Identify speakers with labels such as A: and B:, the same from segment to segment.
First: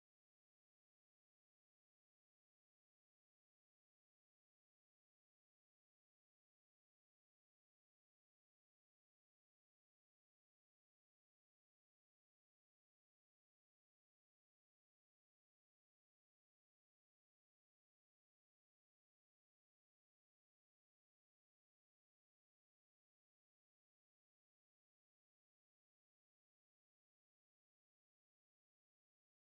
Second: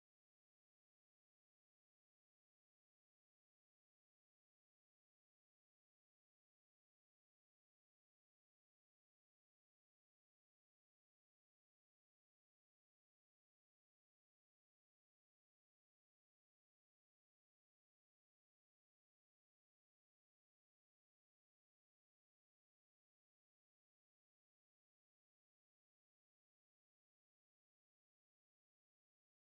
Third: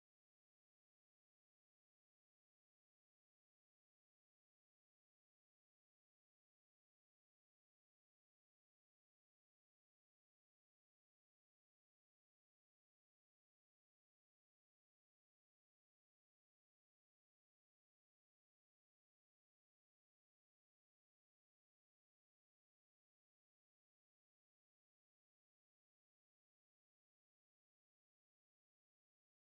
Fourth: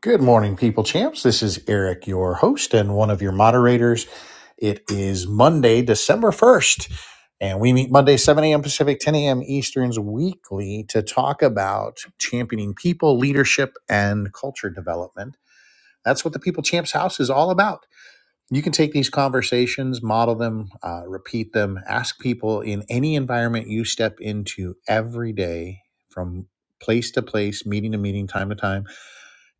A: Good morning, people champs. This is Eric, your host and one of your moderators. It is Monday, December 1st, and we meet Monday, 7 a.m. Pacific, 10 a.m. Easterns weekly to talk about championing people, leadership, and culture development. That's what the People Champs House is all about. You can take these conversations, model them, uh, repeat them, ask people in any environment you step into every day from place to place, meeting to meeting, time to time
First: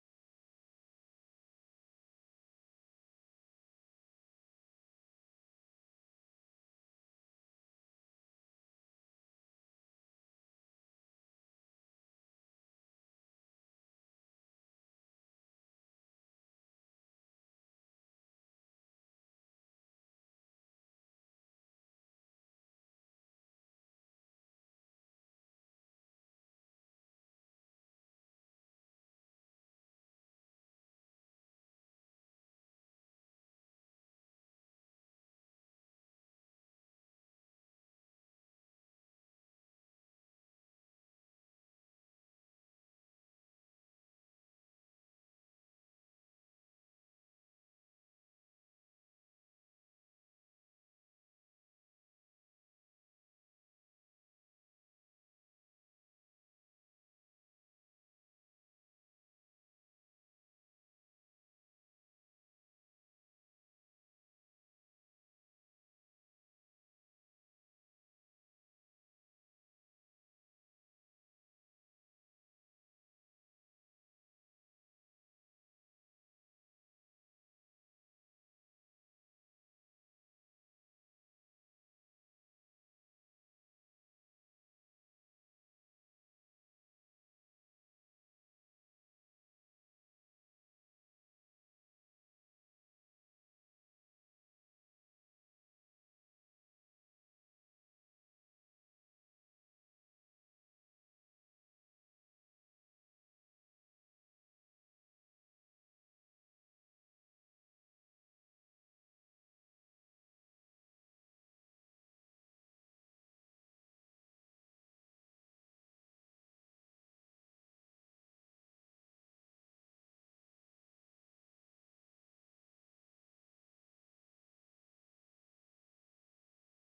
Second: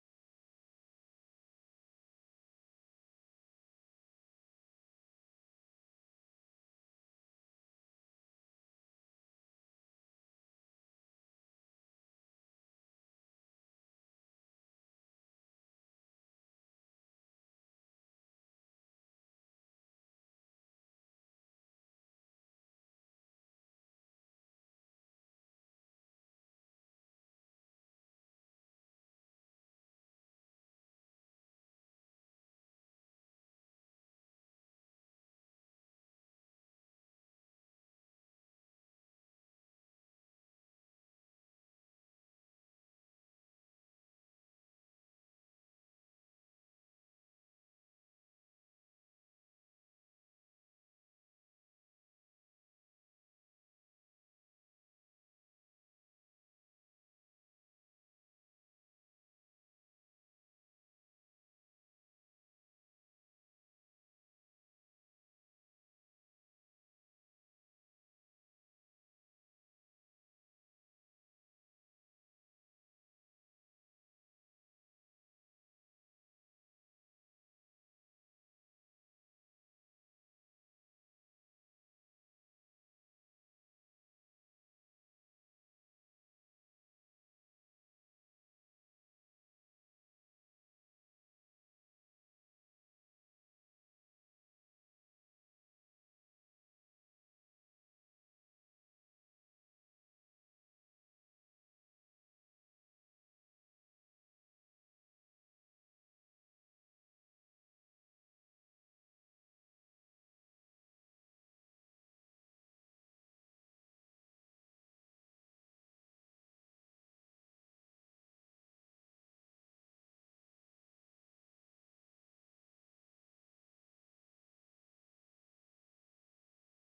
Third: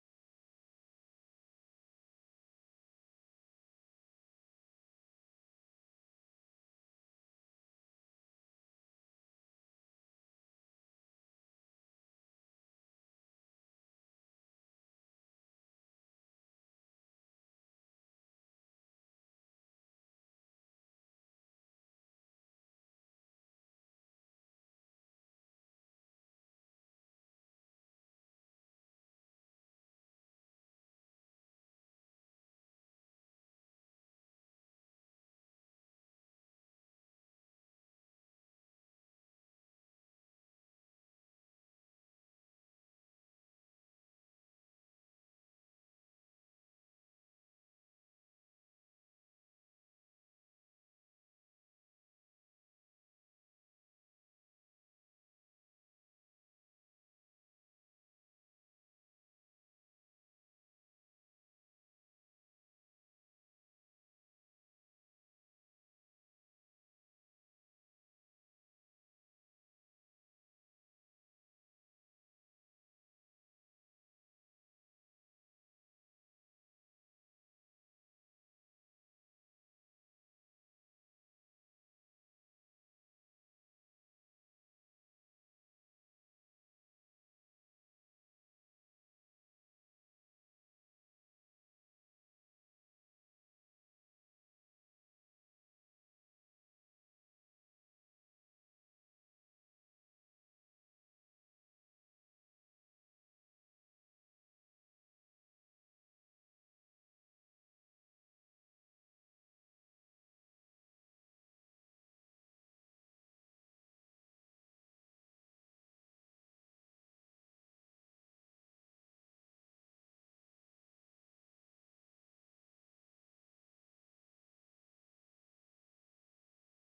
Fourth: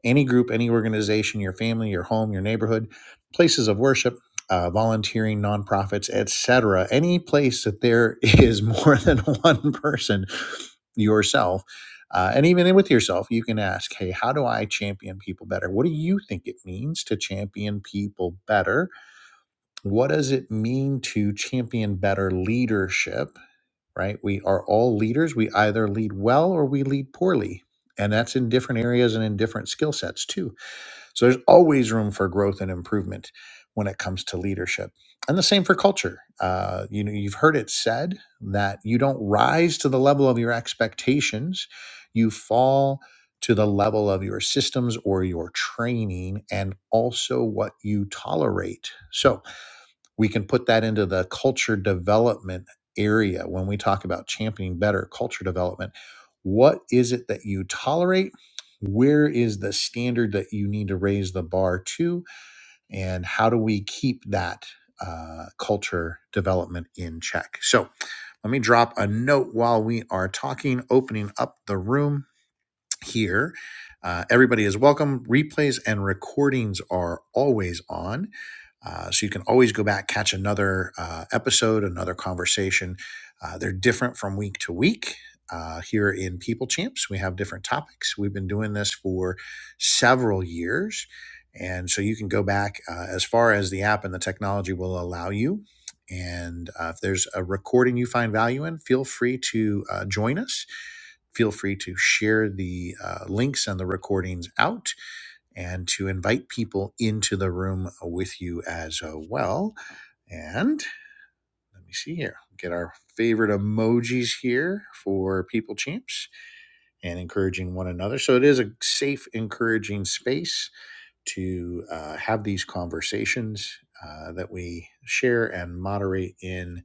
A: any group, any organization, your family, your home, your neighborhood, places of worship, uh, volunteering, nonprofits, etc. Any place that there is more than one person, yourself, uh, and even with yourself, you can ask, "Hey, how do I champion people better? What do you think it means to champion people better? What does it mean to champion better leadership?" Right? We are all leaders. We either lead well or we lead poorly. And that's in different areas and in different skill sets too so there's always room for growth and improvement when it comes to leadership. And the same for culture. Uh, you know, you've heard it said that you don't rise to the level of your expectations, you fall to the level of your systems or your training and also what you tolerate. So we can put that into the culture development area when we talk about championing better culture development. What is it that you tolerate? Where is the standard that you need to raise the bar to? And how do we keep that uh, culture development in check? So let me drop a note while we are talking, opening up the room here. Uh, everybody is welcome. Replays and recordings are always on. Uh, so you can always go back, catch another uh, episode, another conversation. Uh, they're different from week to week. Uh, here in People Champs, we have different topics. We've been doing this for several years. And so you can go back uh, as far as the app and the technology will allow you. And uh, if there's a recording you find value in, feel free to uh, join us feel free to share the uh, links and the recordings out and to invite people into the room with you as uh, well. And let me see here, get our favorite emojis here for people champs and encouraging one another. So it is a safe, encouraging space to uh, have these conversations. Uh, that we share and moderate in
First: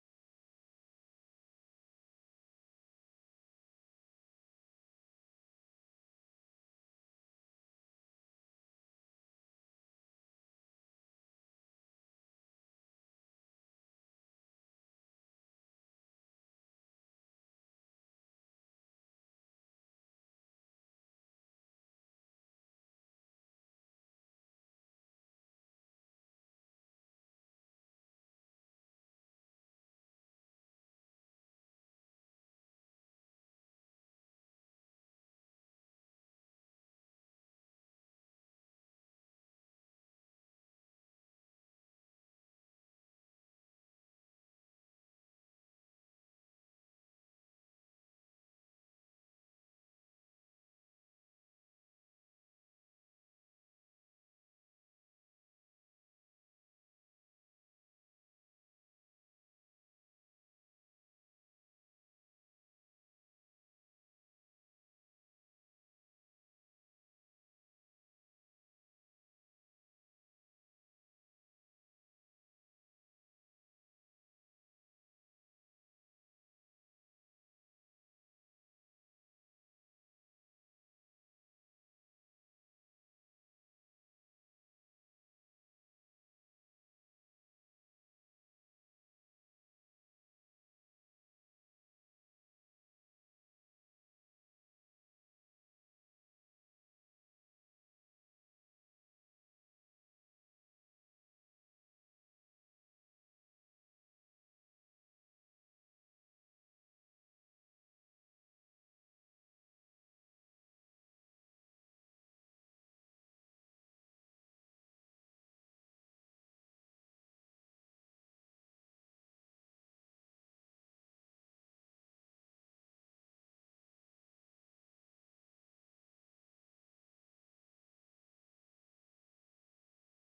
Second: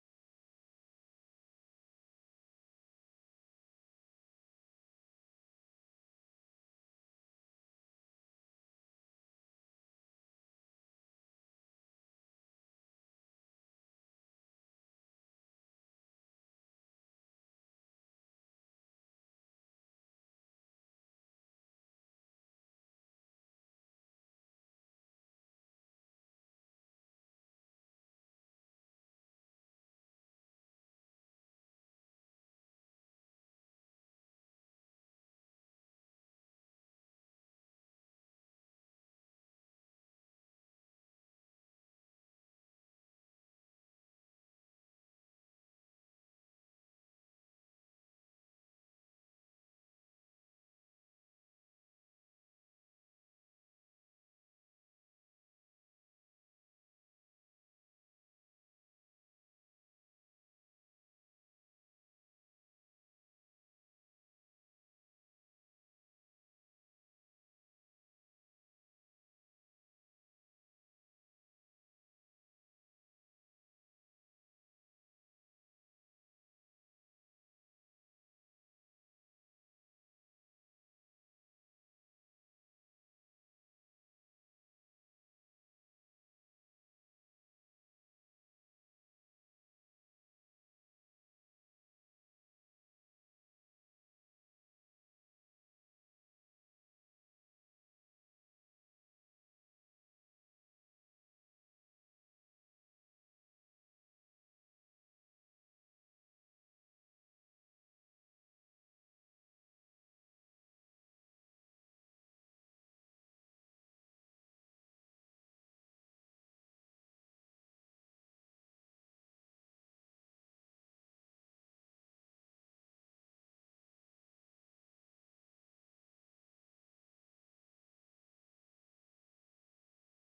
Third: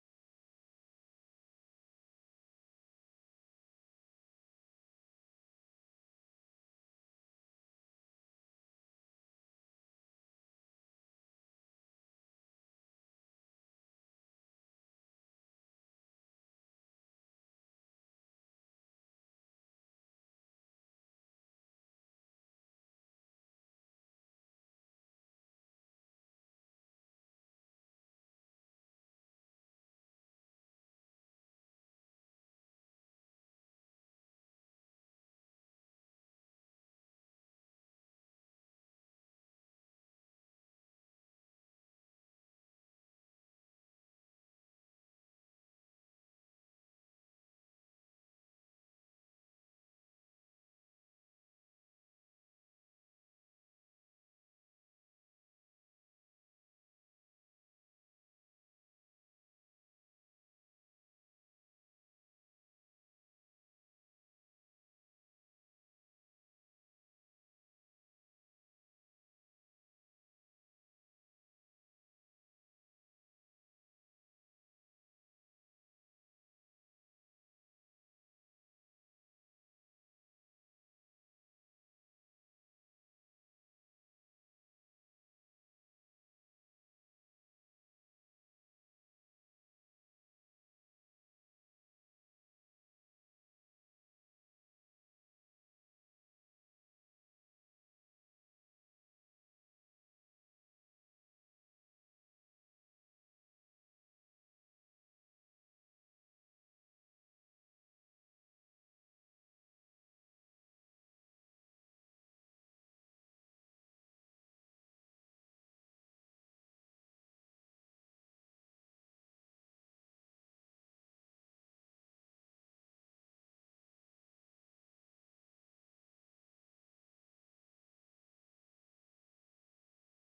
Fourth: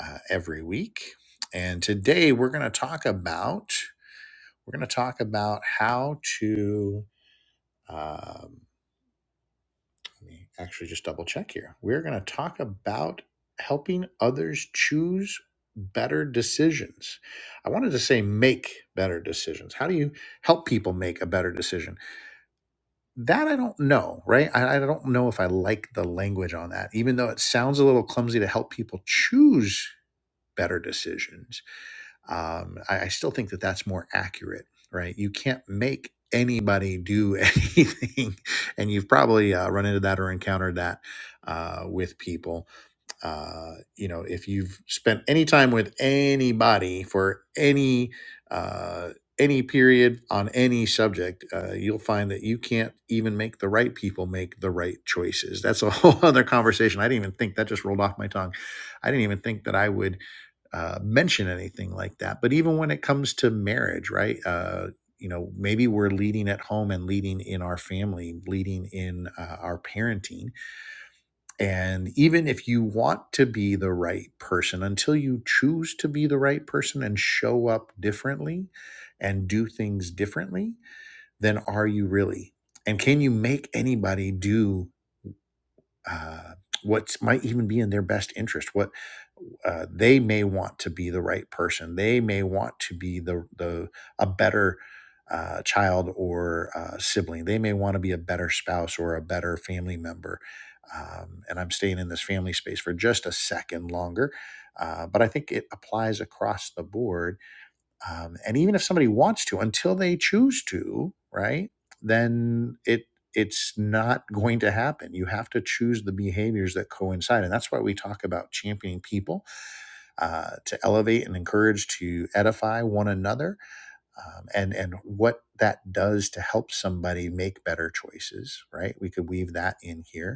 A: uh, every week. And today we're going to talk about we're going to talk about how to. Um, let me actually just double check here. We're going to talk about helping others choose better decisions. I wanted to say make better decisions. How do you help people make a better decision? That I don't know, right? I, I don't know if I like the language on that, even though it sounds a little clumsy to help people choose better decisions um, I, I still think that that's more accurate, right? You can't make anybody do anything, and you've probably uh, run into that or encountered that uh, with people uh, you know, if you've spent any time with anybody for any uh, any period on any subject, uh, you'll find that you can't even make the right people make the right choices. That's a whole other conversation. I didn't even think that just rolled off my tongue. I didn't even think that I would uh, mention anything like that. But even when it comes to marriage, right? Uh, you know, maybe we're leading at home and leading in our family, leading in uh, our parenting and even if you want to be the right person, until you choose to be the right person and show up differently and do things differently, then are you really? And can you make anybody do? uh, what might even be in their best interest. What uh, they may want to be the right person. They may want to be the the a better uh, child or uh, sibling. They may want to be a better spouse or a better family member. Um, and I'm staying in this family space for just a second longer, uh, but I think it applies across the board um, and even if somebody wants to until they choose to right then it it's not going to happen you have to choose the behaviors that coincide and that's why we talk about championing people uh, to elevate and encourage to edify one another um, and and what that does to help somebody make better choices right we could weave that in here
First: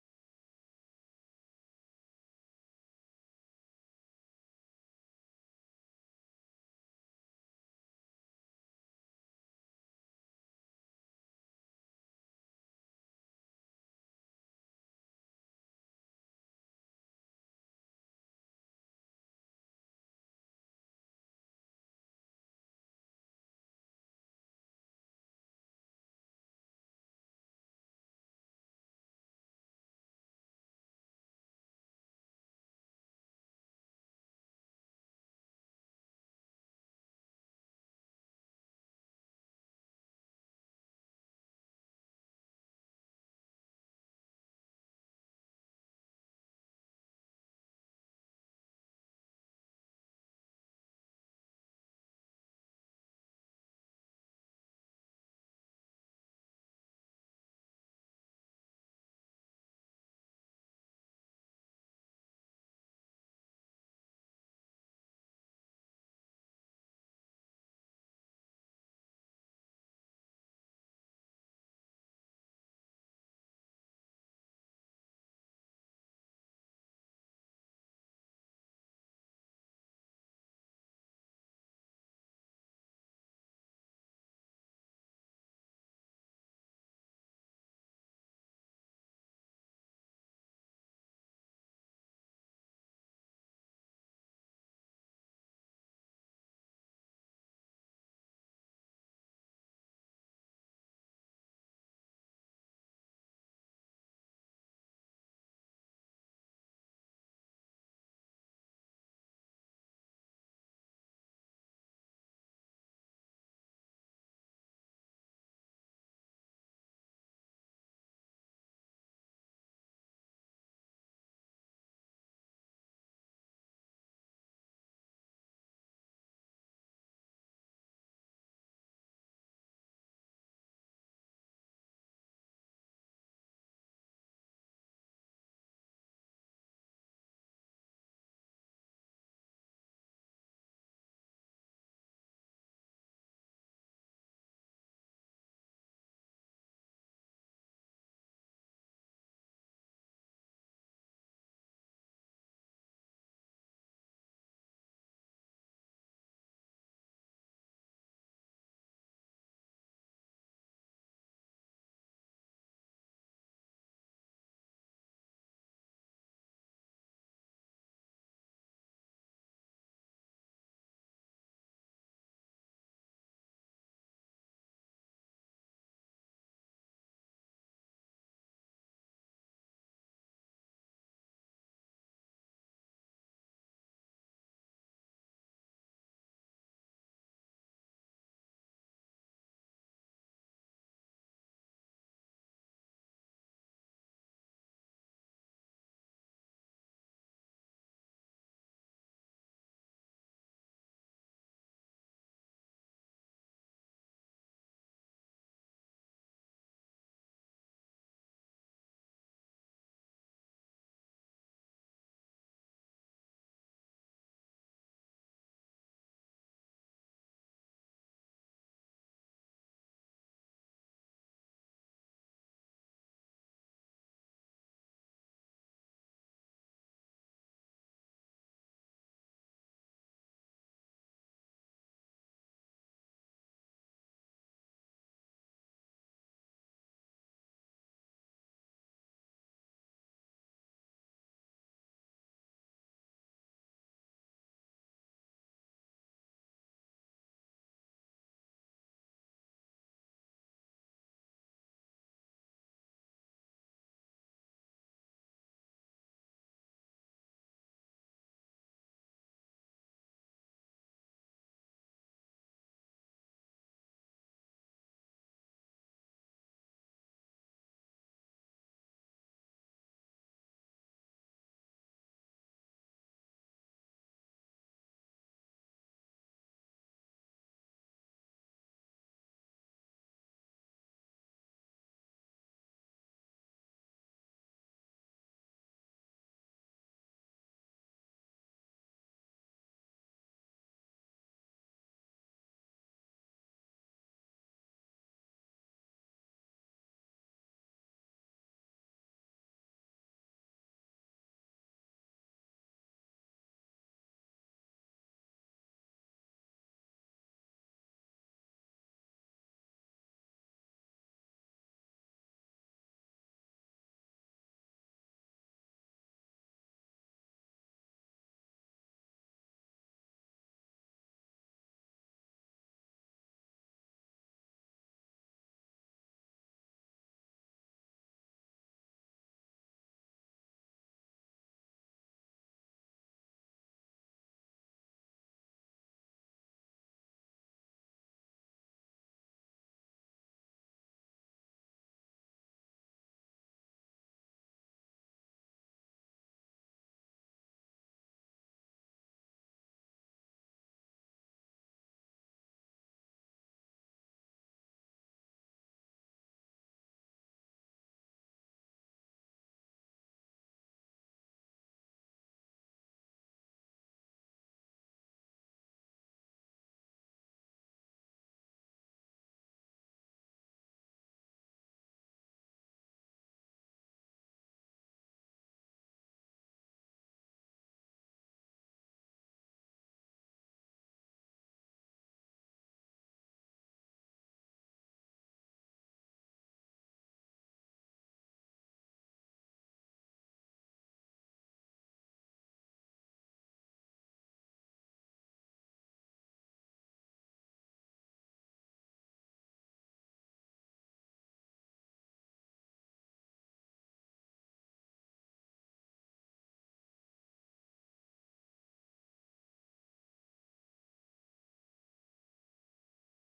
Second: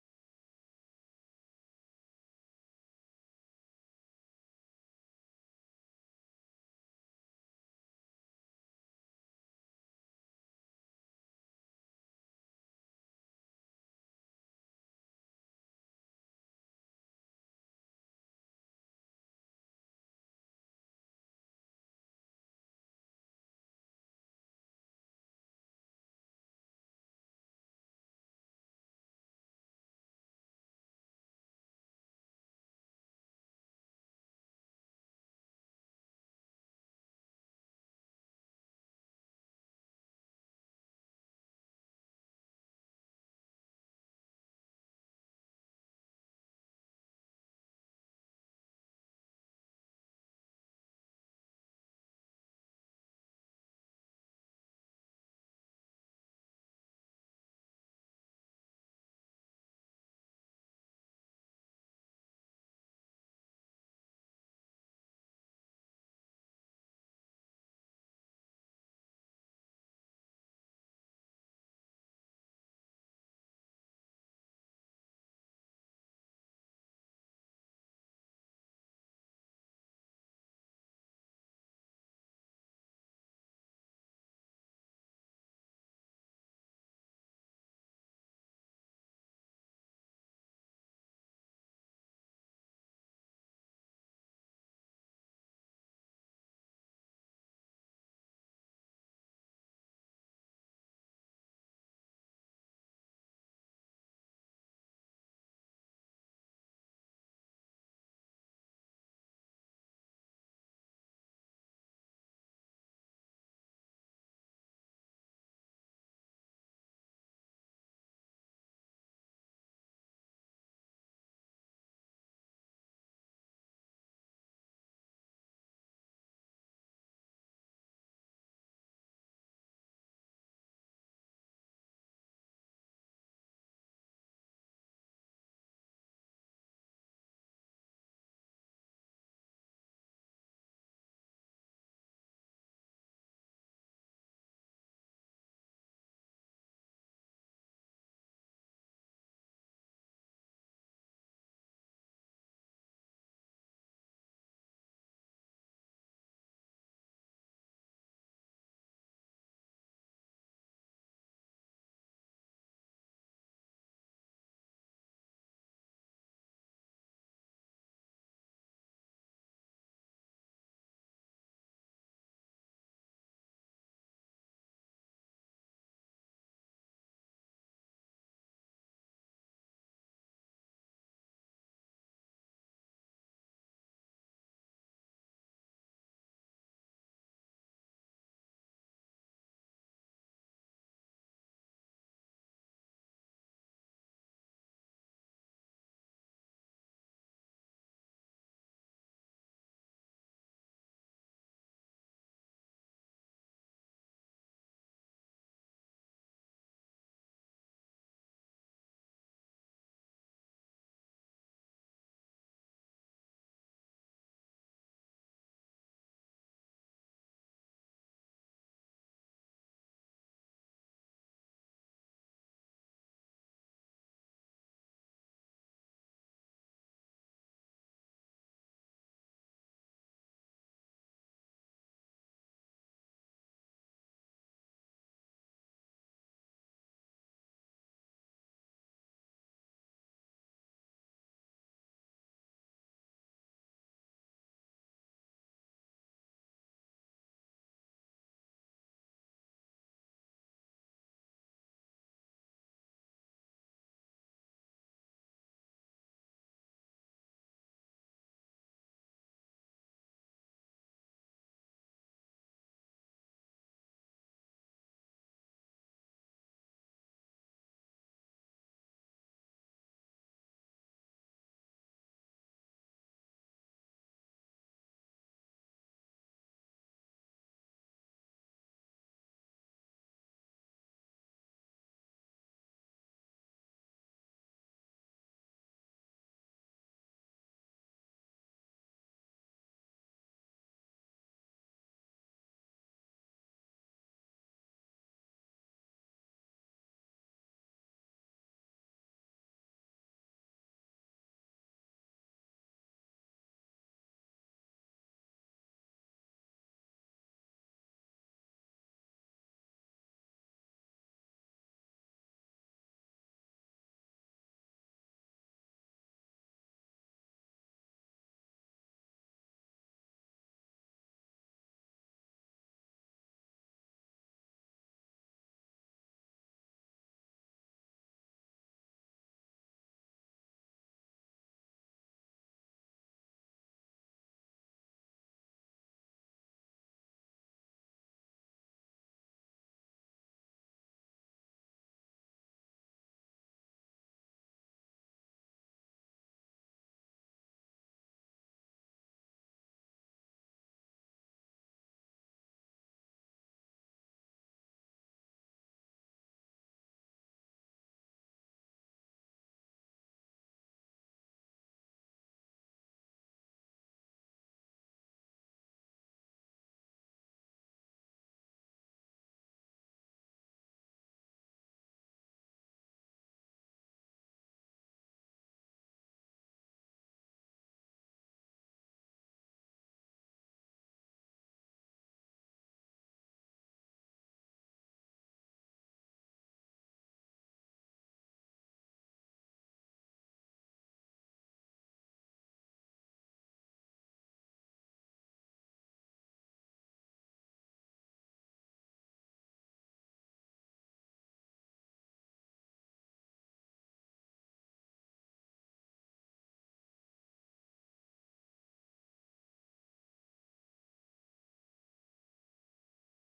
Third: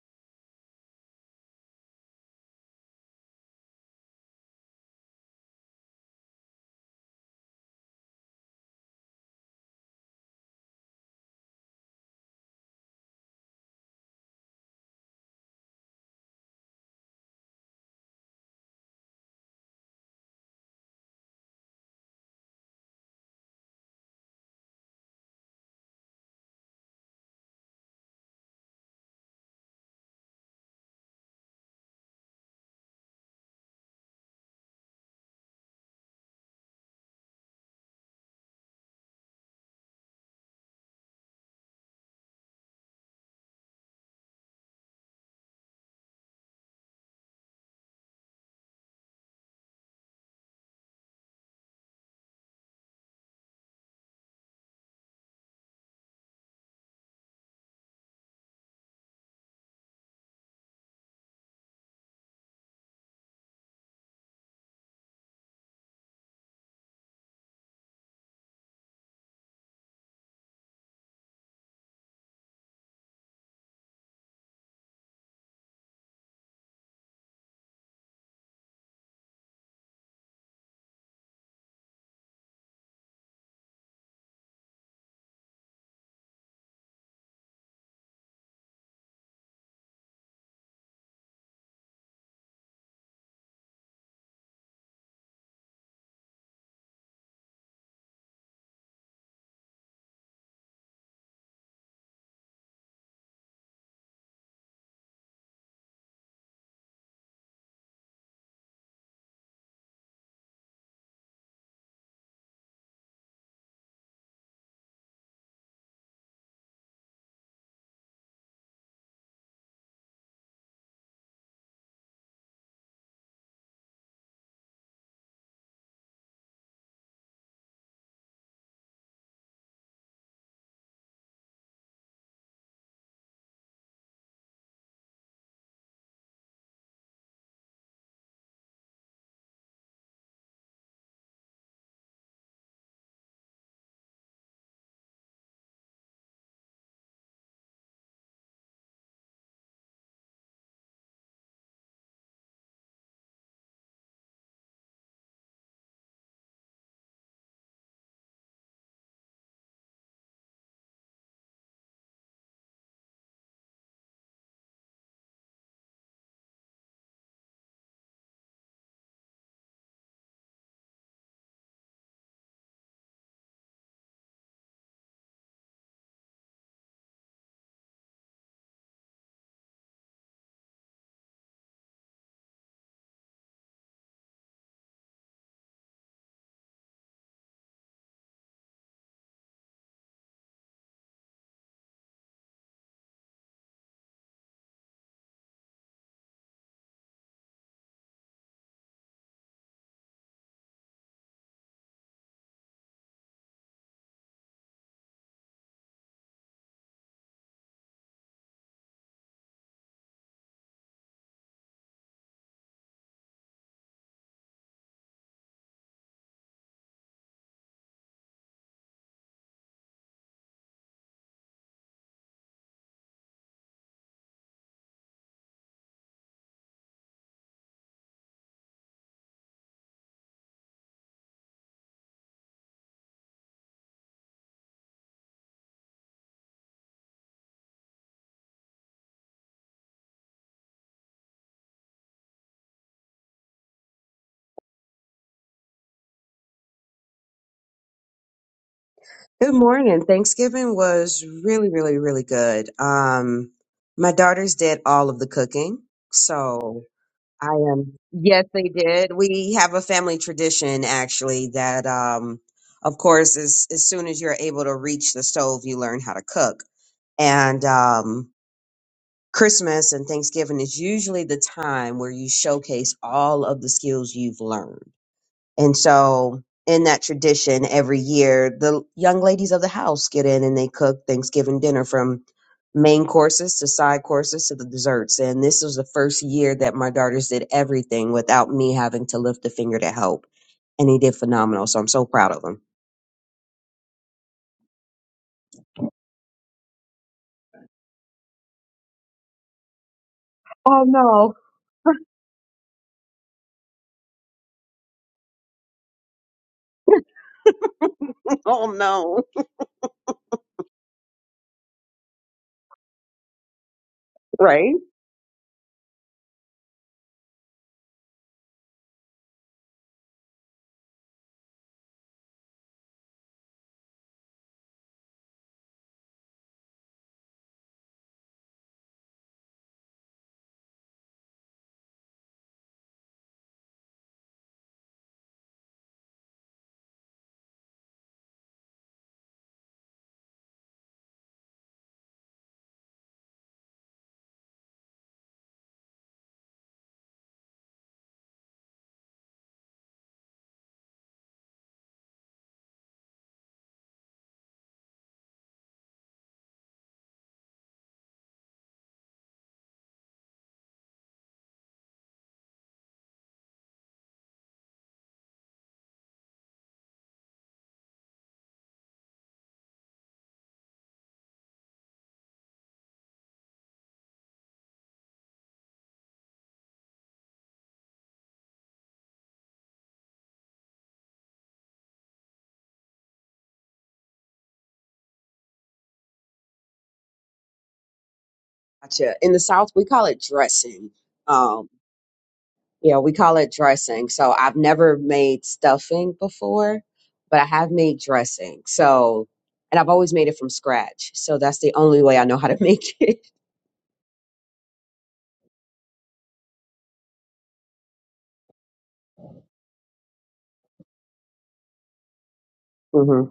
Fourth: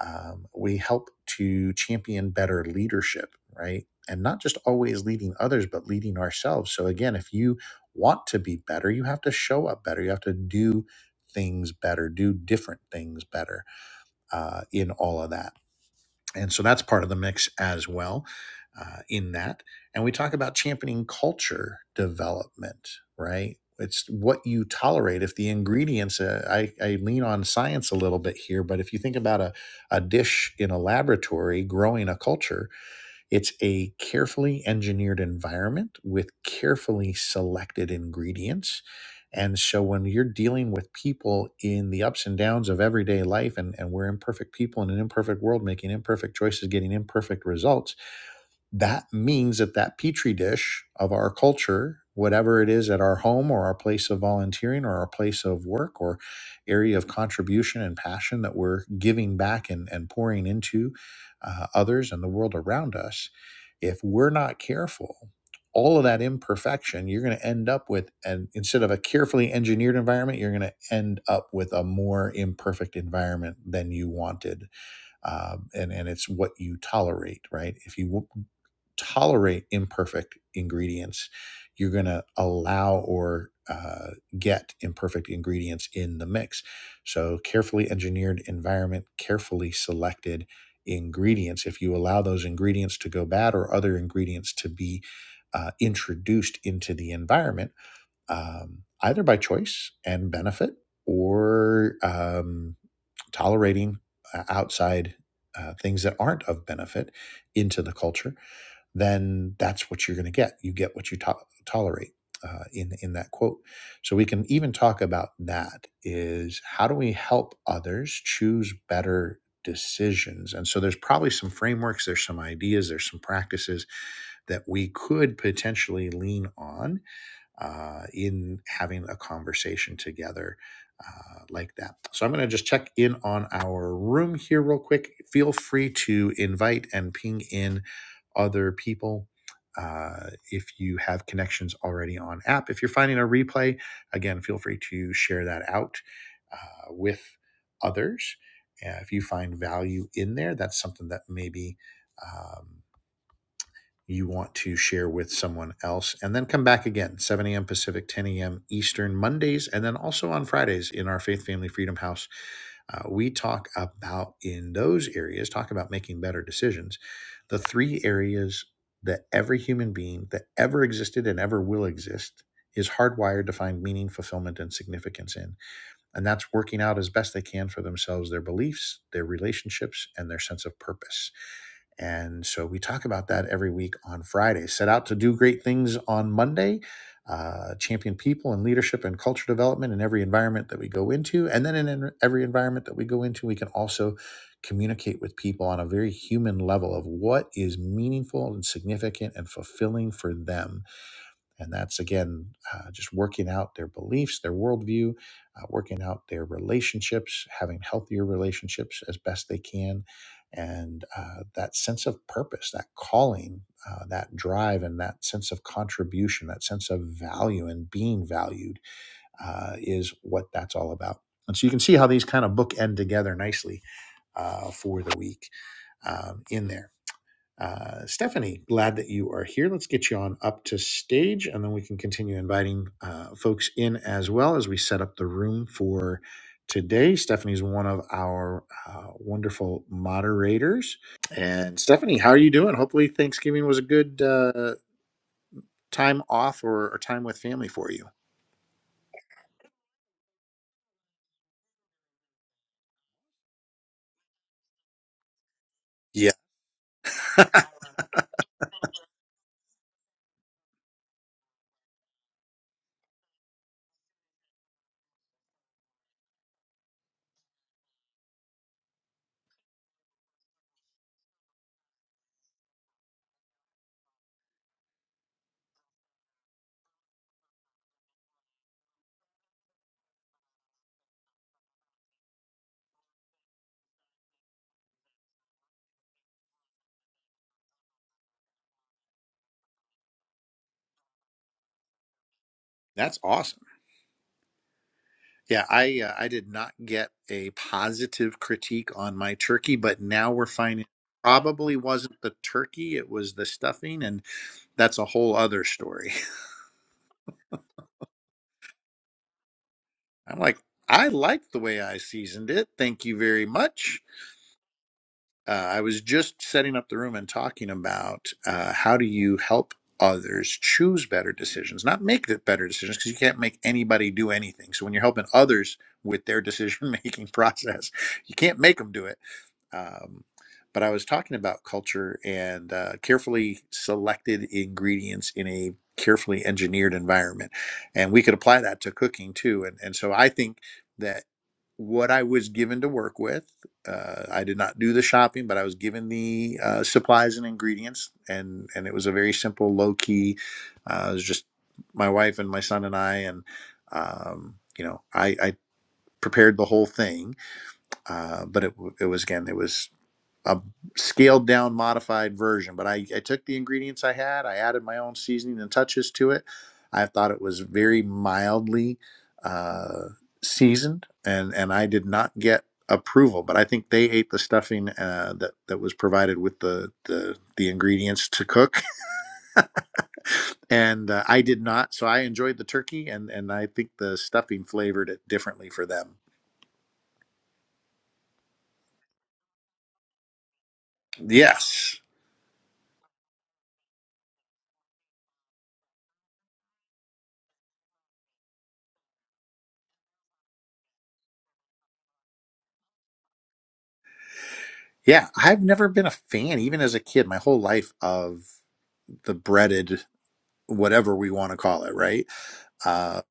A: um, we help to champion better leadership, right? And not just always leading others, but leading ourselves. So, again, if you want to be better, you have to show up better. You have to do things better, do different things better uh, in all of that. And so that's part of the mix as well uh, in that. And we talk about championing culture development, right? It's what you tolerate. If the ingredients, uh, I, I lean on science a little bit here, but if you think about a, a dish in a laboratory growing a culture, it's a carefully engineered environment with carefully selected ingredients. And so when you're dealing with people in the ups and downs of everyday life, and, and we're imperfect people in an imperfect world, making imperfect choices, getting imperfect results, that means that that petri dish of our culture whatever it is at our home or our place of volunteering or our place of work or area of contribution and passion that we're giving back and, and pouring into uh, others and the world around us if we're not careful all of that imperfection you're going to end up with and instead of a carefully engineered environment you're going to end up with a more imperfect environment than you wanted um, and and it's what you tolerate, right? If you w- tolerate imperfect ingredients, you're going to allow or uh, get imperfect ingredients in the mix. So, carefully engineered environment, carefully selected ingredients. If you allow those ingredients to go bad or other ingredients to be uh, introduced into the environment, um, either by choice and benefit or. Um, tolerating uh, outside uh, things that aren't of benefit into the culture, then that's what you're going to get. You get what you to- tolerate uh, in in that quote. So we can even talk about that. Is how do we help others choose better decisions? And so there's probably some frameworks, there's some ideas, there's some practices that we could potentially lean on uh, in having a conversation together uh, like that. So I'm going to just check in on our room here real quick. Feel free to invite and ping in other people. Uh, if you have connections already on app, if you're finding a replay, again, feel free to share that out uh, with others. Uh, if you find value in there, that's something that maybe um, you want to share with someone else. And then come back again, 7 a.m. Pacific, 10 a.m. Eastern, Mondays, and then also on Fridays in our Faith Family Freedom House. Uh, we talk about in those areas, talk about making better decisions, the three areas that every human being that ever existed and ever will exist is hardwired to find meaning, fulfillment, and significance in and that's working out as best they can for themselves their beliefs, their relationships, and their sense of purpose. And so we talk about that every week on Friday. Set out to do great things on Monday, uh, champion people and leadership and culture development in every environment that we go into. And then in en- every environment that we go into, we can also communicate with people on a very human level of what is meaningful and significant and fulfilling for them and that's again uh, just working out their beliefs, their worldview, uh, working out their relationships, having healthier relationships as best they can. And uh, that sense of purpose, that calling, uh, that drive, and that sense of contribution, that sense of value and being valued uh, is what that's all about. And so you can see how these kind of bookend together nicely uh, for the week um, in there. Uh, Stephanie, glad that you are here. Let's get you on up to stage, and then we can continue inviting uh, folks in as well as we set up the room for today. Stephanie's one of our uh, wonderful moderators. And Stephanie, how are you doing? Hopefully, Thanksgiving was a good uh, time off or, or time with family for you.
B: Good morning. Thanksgiving was really, really, really good. Um, my daughters did all of the cooking,
A: Yeah,
B: so I am. Yes, they did. We have a family tradition actually that, um, of course, as as soon as you're able to reach the stove, you learn how to cook. And um, Christmas and Thanksgiving is usually the time where you showcase all of the skills you've learned. And so, in that tradition, every year the young ladies of the house get in and they cook Thanksgiving dinner from main courses to side courses to the desserts. And this was the first year that my daughters did everything without me having to lift a finger to help. And they did phenomenal. So I'm so proud of them.
A: that's awesome. Yeah, I uh, I did not get a positive critique on my turkey, but now we're
B: Oh
A: finding
B: no.
A: probably wasn't the turkey, it was the stuffing, and that's a whole other story.
B: Oh, no.
A: I'm like, I like the way I seasoned it. Thank you very much.
B: Right?
A: Uh, I was just setting up the room and talking about uh, how do you help others choose better decisions, not make the better decisions, because you can't make anybody do anything. So when you're helping others with their decision making process, you can't make them do it. Um, but I was talking about culture and uh, carefully selected ingredients in a carefully engineered environment. And we could apply that to cooking too. And, and so I think that what I was given to work with uh, I did not do the shopping, but I was given the uh, supplies and ingredients, and and it was a very simple, low key. Uh, it was just my wife and my son and I, and um, you know, I, I prepared the whole thing. Uh, but it it was again, it was a scaled down modified version but I, I took the ingredients i had i added my own seasoning and touches to it i thought it was very mildly uh, seasoned and and i did not get approval but i think they ate the stuffing uh, that that was provided with the the, the ingredients to cook and uh, i did not so i enjoyed the turkey and and i think the stuffing flavored it differently for them
B: Gotcha. In the South, we call it dressing. Um.
A: yes
B: Yeah, we call it dressing. So I've never made stuffing before, but I have made dressing. So, and I've always made it from scratch. So that's the only way I know how to make it.
A: yeah i've never been a fan even as a kid my whole life of the breaded whatever we want to call it, right? Uh,
B: hmm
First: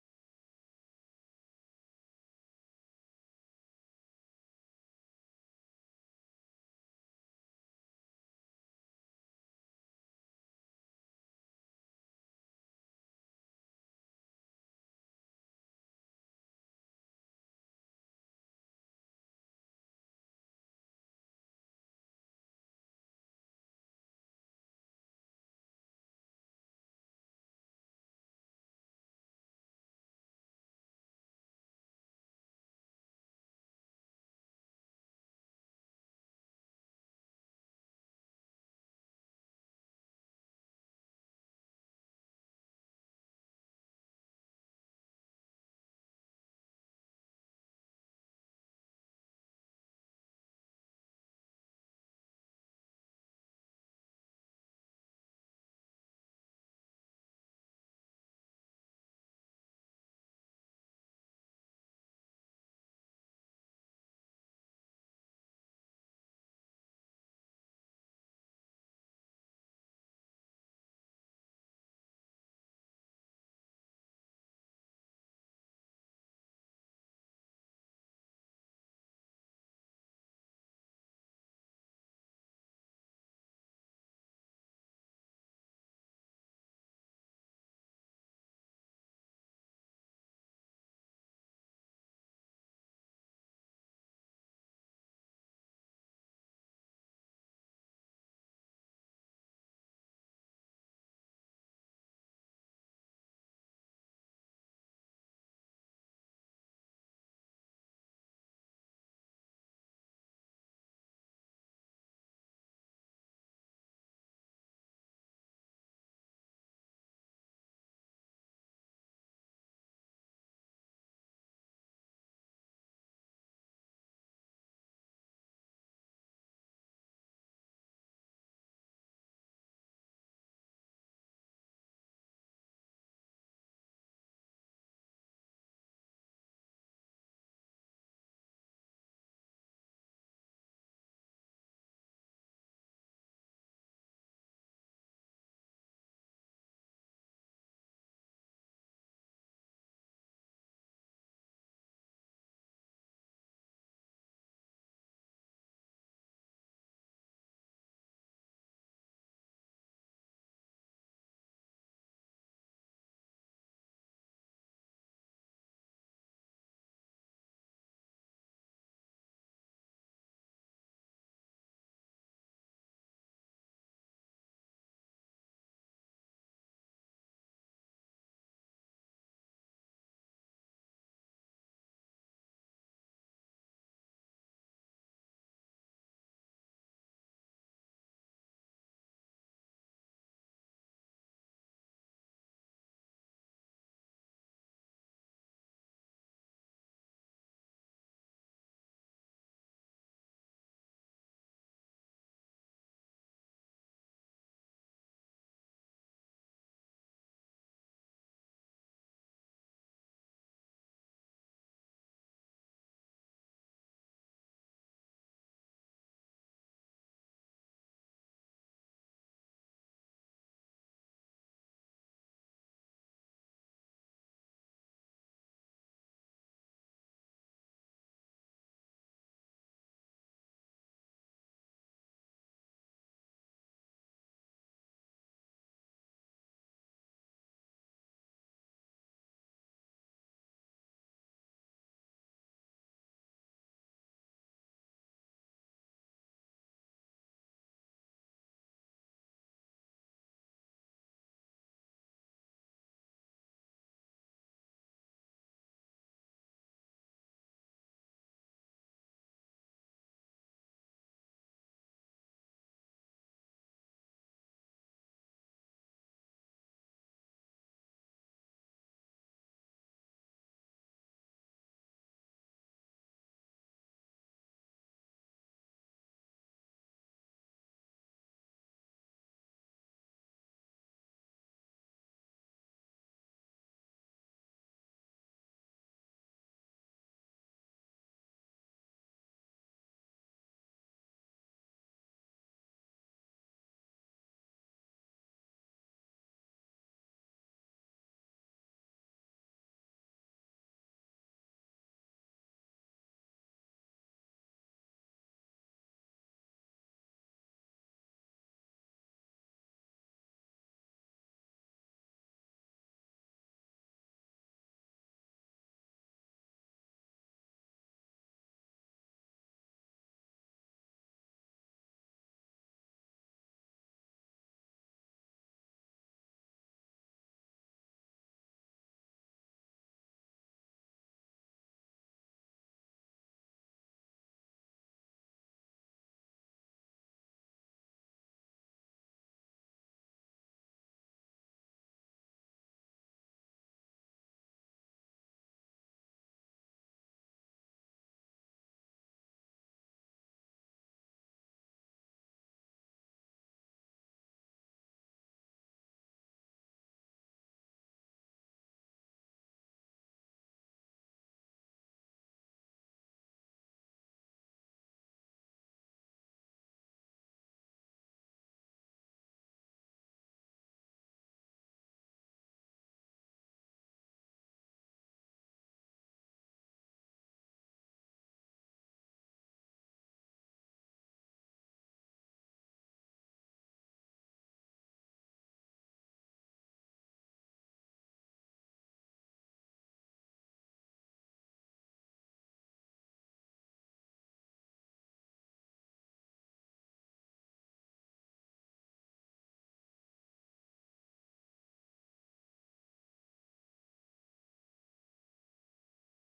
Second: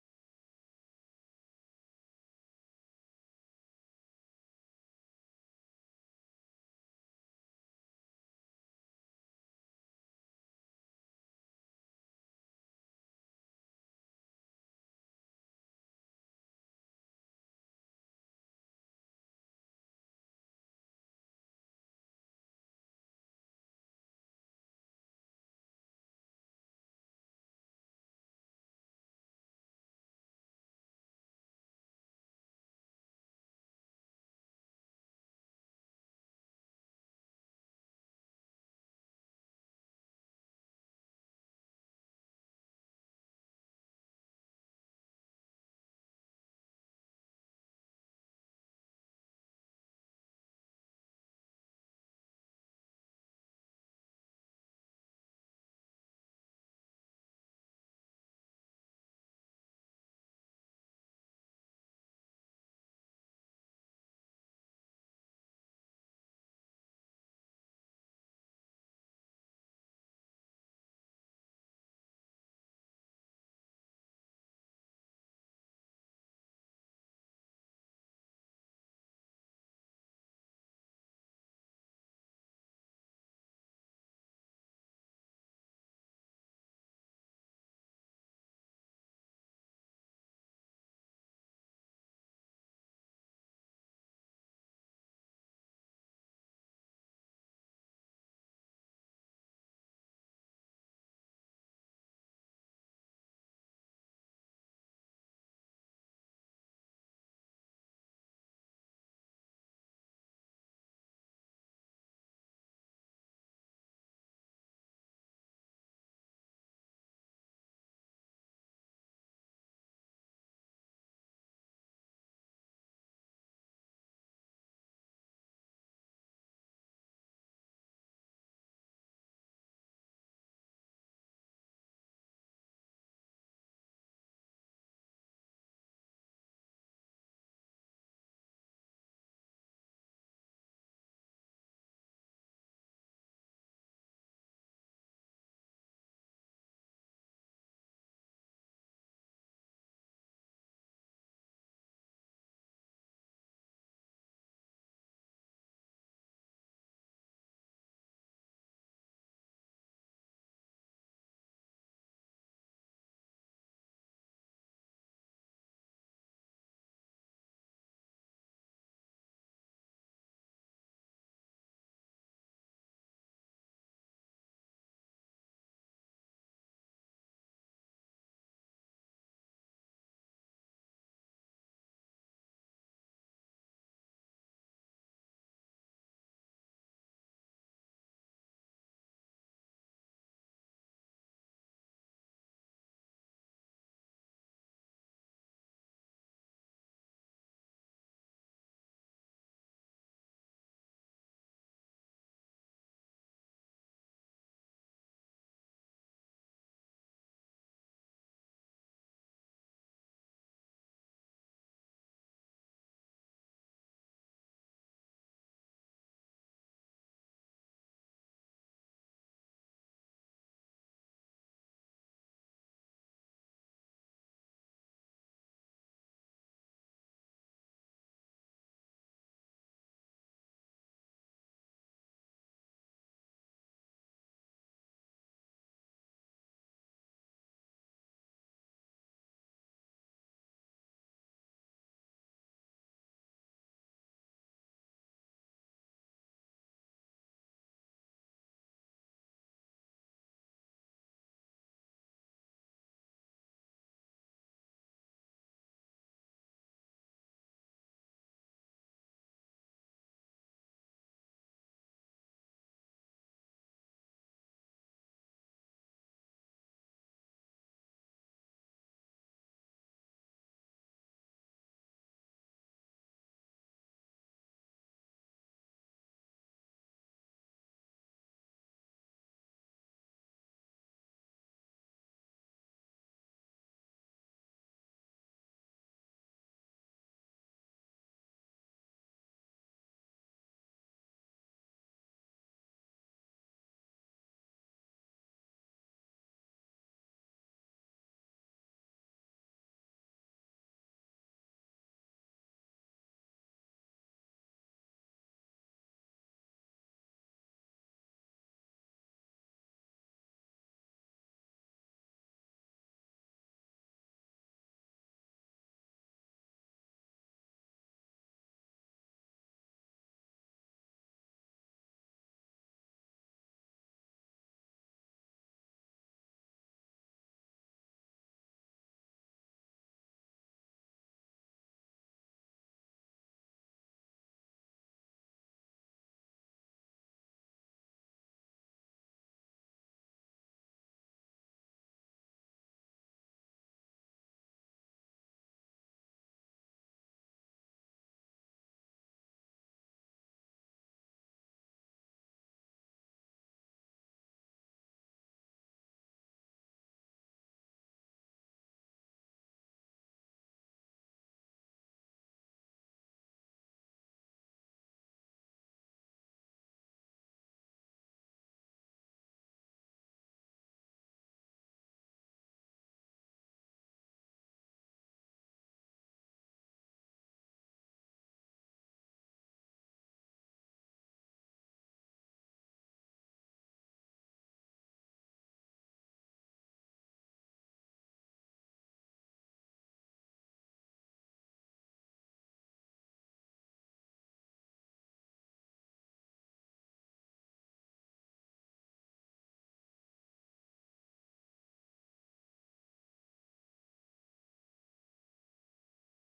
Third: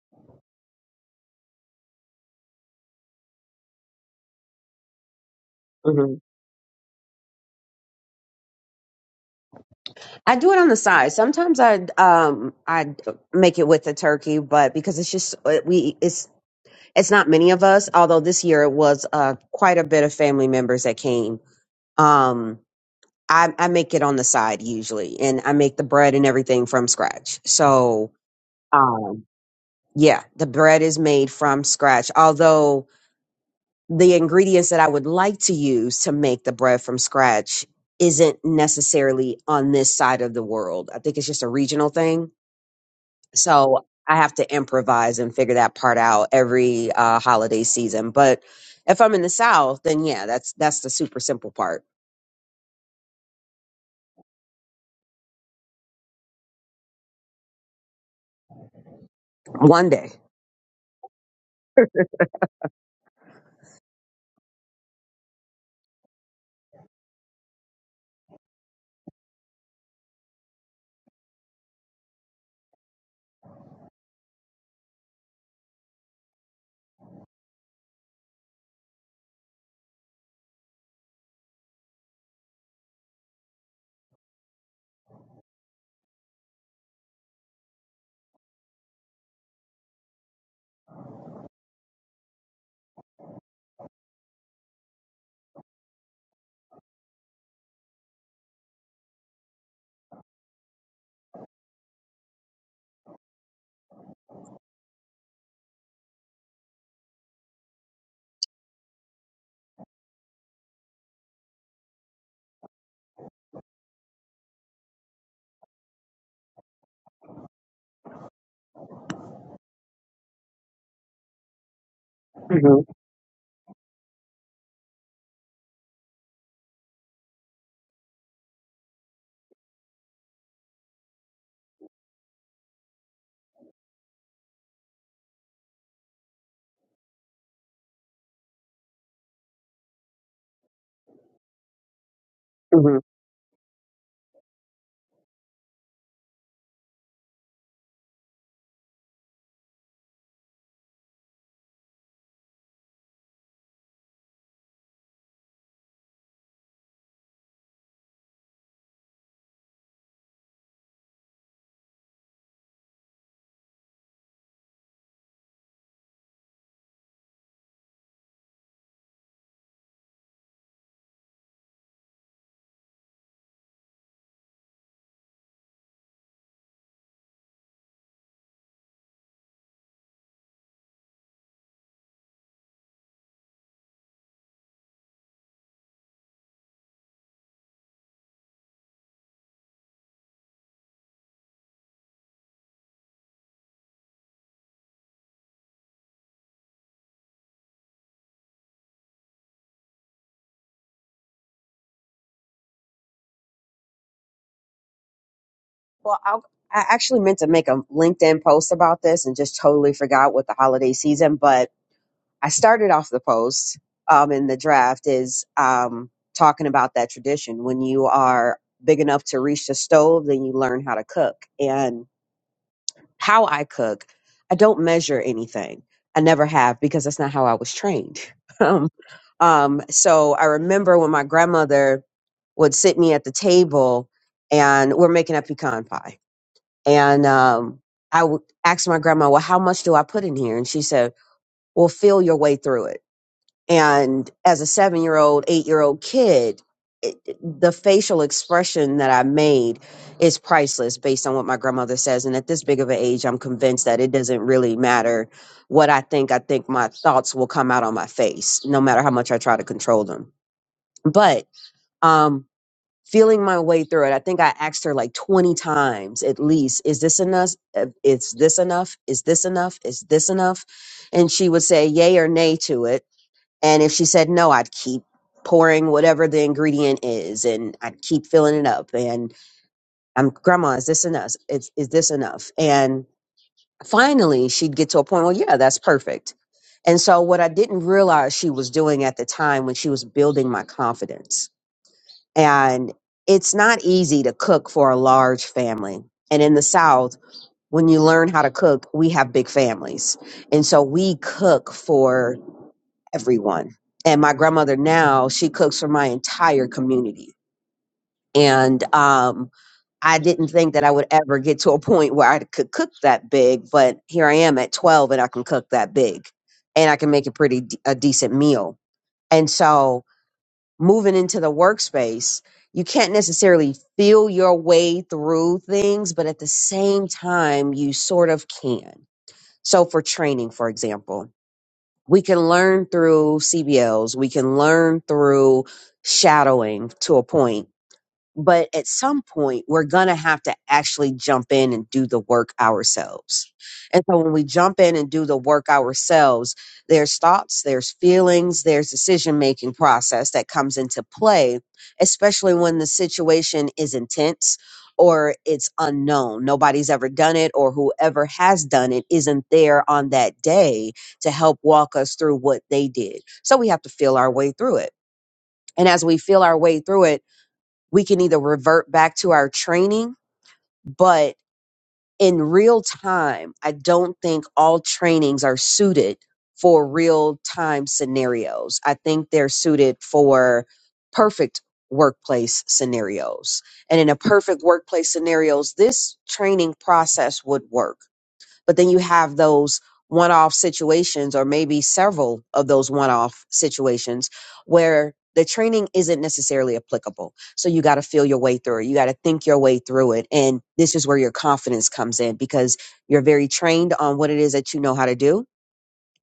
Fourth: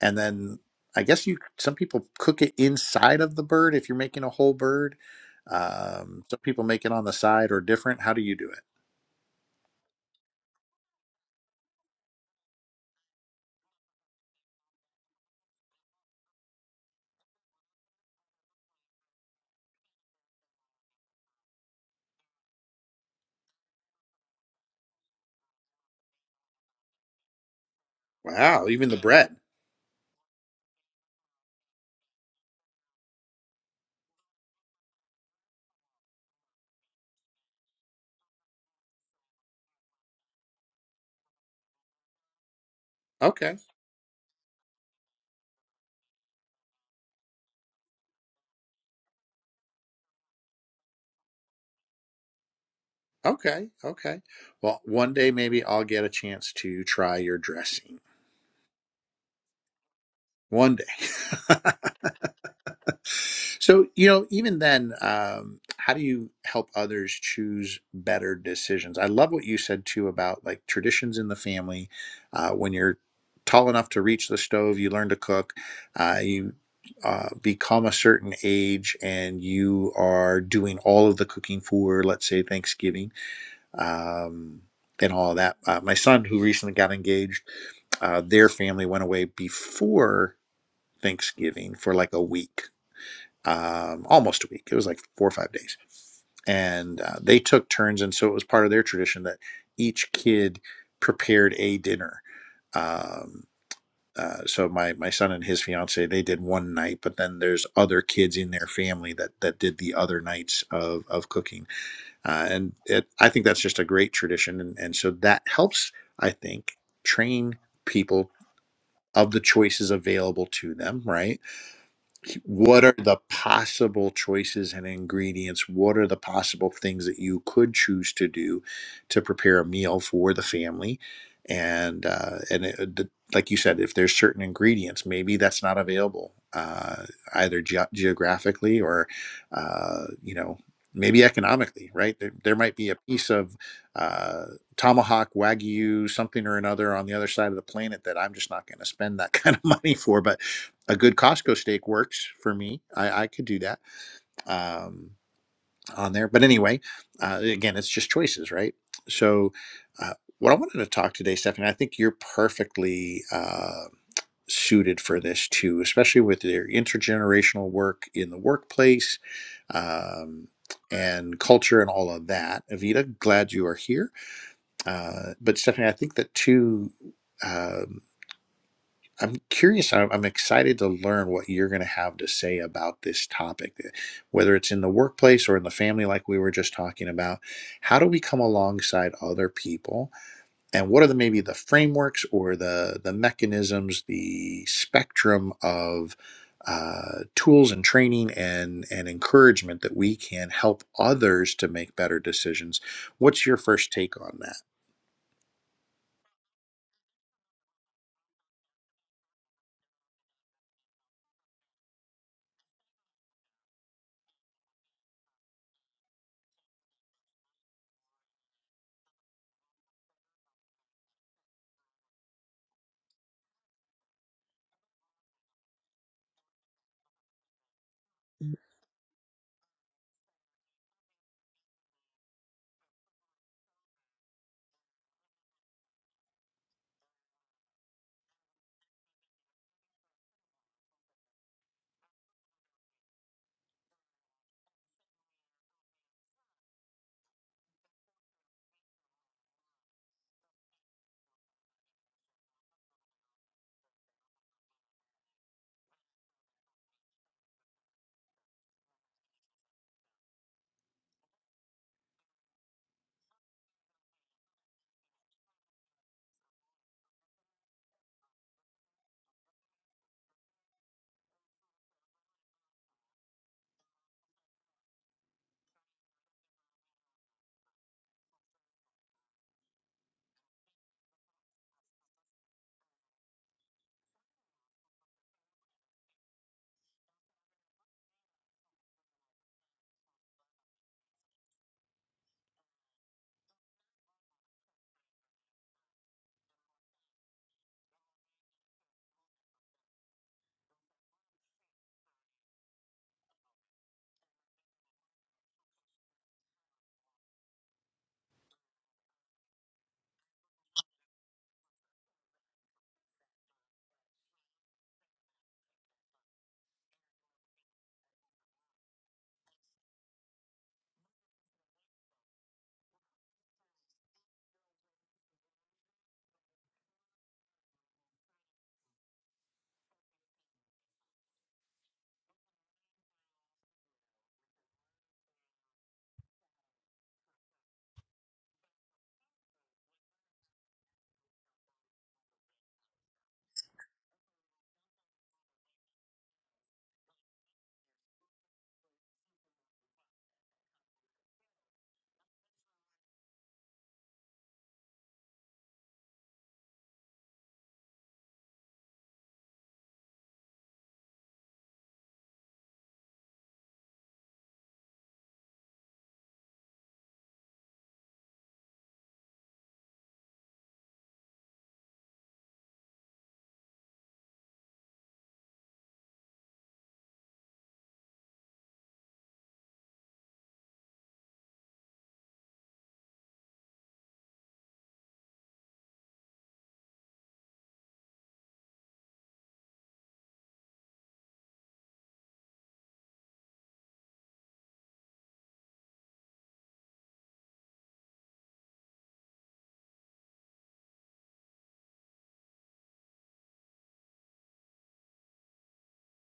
A: and then I guess you some people cook it inside of the bird if you're making a whole bird.
B: hmm
A: Um, some people make it on the side or different. How do you do it?
B: I do it on the side. Sometimes I um I d- make it with the turkey, but because it's just uh, we it's it's not many of us. Although this year it was uh quite a bit of family members that came. Um, I I make it on the side usually, and I make the bread and everything from scratch. So.
A: Wow, even the
B: Um,
A: bread.
B: Yeah, the bread is made from scratch. Although the ingredients that I would like to use to make the bread from scratch isn't necessarily on this side of the world. I think it's just a regional thing.
A: Okay,
B: So I have to improvise and figure that part out every uh, holiday season. But if I'm in the South, then yeah, that's that's the super simple part.
A: okay, okay. Well, one day maybe I'll get a chance to try your dressing.
B: One day.
A: One day. So, you know, even then, um, how do you help others choose better decisions? I love what you said too about like traditions in the family. Uh, when you're tall enough to reach the stove, you learn to cook. Uh, you uh, become a certain age and you are doing all of the cooking for, let's say, Thanksgiving. Um, and all of that. Uh, my son, who recently got engaged, uh, their family went away before Thanksgiving for like a week um, almost a week. It was like four or five days. And uh, they took turns. And so it was part of their tradition that each kid prepared a dinner. Um, uh, so my, my son and his fiance, they did one night, but then there's other kids in their family that, that did the other nights of, of cooking. Uh, and it, I think that's just a great tradition. And, and so that helps, I think, train people of the choices available to them, right?
B: hmm
A: what are the possible choices and ingredients? What are the possible things that you could choose to do to prepare a meal for the family? And uh, and it, uh, the, like you said, if there's certain ingredients, maybe that's not available uh, either ge- geographically or uh, you know maybe economically, right? There, there might be a
B: hmm
A: piece of uh, tomahawk wagyu something or another on the other side of the planet that I'm just not going to spend that kind of money for, but a good Costco steak works for me. I, I could do that um, on there. But anyway, uh, again, it's just choices, right? So, uh, what I wanted to talk today, Stephanie, I think you're perfectly uh, suited for this too, especially with your intergenerational work in the workplace um, and culture and all of that. Avita, glad you are here. Uh, but Stephanie, I think that too. I'm curious. I'm I'm excited to learn what you're going to have to say about this topic, eh, whether it's in the workplace or in the family, like we were just talking about. How do we come alongside other people, and what are the maybe the frameworks or the the mechanisms, the spectrum of uh, tools and training and and encouragement that we can help others to make better decisions? What's your first take on that?
B: Well, I'll, I actually meant to make a LinkedIn post about this and just totally forgot with the holiday season, but I started off the post um, in the draft is um, talking about that tradition. When you are big enough to reach the stove, then you learn how to cook. And how I cook, I don't measure anything. I never have because that's not how I was trained. um, um, so I remember when my grandmother would sit me at the table and we're making a pecan pie. And um, I would ask my grandma, Well, how much do I put in here? And she said, Well, feel your way through it and as a seven year old, eight year old kid, it, the facial expression that I made is priceless based on what my grandmother says. And at this big of an age, I'm convinced that it doesn't really matter what I think. I think my thoughts will come out on my face, no matter how much I try to control them. But um, feeling my way through it, I think I asked her like 20 times at least, is this enough? Uh, Is this enough? Is this enough? Is this enough? And she would say yay or nay to it and if she said no, I'd keep pouring whatever the ingredient is and I'd keep filling it up. And I'm, Grandma, is this enough? Is, is this enough? And finally, she'd get to a point, well, yeah, that's perfect. And so, what I didn't realize she was doing at the time when she was building my confidence. And it's not easy to cook for a large family. And in the South, when you learn how to cook, we have big families. And so we cook for everyone. And my grandmother now, she cooks for my entire community. And um, I didn't think that I would ever get to a point where I could cook that big, but here I am at 12 and I can cook that big and I can make a pretty d- a decent meal. And so moving into the workspace, you can't necessarily feel your way through things, but at the same time, you sort of can. So for training, for example, we can learn through CBLs, we can learn through shadowing to a point but at some point we're going to have to actually jump in and do the work ourselves and so when we jump in and do the work ourselves there's thoughts there's feelings there's decision making process that comes into play especially when the situation is intense or it's unknown nobody's ever done it or whoever has done it isn't there on that day to help walk us through what they did so we have to feel our way through it and as we feel our way through it we can either revert back to our training, but in real time, I don't think all trainings are suited for real time scenarios. I think they're suited for perfect workplace scenarios. And in a perfect workplace scenarios, this training process would work but then you have those one off situations, or maybe several of those one off situations where the training isn't necessarily applicable. So you got to feel your way through it. You got to think your way through it. And this is where your confidence comes in because you're very trained on what it is that you know how to do.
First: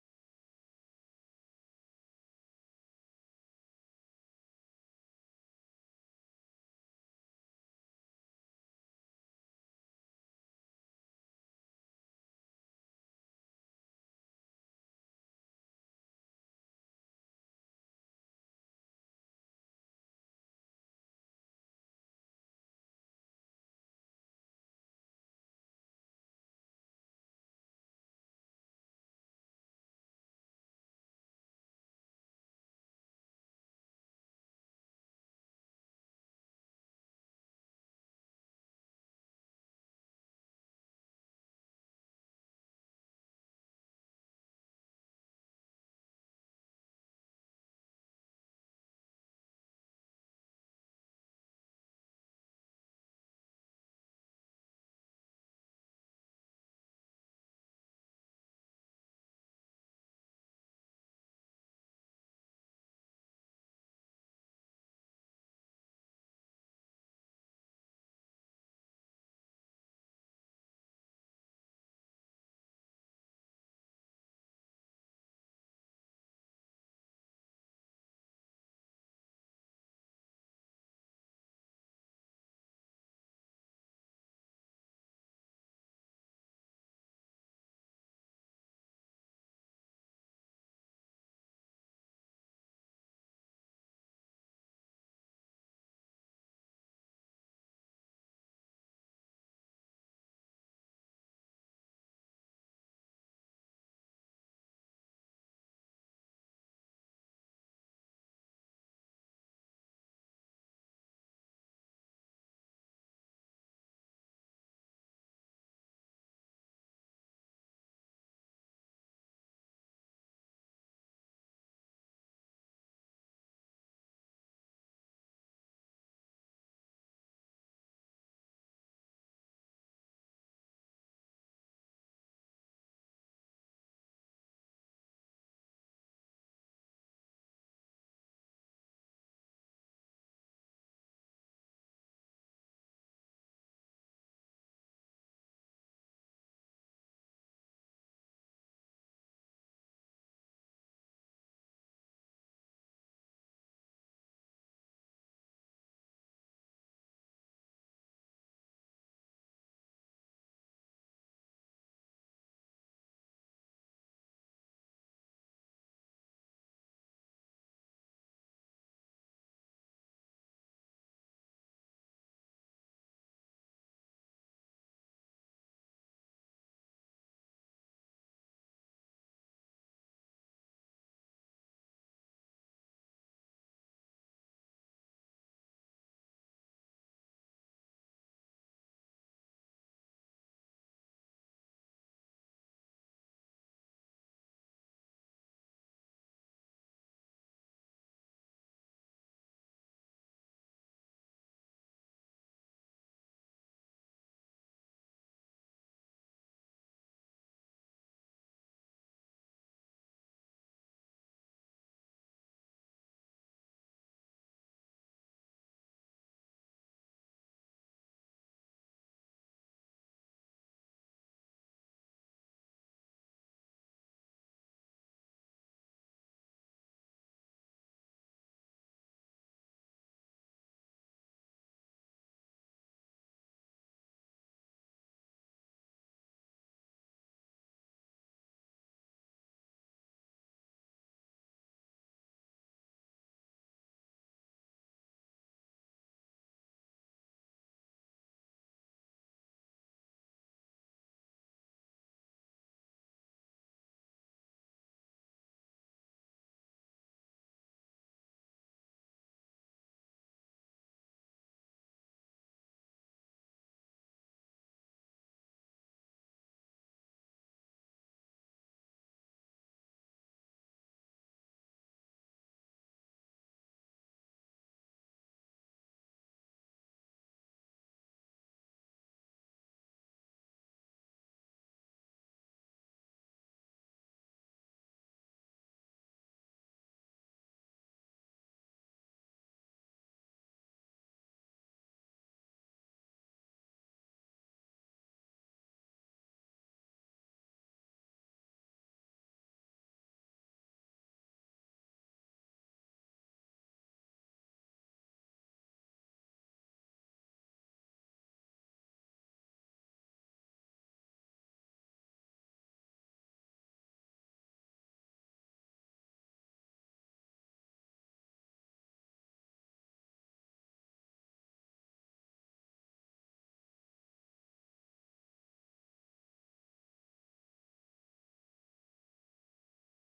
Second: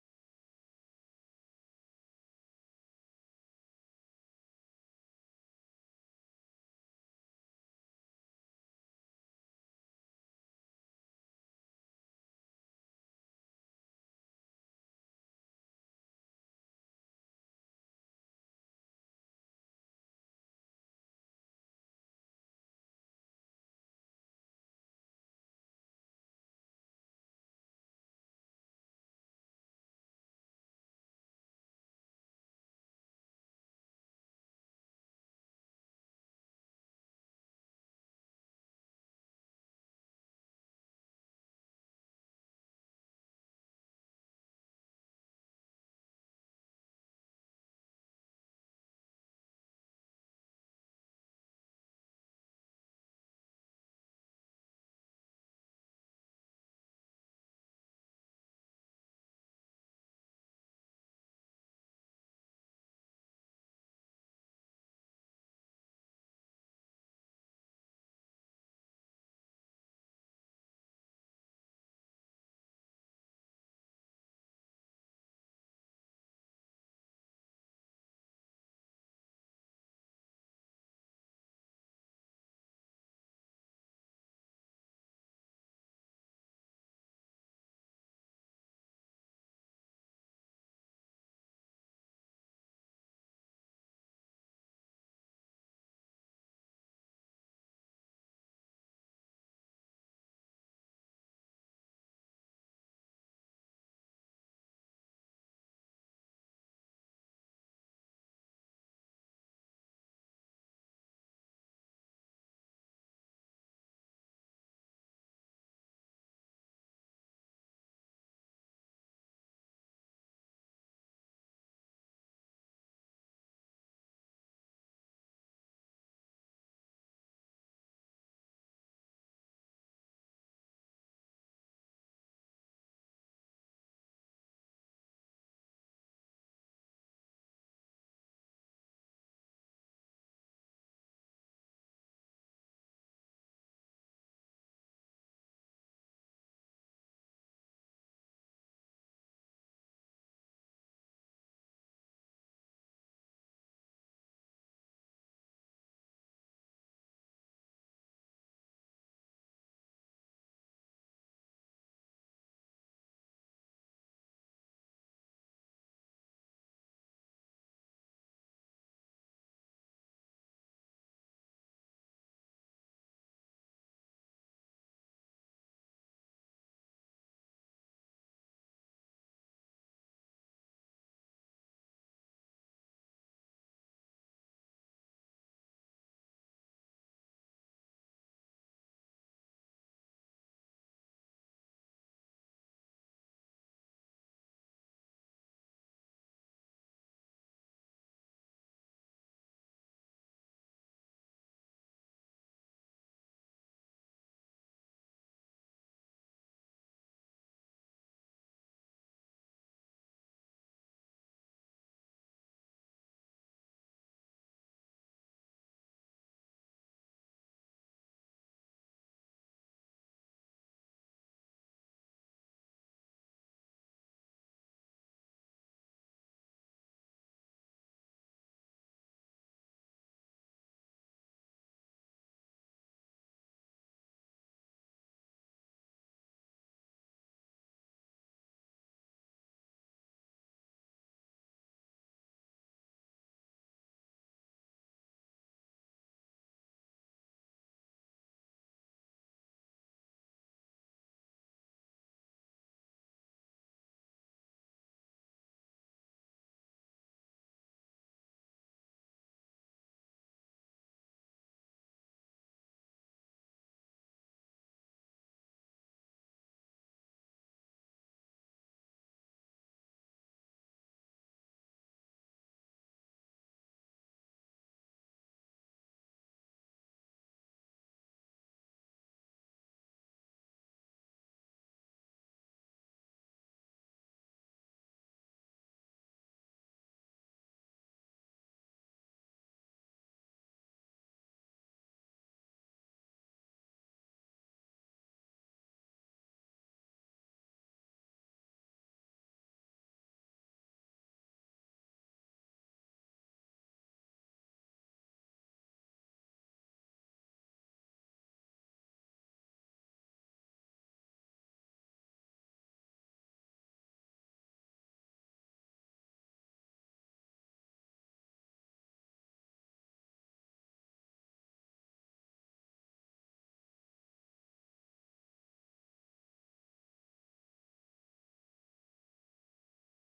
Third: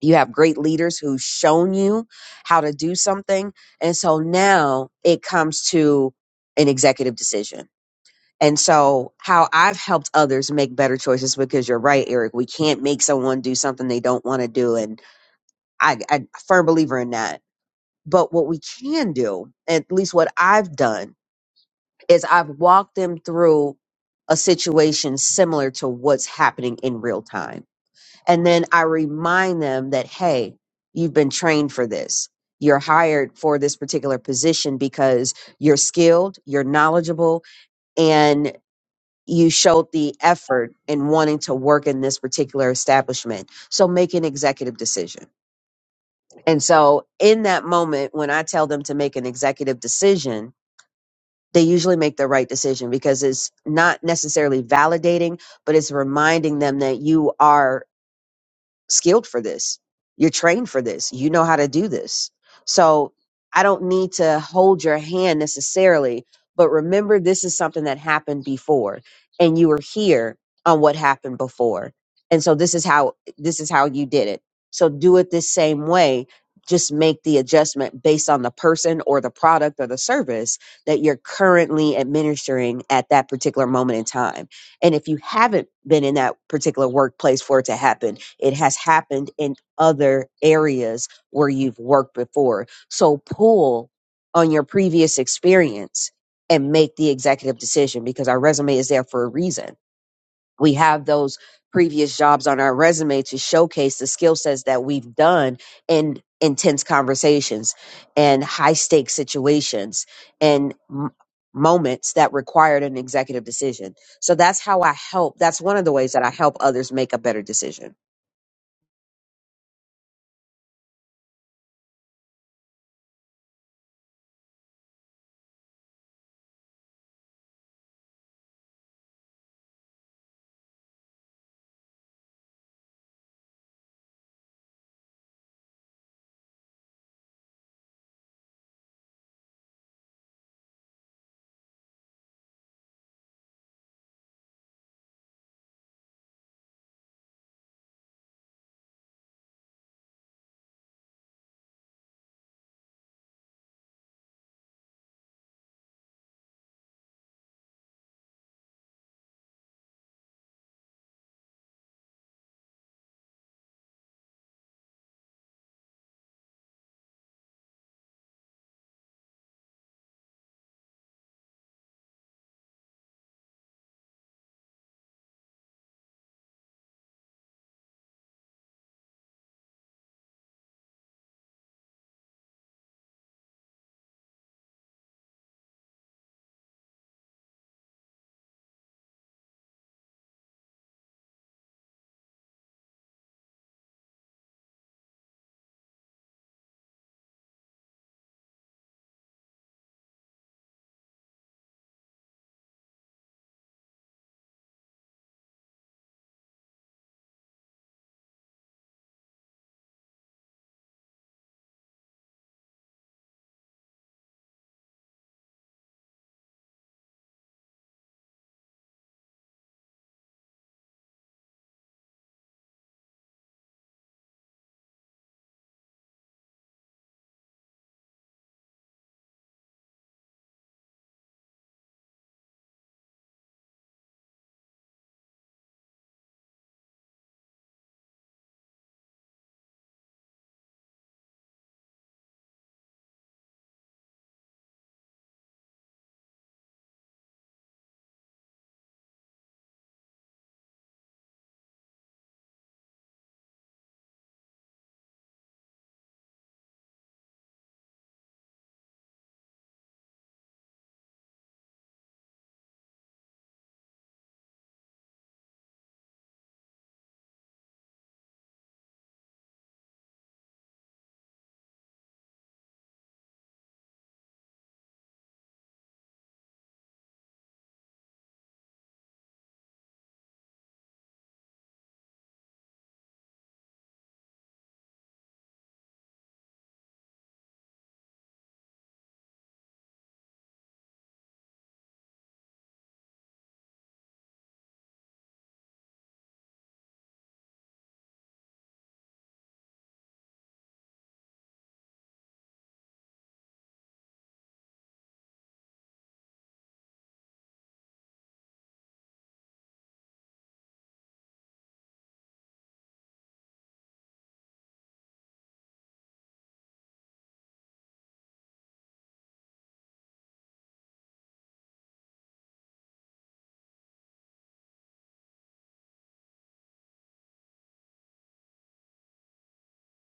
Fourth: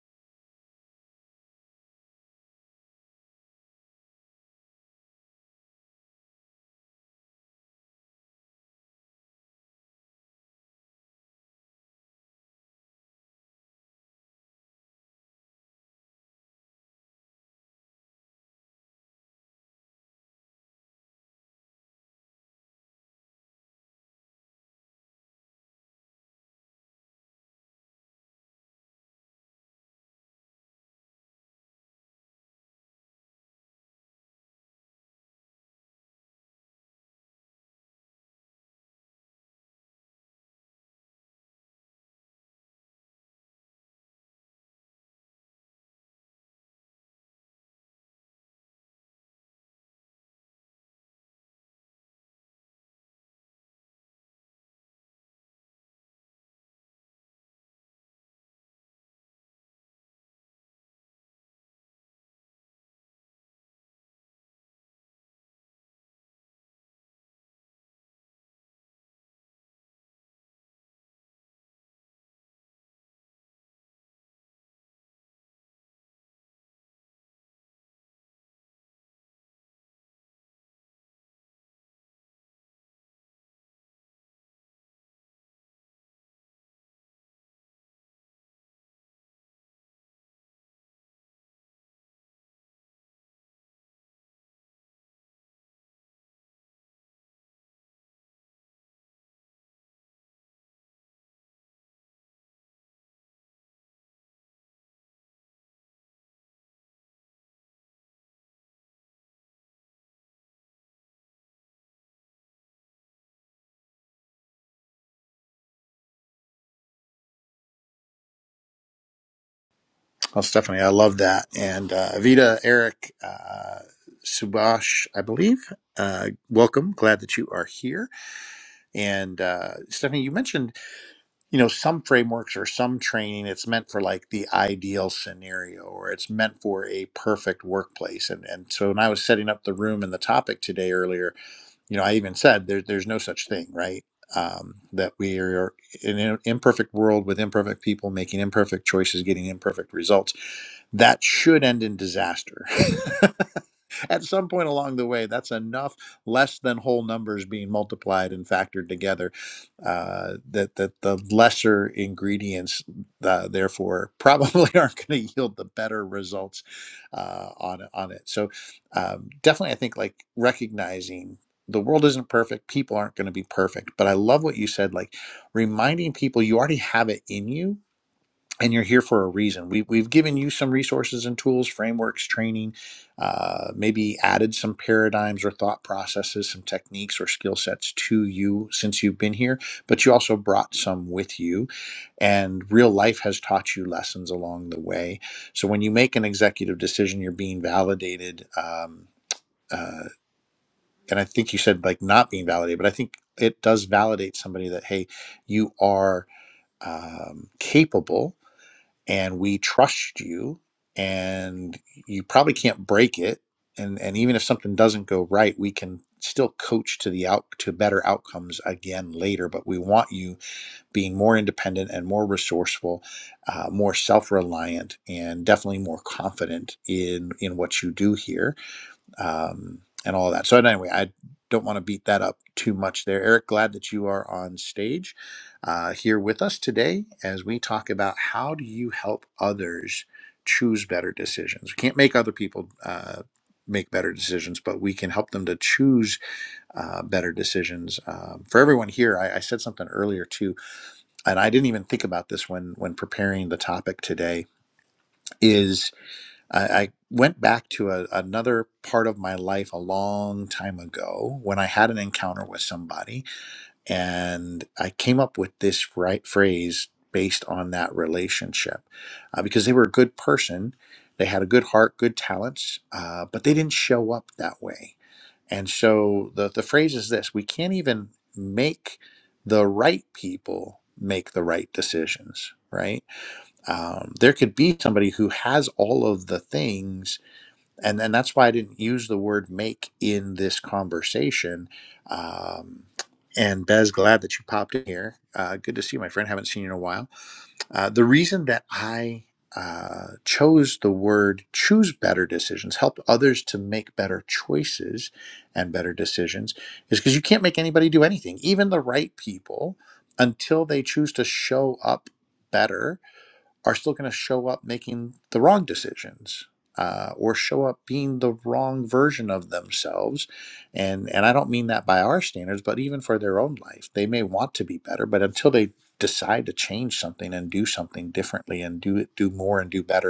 B: You have great leaders who've shown you how to do something. And so now it comes to an executive decision and so, how I've helped others make better choices because you're right, Eric. We can't make someone do something they don't want to do, and I, I a firm believer in that. But what we can do, at least what I've done, is I've walked them through a situation similar to what's happening in real time, and then I remind them that hey, you've been trained for this. You're hired for this particular position because you're skilled, you're knowledgeable, and you showed the effort in wanting to work in this particular establishment. So make an executive decision. And so in that moment, when I tell them to make an executive decision, they usually make the right decision because it's not necessarily validating, but it's reminding them that you are skilled for this. You're trained for this. You know how to do this. So I don't need to hold your hand necessarily, but remember this is something that happened before and you were here on what happened before. And so this is how this is how you did it. So do it the same way. Just make the adjustment based on the person or the product or the service that you're currently administering at that particular moment in time and if you haven't been in that particular workplace for it to happen, it has happened in other areas where you've worked before. So pull on your previous experience and make the executive decision because our resume is there for a reason we have those previous jobs on our resume to showcase the skill sets that we've done in intense conversations and high stakes situations and m- moments that required an executive decision. So that's how I help. That's one of the ways that I help others make a better decision.
A: Well, Stephanie, I love that. And uh, Avita, Eric, uh, Subash, I believe. Uh, welcome. Glad that you are here. And uh, Stephanie, you mentioned, you know, some frameworks or some training, it's meant for like the ideal scenario or it's meant for a perfect workplace. And, and so when I was setting up the room and the topic today earlier, you know, I even said there, there's no such thing, right? Um, that we are in an imperfect world with imperfect people making imperfect choices, getting imperfect results. That should end in disaster. At some point along the way, that's enough less than whole numbers being multiplied and factored together uh, that that the lesser ingredients, uh, therefore, probably aren't going to yield the better results uh, on on it. So um, definitely, I think like recognizing the world isn't perfect people aren't going to be perfect but i love what you said like reminding people you already have it in you and you're here for a reason we, we've given you some resources and tools frameworks training uh, maybe added some paradigms or thought processes some techniques or skill sets to you since you've been here but you also brought some with you and real life has taught you lessons along the way so when you make an executive decision you're being validated um, uh, and I think you said like not being validated, but I think it does validate somebody that hey, you are um, capable, and we trust you, and you probably can't break it, and and even if something doesn't go right, we can still coach to the out to better outcomes again later. But we want you being more independent and more resourceful, uh, more self reliant, and definitely more confident in in what you do here um, and all of that. So anyway, I don't want to beat that up too much there. Eric, glad that you are on stage uh, here with us today as we talk about how do you help others choose better decisions. We can't make other people. Uh, Make better decisions, but we can help them to choose uh, better decisions. Um, for everyone here, I, I said something earlier too, and I didn't even think about this when when preparing the topic today. Is I, I went back to a, another part of my life a long time ago when I had an encounter with somebody, and I came up with this right phrase based on that relationship uh, because they were a good person, they had a good heart, good talents, uh, but they didn't show up that way. And so the the phrase is this: we can't even make the right people make the right decisions, right? Um, there could be somebody who has all of the things and and that's why I didn't use the word make in this conversation. Um, and Bez, glad that you popped in here. Uh, good to see you, my friend. Haven't seen you in a while. Uh, the reason that I uh, chose the word choose better decisions, help others to make better choices and better decisions, is because you can't make anybody do anything, even the right people, until they choose to show up better are still going to show up making the wrong decisions uh, or show up being the wrong version of themselves and and i don't mean that by our standards but even for their own life they may want to be better but until they decide to change something and do something differently and do it do more and do better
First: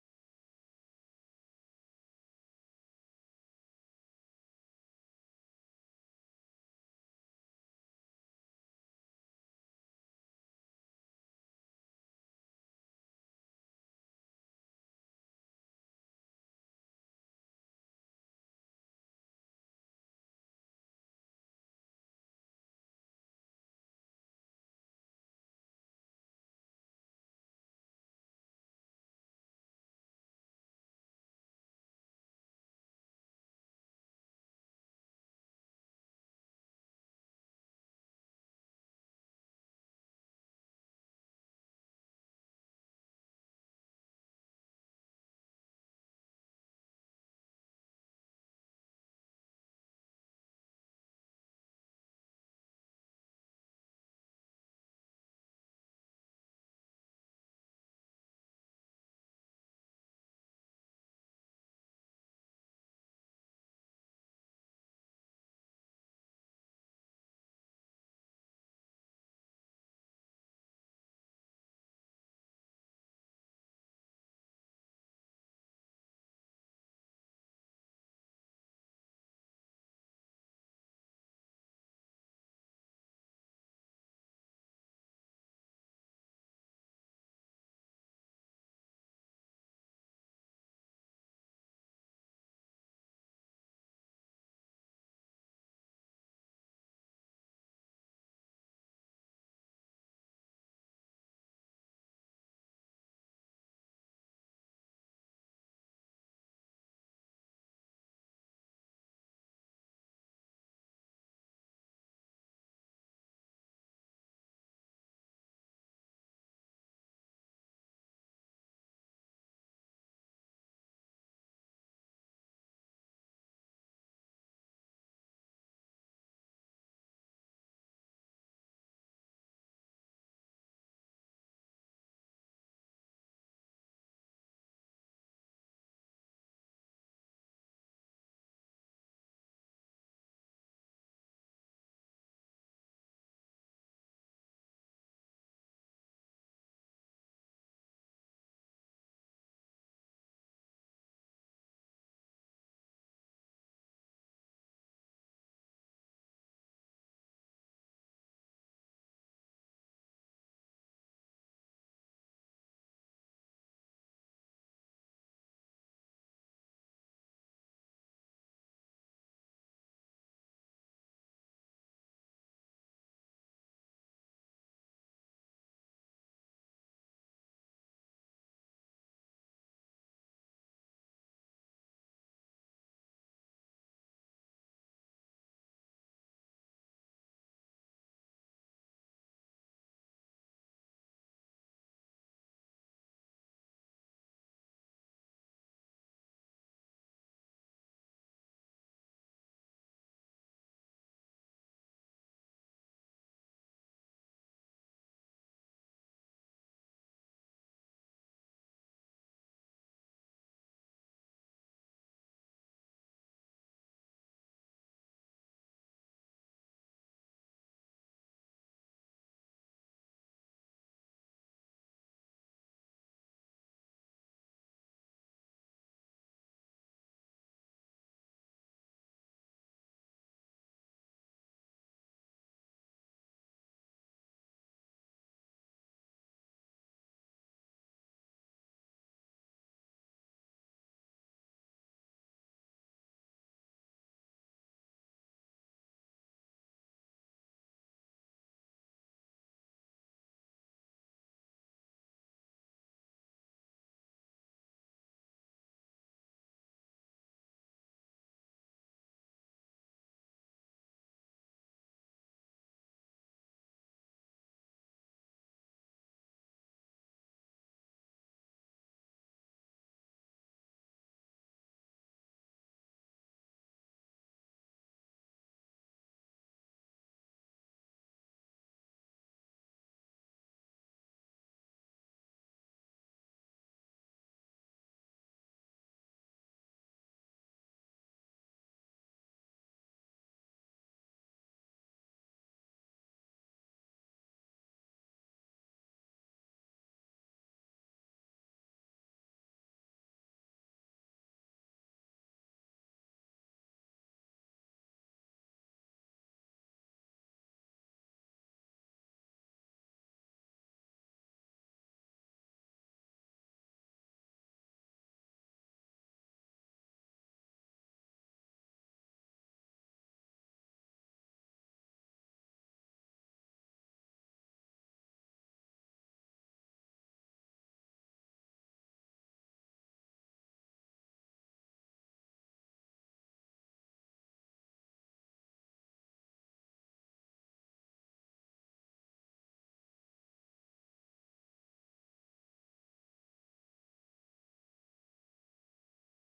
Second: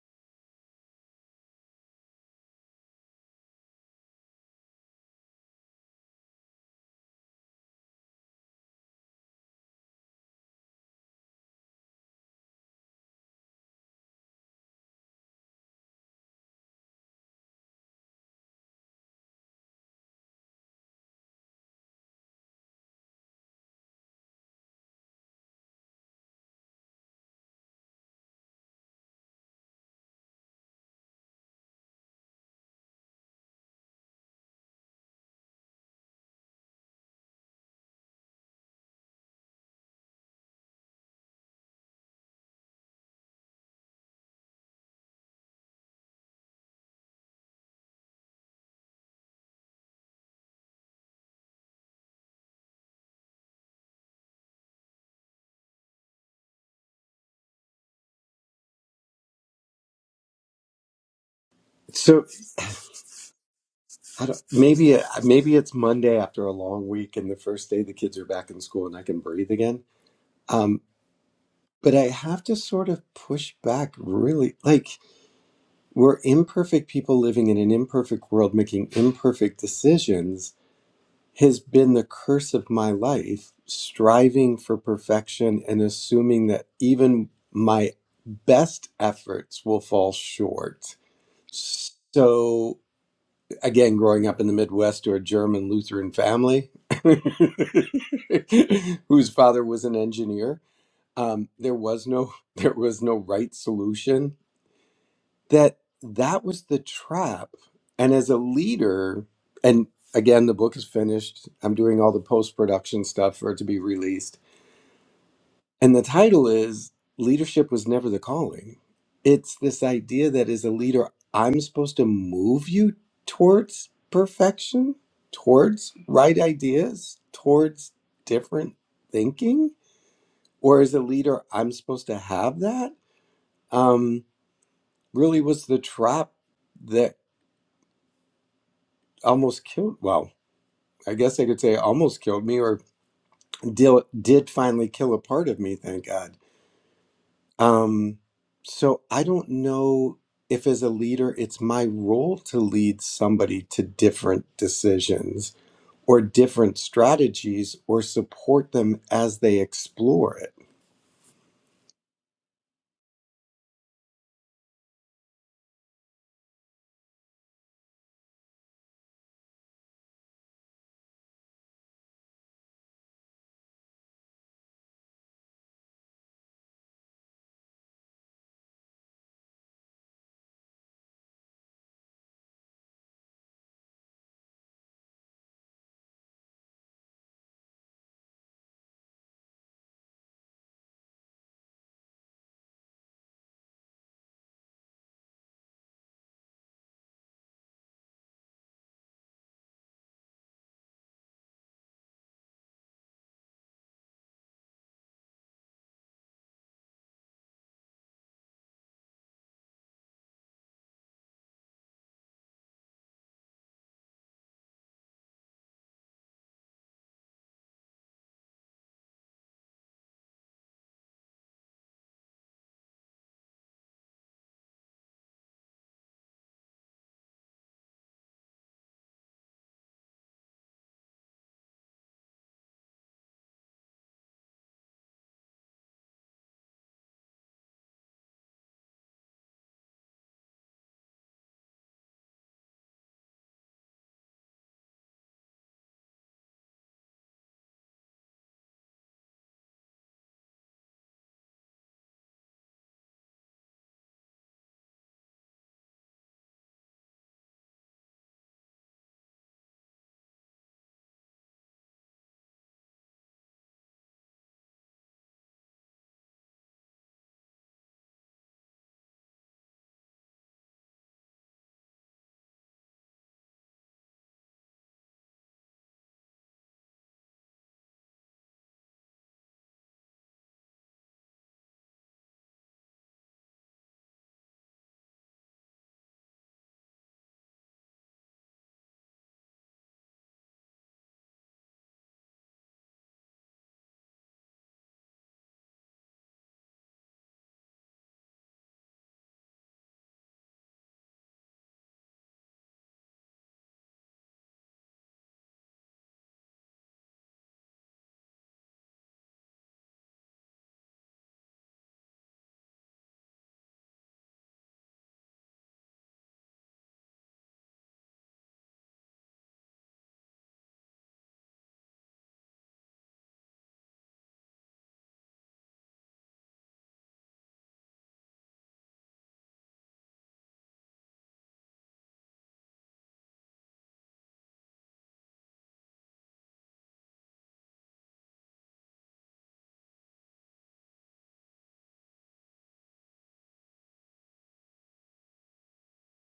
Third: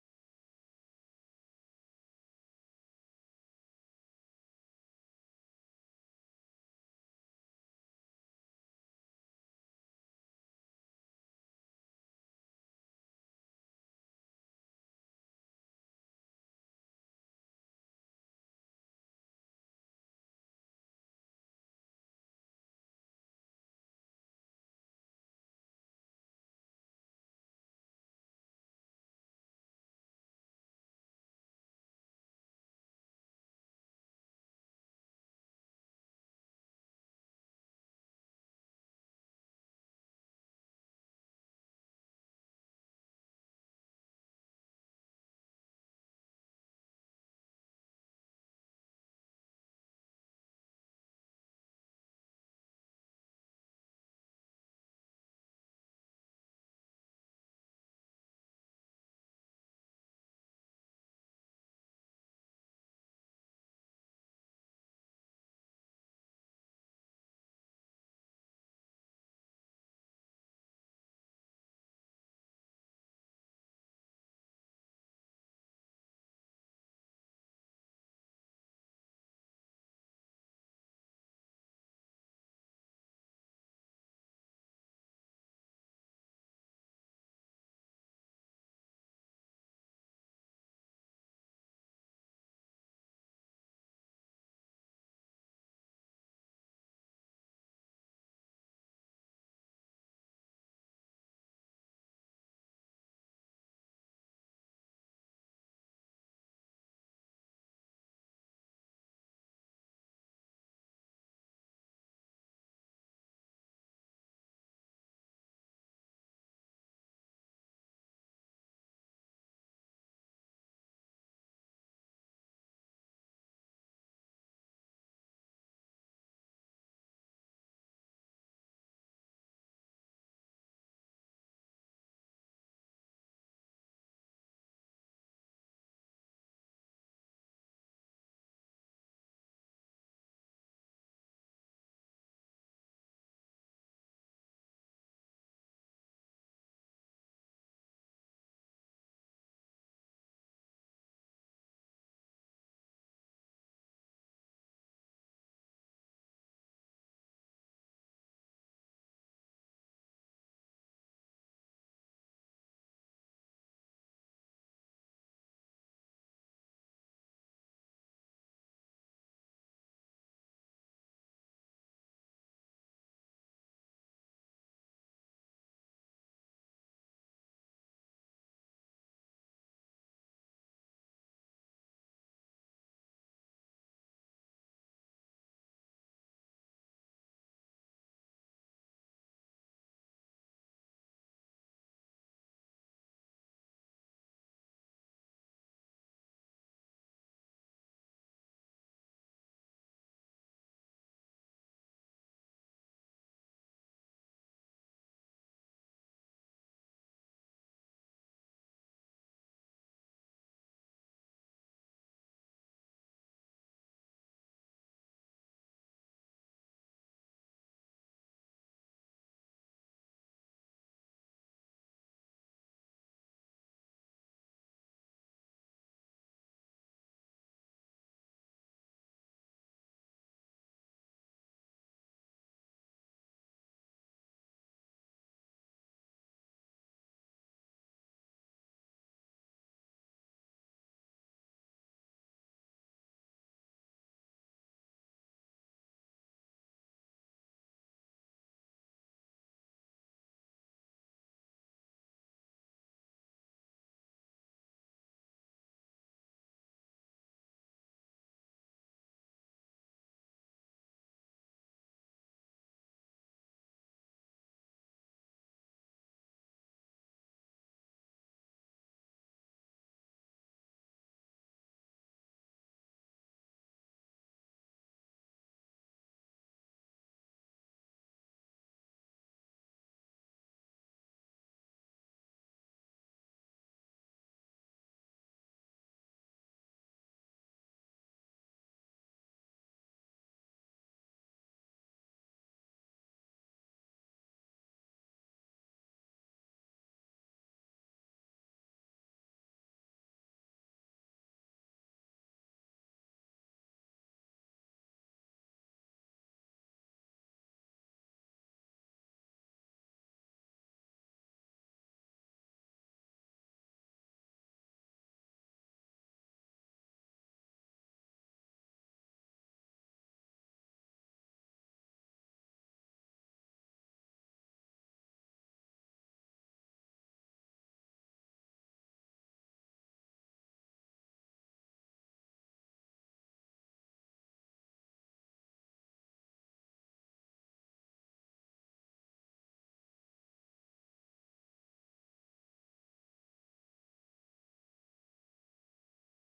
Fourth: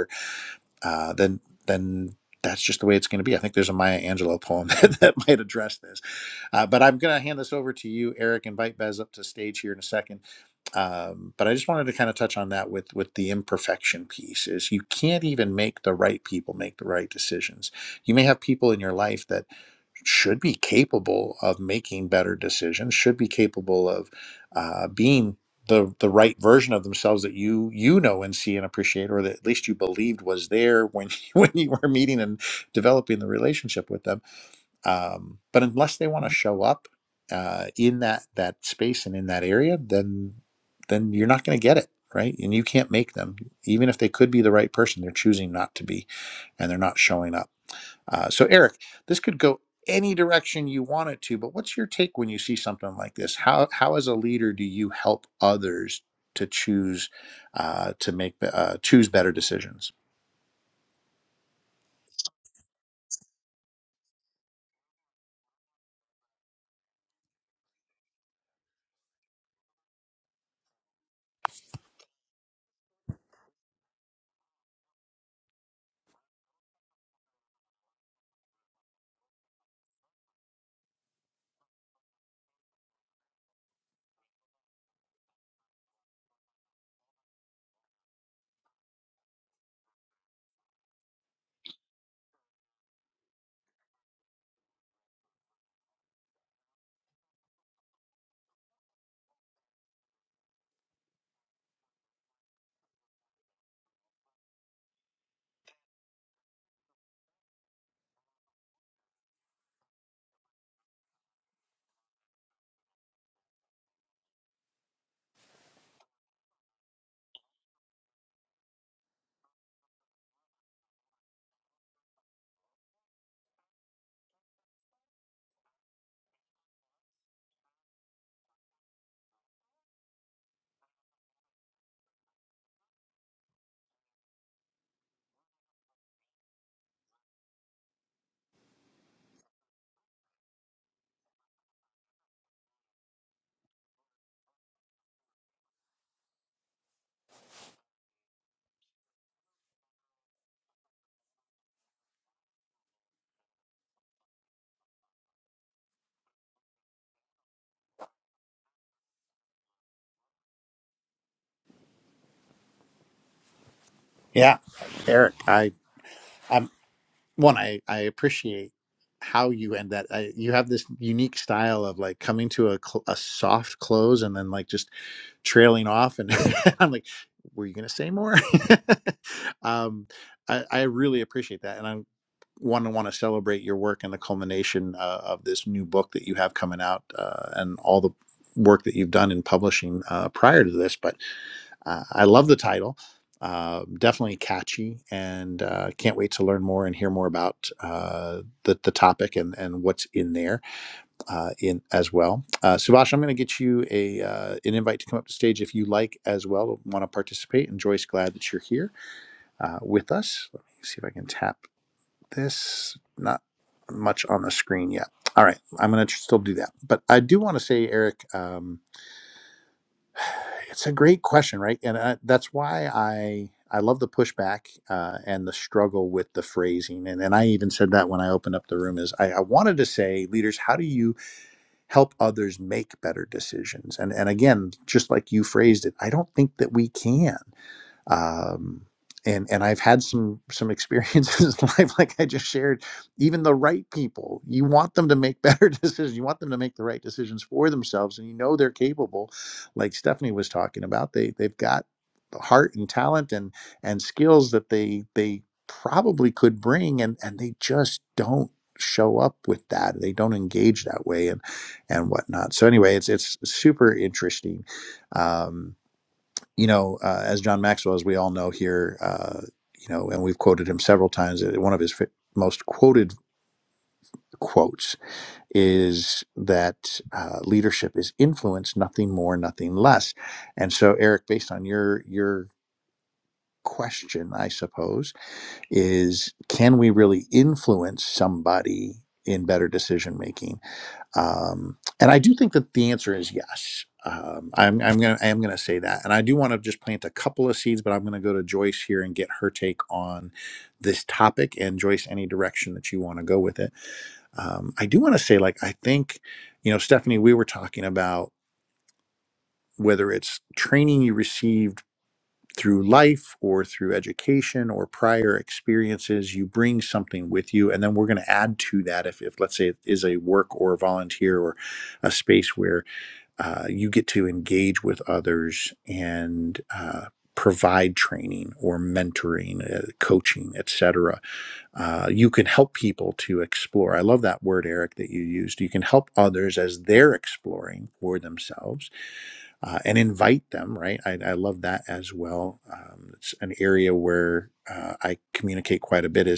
A: uh, then then that's just the way it's going to be. I think there's a Maya Angelou poem that, that might address this. Uh, but I'm going to hand this over to you, Eric. Invite Bez up to stage here in a second. Um, but I just wanted to kind of touch on that with with the imperfection piece. Is you can't even make the right people make the right decisions. You may have people in your life that should be capable of making better decisions, should be capable of uh, being the the right version of themselves that you you know and see and appreciate or that at least you believed was there when when you were meeting and developing the relationship with them um, but unless they want to show up uh, in that that space and in that area then then you're not going to get it right and you can't make them even if they could be the right person they're choosing not to be and they're not showing up uh, so, Eric, this could go any direction you want it to, but what's your take when you see something like this? How, how as a leader, do you help others to choose uh, to make the- uh, choose better decisions?
C: So I don't, maybe maybe it's Monday after a long week, and the first day the kids are back in school, and I can breathe again. Um, but I have to sort of push back. Really, like we're imperfect people living in an imperfect world, making imperfect decisions. Has been the curse of my life, striving for perfection and assuming that even my best efforts will fall short. So again growing up in the midwest to a german lutheran family whose father was an engineer um, there was no there was no right solution that that was the trap and as a leader and again the book is finished i'm doing all the post-production stuff for it to be released and the title is Leadership Was Never the Calling. It's this idea that as a leader, I'm supposed to move you towards perfection, towards right ideas, towards different thinking. Or as a leader, I'm supposed to have that. Um, really was the trap that almost killed, well, I guess I could say almost killed me or did, did finally kill a part of me, thank God Um, so I don't know if as a leader, it's my role to lead somebody to different decisions or different strategies or support them as they explore it.
A: Yeah, Eric, I I'm one. I I appreciate how you end that. I, you have this unique style of like coming to a cl- a soft close and then like just trailing off, and I'm like, were you gonna say more? um, I, I really appreciate that, and I'm one, I want to celebrate your work and the culmination uh, of this new book that you have coming out uh, and all the work that you've done in publishing uh, prior to this. But uh, I love the title. Uh, definitely catchy, and uh, can't wait to learn more and hear more about uh, the, the topic and, and what's in there uh, in as well. Uh, Subash, I'm going to get you a uh, an invite to come up to stage if you like as well. Want to participate? And Joyce, glad that you're here uh, with us. Let me see if I can tap this not much on the screen yet. All right, I'm going to still do that, but I do want to say, Eric, um, it's a great question, right? And I, that's why I I love the pushback uh, and the struggle with the phrasing, and and I even said that when I opened up the room is I, I wanted to say, leaders, how do you help others make better decisions? And and again, just like you phrased it, I don't think that we can um, and and I've had some some experiences in life, like I just shared. Even the right people, you want them to make better decisions. You want them to make the right decisions for themselves, and you know they're capable. Like Stephanie was talking about, they they've got the heart and talent and and skills that they they probably could bring, and and they just don't show up with that. They don't engage that way, and and whatnot. So anyway, it's it's super interesting. Um, you know, uh, as John Maxwell, as we all know here, uh, you know, and we've quoted him several times. uh, One of his fi- most quoted quotes is that uh, leadership is influence, nothing more, nothing less. And so, Eric, based on your your question, I suppose is can we really influence somebody? In better decision making, um, and I do think that the answer is yes. Um, I'm, I'm gonna I am gonna say that, and I do want to just plant a couple of seeds, but I'm gonna go to Joyce here and get her take on this topic. And Joyce, any direction that you want to go with it. Um, I do want to say, like, I think, you know, Stephanie, we were talking about whether it's training you received through life or through education or prior experiences, you bring something with you, and then we're gonna add to that if, if let's say it is a work or a volunteer or a space where uh, you get to engage with others and uh, provide training or mentoring, uh, coaching, etc. Uh, you can help people to explore. I love that word, Eric, that you used. You can help others as they're exploring for themselves uh, and invite them. Right? I, I love that as well. Um, it's an area where. Uh, I communicate quite a bit Is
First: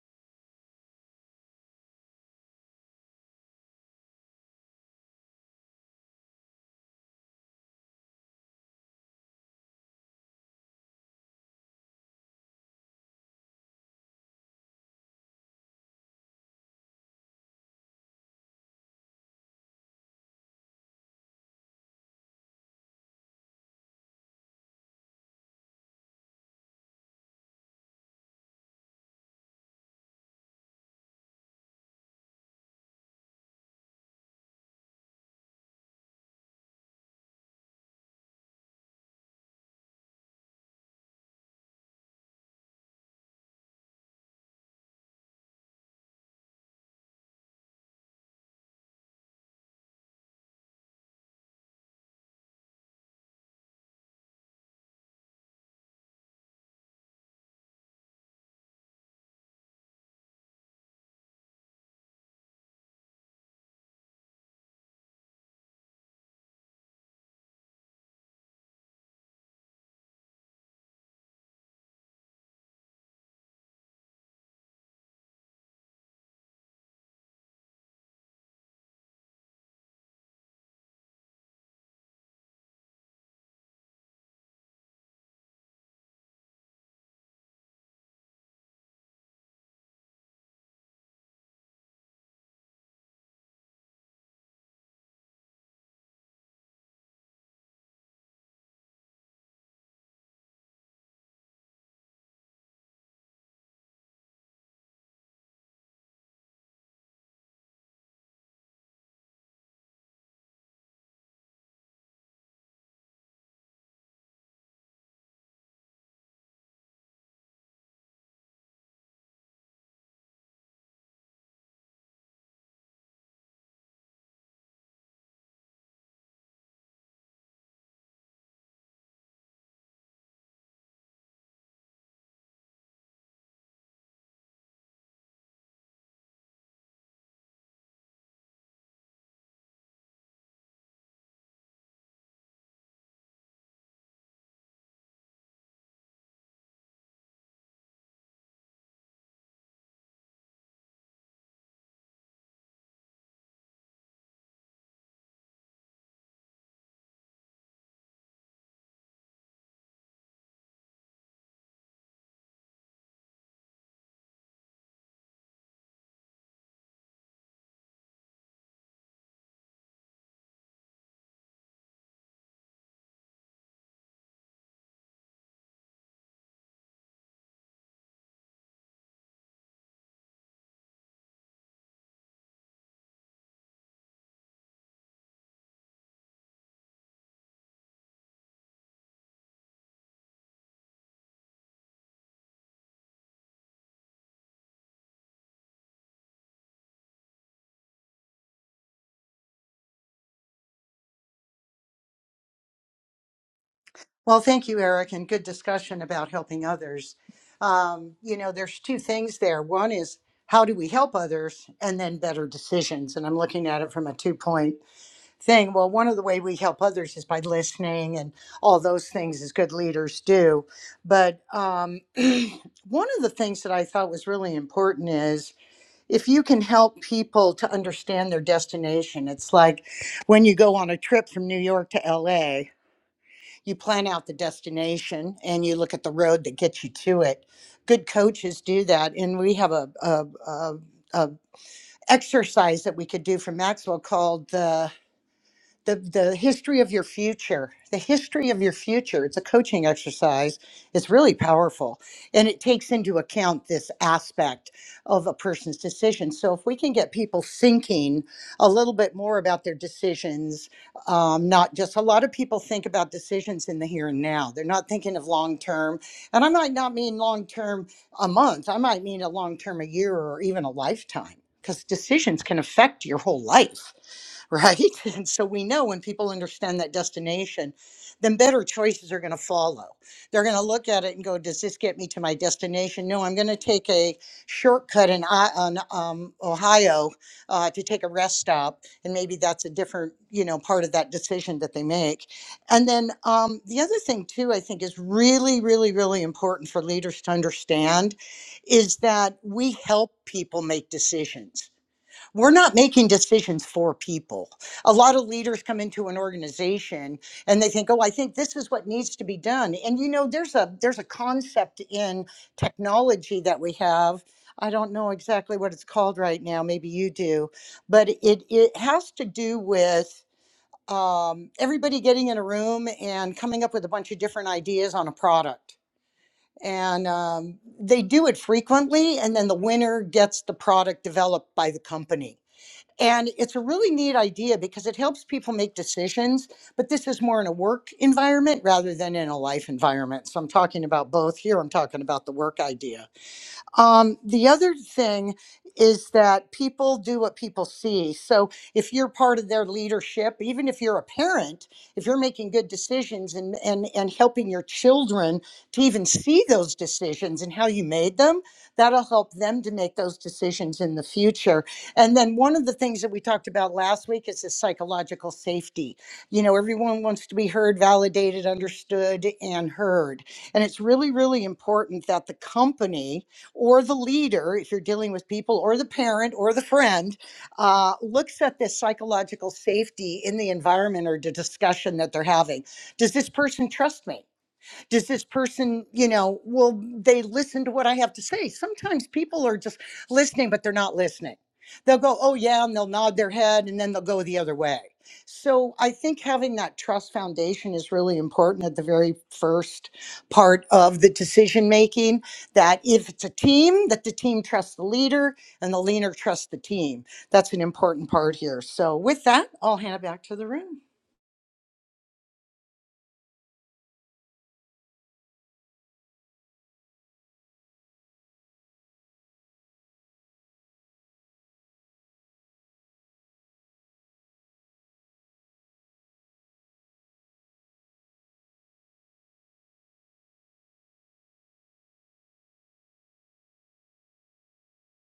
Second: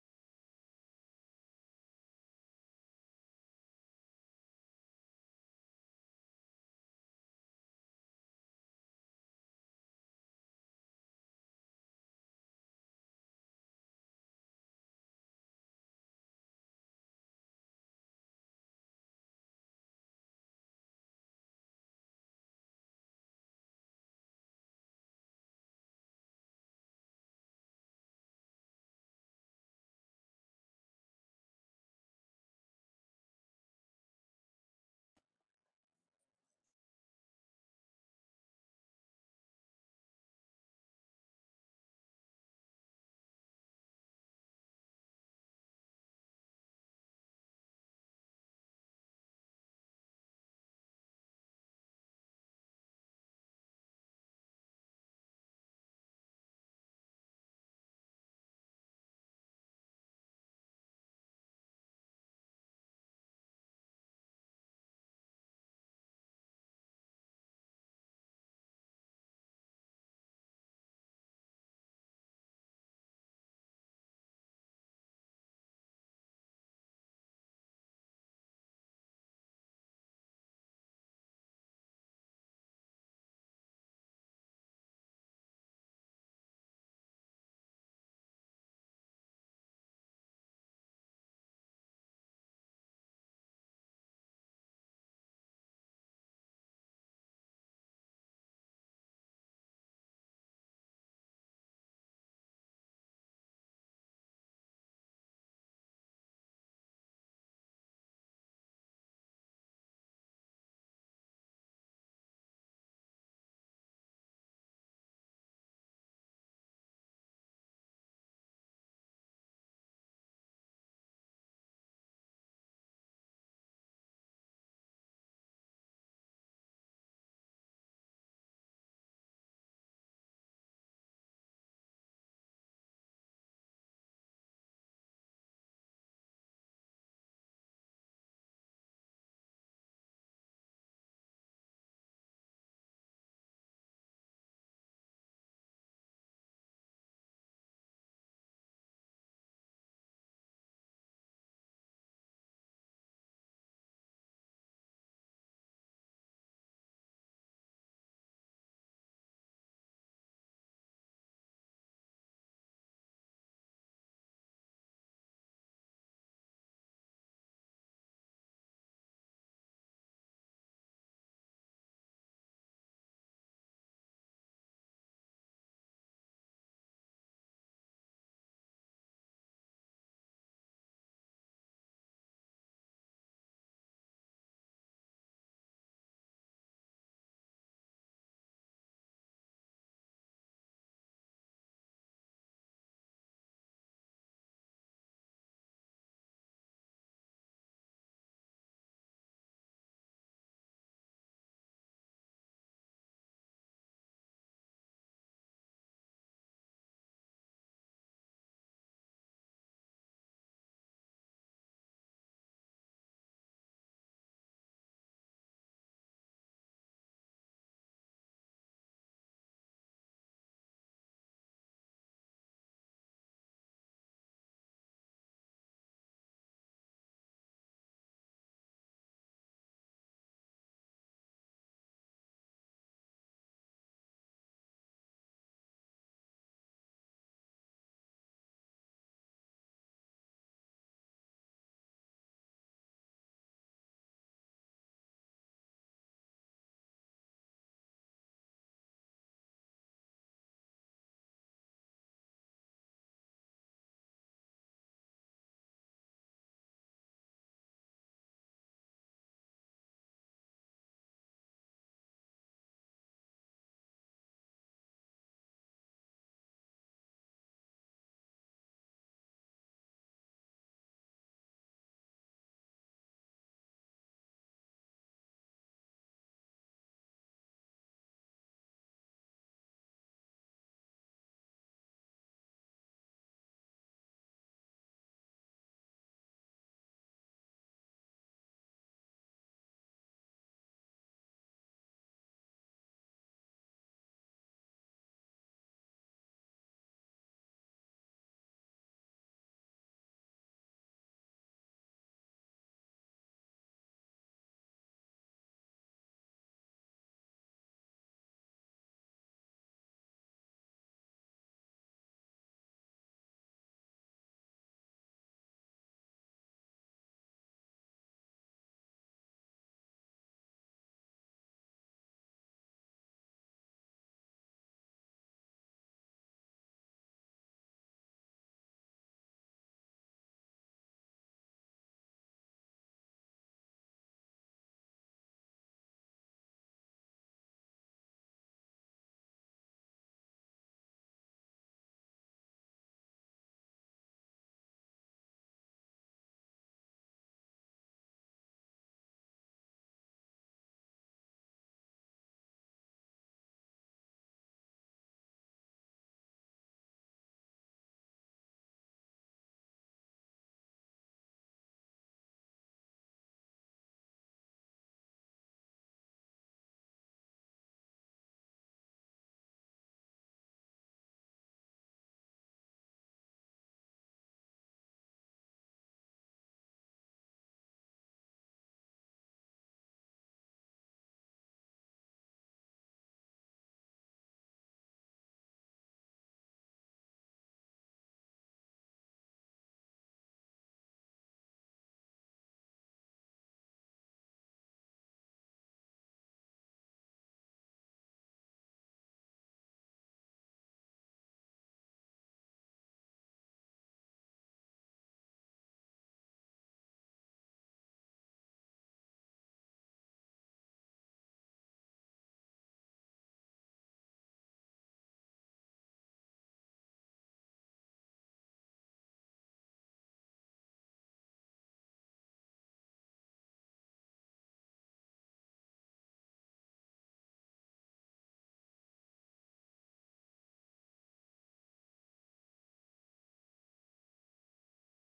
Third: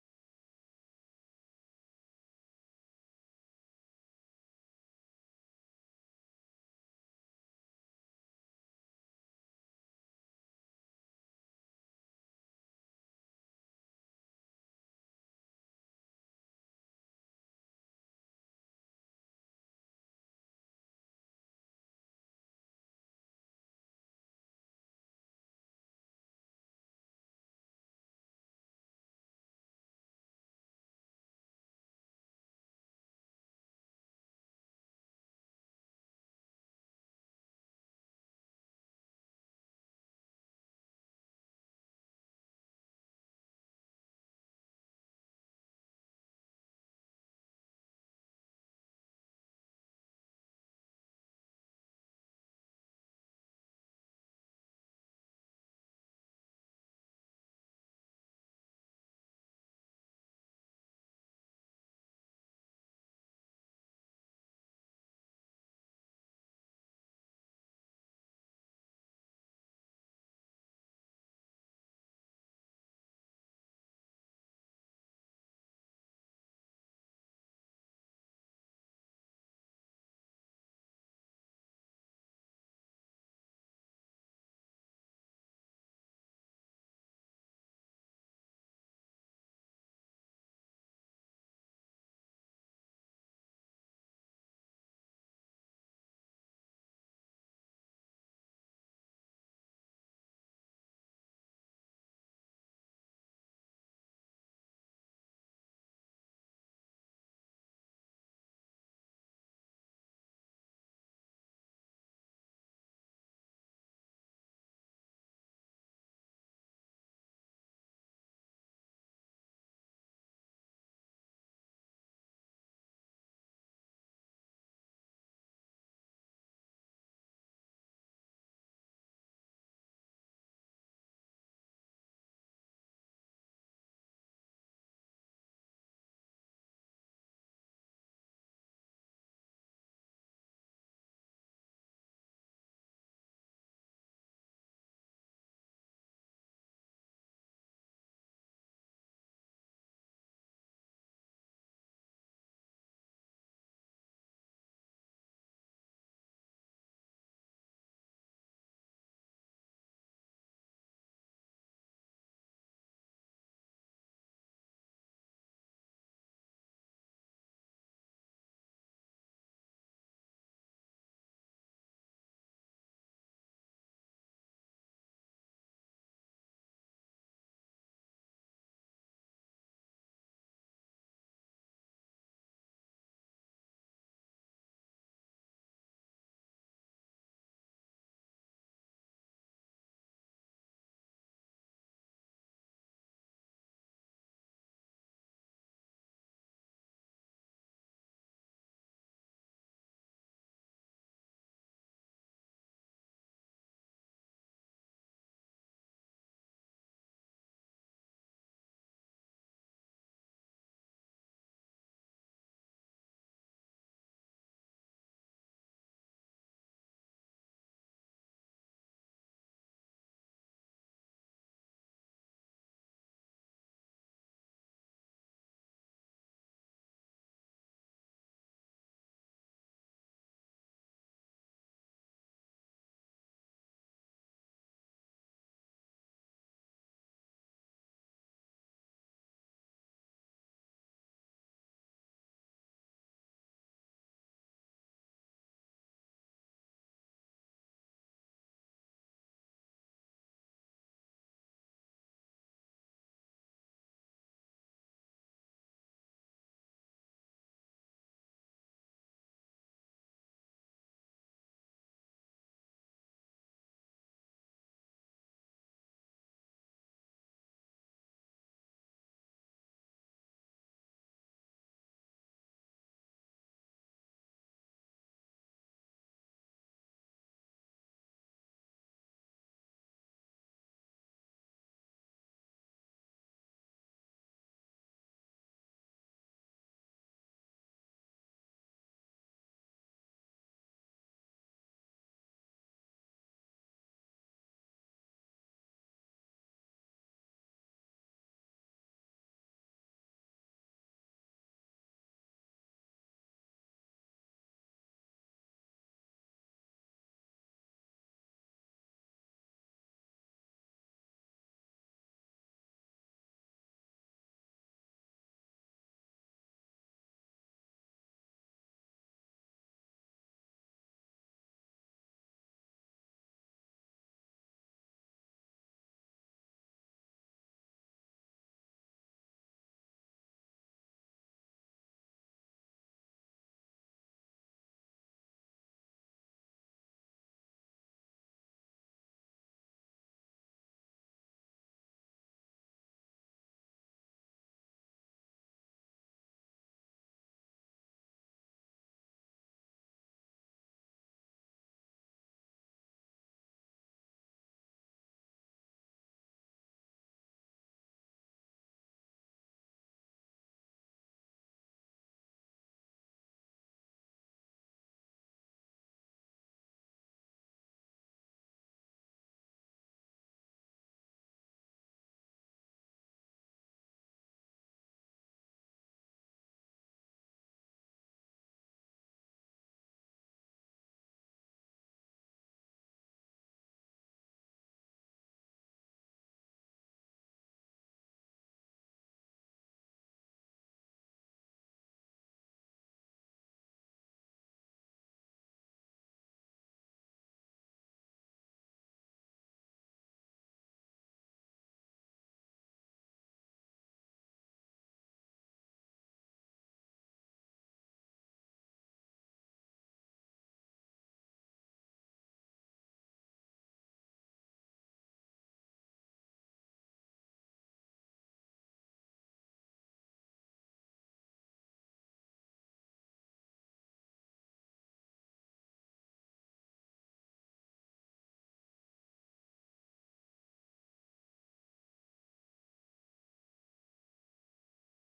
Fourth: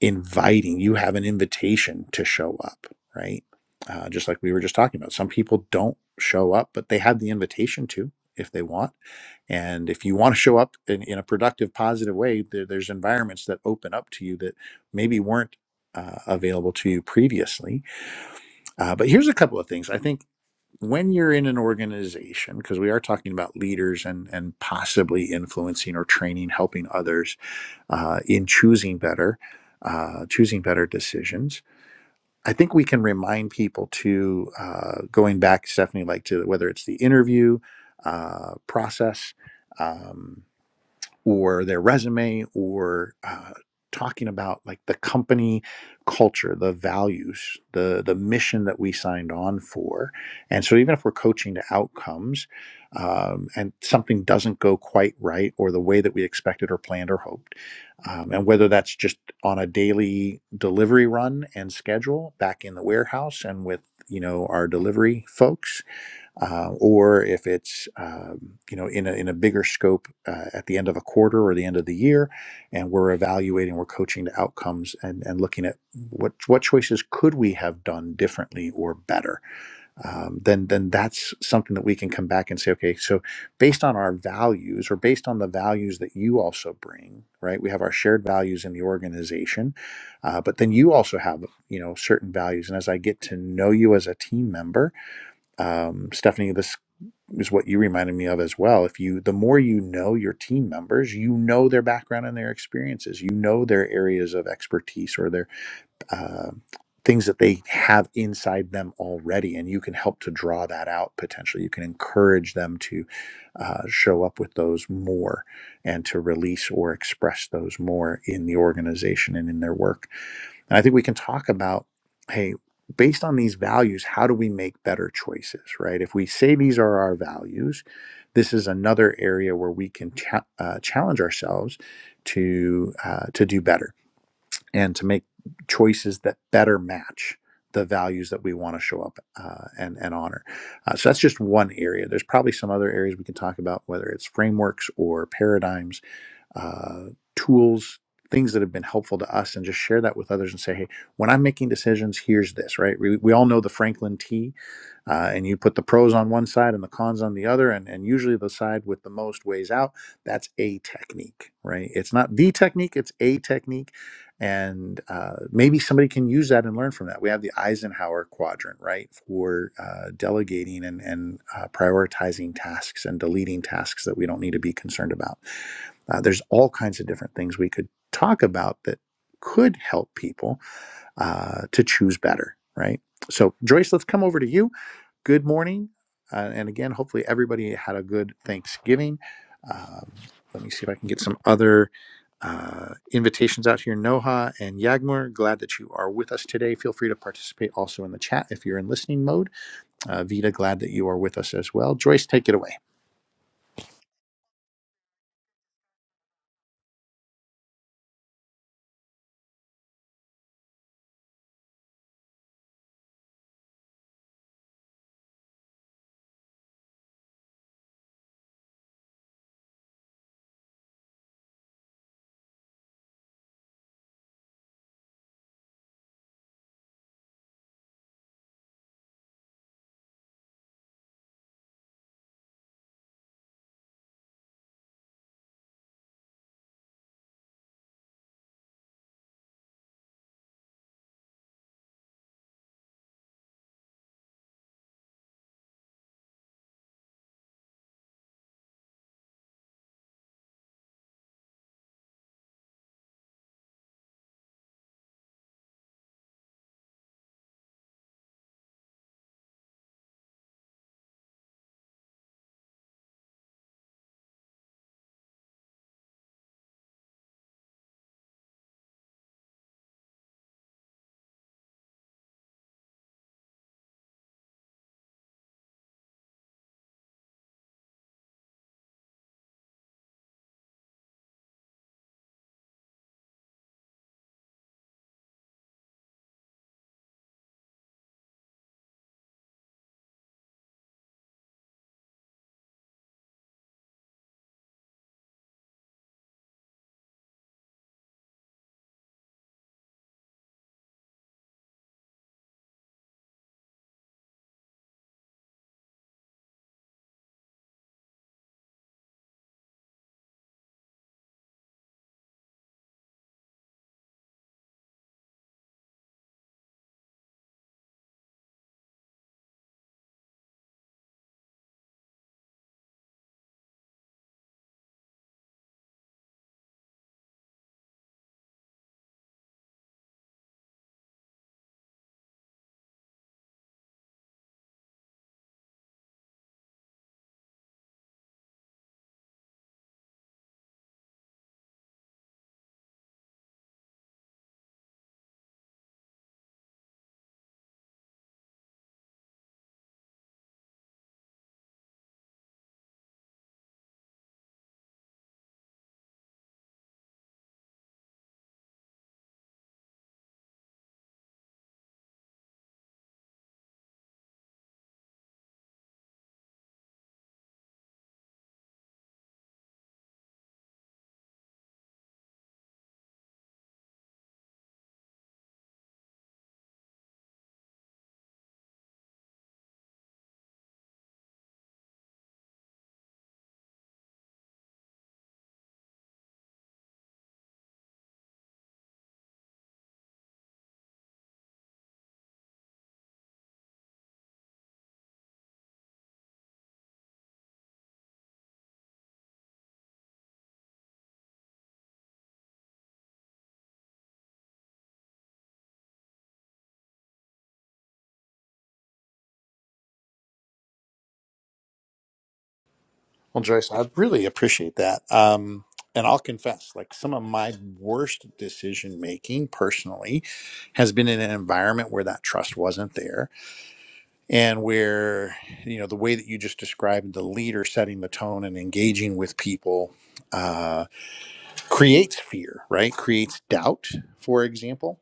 A: inviting you have an invitation to show up right uh, just like we were just talking about some people don't show up but they have the invitation to if they want and if you want to show up in, in a productive positive way there, there's environments that open up to you that maybe weren't uh, available to you previously uh, but here's a couple of things i think when you're in an organization because we are talking about leaders and and possibly influencing or training helping others uh, in choosing better, uh, choosing better decisions. I think we can remind people to uh, going back, Stephanie, like to whether it's the interview uh, process. Um, or their resume or uh, talking about like the company culture the values the the mission that we signed on for and so even if we're coaching to outcomes um, and something doesn't go quite right or the way that we expected or planned or hoped um, and whether that's just on a daily delivery run and schedule back in the warehouse and with you know our delivery folks uh, or if it's um, you know in a, in a bigger scope uh, at the end of a quarter or the end of the year, and we're evaluating, we're coaching the outcomes and and looking at what what choices could we have done differently or better. Um, then then that's something that we can come back and say, okay, so based on our values or based on the values that you also bring, right? We have our shared values in the organization, uh, but then you also have you know certain values, and as I get to know you as a team member um, Stephanie. This is what you reminded me of as well. If you, the more you know your team members, you know their background and their experiences, you know their areas of expertise or their uh, things that they have inside them already, and you can help to draw that out potentially. You can encourage them to uh, show up with those more and to release or express those more in the organization and in their work. And I think we can talk about, hey, based on these values, how do we make better choices, right? If we say these are our values, this is another area where we can cha- uh, challenge ourselves to uh, to do better and to make choices that better match the values that we want to show up uh, and and honor. Uh, so that's just one area. There's probably some other areas we can talk about, whether it's frameworks or paradigms uh, tools, things that have been helpful to us, and just share that with others and say, hey, when I'm making decisions, here's this, right? We, we all know the Franklin T uh, and you put the pros on one side and the cons on the other and, and usually the side with the most weighs out that's a technique right it's not the technique it's a technique and uh, maybe somebody can use that and learn from that we have the eisenhower quadrant right for uh, delegating and, and uh, prioritizing tasks and deleting tasks that we don't need to be concerned about uh, there's all kinds of different things we could talk about that could help people uh, to choose better, right? So, Joyce, let's come over to you. Good morning. Uh, and again, hopefully, everybody had a good Thanksgiving. Um, let me see if I can get some other uh, invitations out here. Noha and Yagmur, glad that you are with us today. Feel free to participate also in the chat if you're in listening mode. Uh, Vita, glad that you are with us as well. Joyce, take it away.
D: Well, thank you, Eric, and good discussion about helping others. Um, you know, there's two things there. One is how do we help others, and then better decisions. And I'm looking at it from a two point thing. Well, one of the way we help others is by listening and all those things as good leaders do. But um, one of the things that I thought was really important is if you can help people to understand their destination. It's like when you go on a trip from New York to LA you plan out the destination and you look at the road that gets you to it. Good coaches do that, and we have a, a, a, a exercise that we could do for Maxwell called the the the history of your future the history of your future it's a coaching exercise it's really powerful and it takes into account this aspect of a person's decision so if we can get people thinking a little bit more about their decisions um, not just a lot of people think about decisions in the here and now they're not thinking of long term and i might not mean long term a month i might mean a long term a year or even a lifetime because decisions can affect your whole life right? And so we know when people understand that destination, then better choices are going to follow. They're going to look at it and go, "Does this get me to my destination?" No, I'm going to take a shortcut in I- on um, Ohio uh, to take a rest stop, and maybe that's a different, you know, part of that decision that they make. And then um, the other thing too, I think, is really, really, really important for leaders to understand, is that we help people make decisions we're not making decisions for people. A lot of leaders come into an organization and they think, "Oh, I think this is what needs to be done." And you know, there's a there's a concept in technology that we have. I don't know exactly what it's called right now. Maybe you do, but it it has to do with um, everybody getting in a room and coming up with a bunch of different ideas on a product. And um, they do it frequently, and then the winner gets the product developed by the company and it's a really neat idea because it helps people make decisions, but this is more in a work environment rather than in a life environment. So I'm talking about both. Here I'm talking about the work idea um, the other thing is that people do what people see. So if you're part of their leadership, even if you're a parent, if you're making good decisions and and and helping your children to even see those decisions and how you made them, that'll help them to make those decisions in the future. And then one of the things that we talked about last week is the psychological safety. You know, everyone wants to be heard, validated, understood, and heard. And it's really, really important that the company or the leader, if you're dealing with people, or the parent or the friend, uh, looks at this psychological safety in the environment or the discussion that they're having. Does this person trust me? does this person you know will they listen to what i have to say sometimes people are just listening but they're not listening they'll go oh yeah and they'll nod their head and then they'll go the other way so i think having that trust foundation is really important at the very first part of the decision making that if it's a team that the team trusts the leader and the leader trusts the team that's an important part here so with that i'll hand it back to the room
A: Well, Joyce, I really appreciate that. Um, and I'll confess, like some of my worst decision making personally has been in an environment where that trust wasn't there and where, you know, the way that you just described the leader setting the tone and engaging with people uh, creates fear, right? Creates doubt, for example.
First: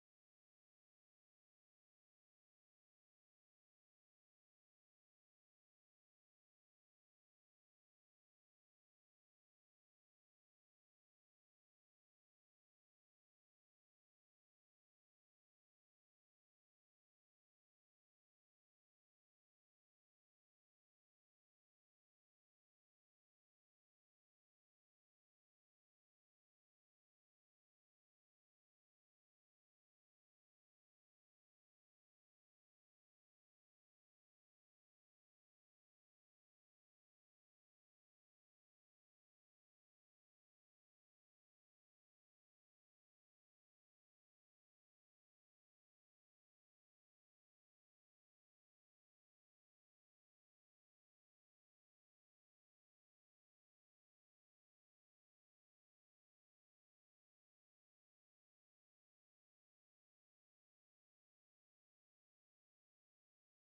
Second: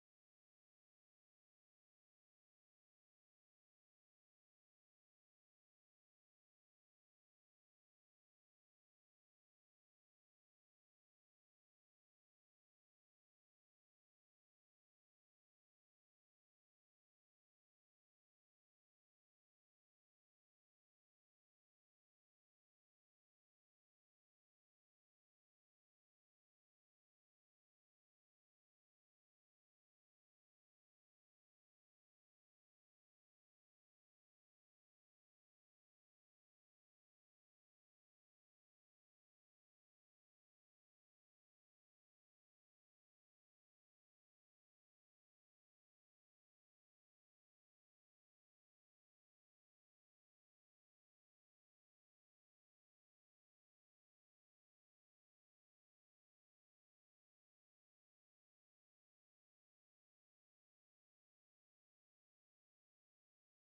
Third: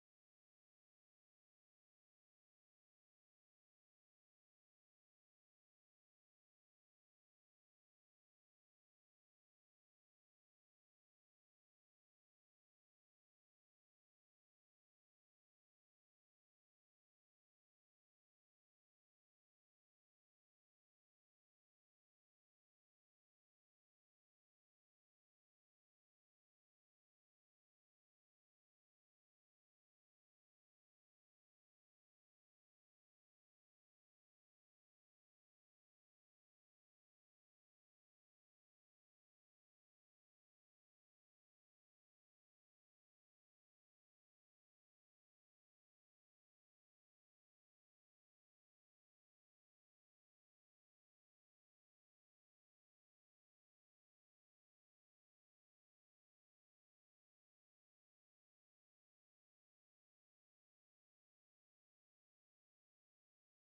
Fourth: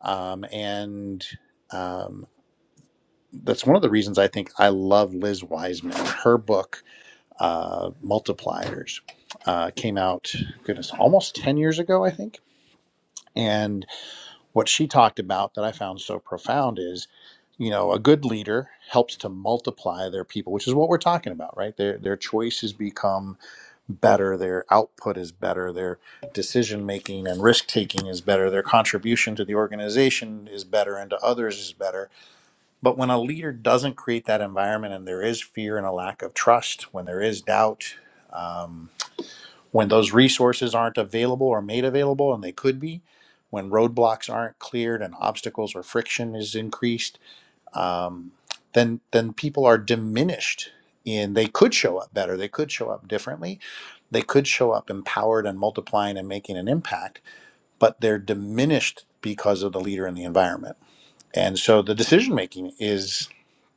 A: Um, and um, that's one of the reasons I think I love Liz Wiseman. Her book, uh, multipliers uh, came out, goodness, almost 10 years ago, I think. And what she talked about that I found so profound is, you know, a good leader helps to multiply their people, which is what we're talking about, right? Their, their choices become better, their output is better, their decision making and risk taking is better, their contribution to the organization is better and to others is better but when a leader doesn't create that environment and there is fear and a lack of trust, when there is doubt, um, when those resources aren't available or made available, and they could be, when roadblocks aren't cleared and obstacles or friction is increased, um, then then people are diminished. In they could show up better, they could show up differently, they could show up empowered and multiplying and making an impact, but they're diminished because of the leader and the environment and so the decision making is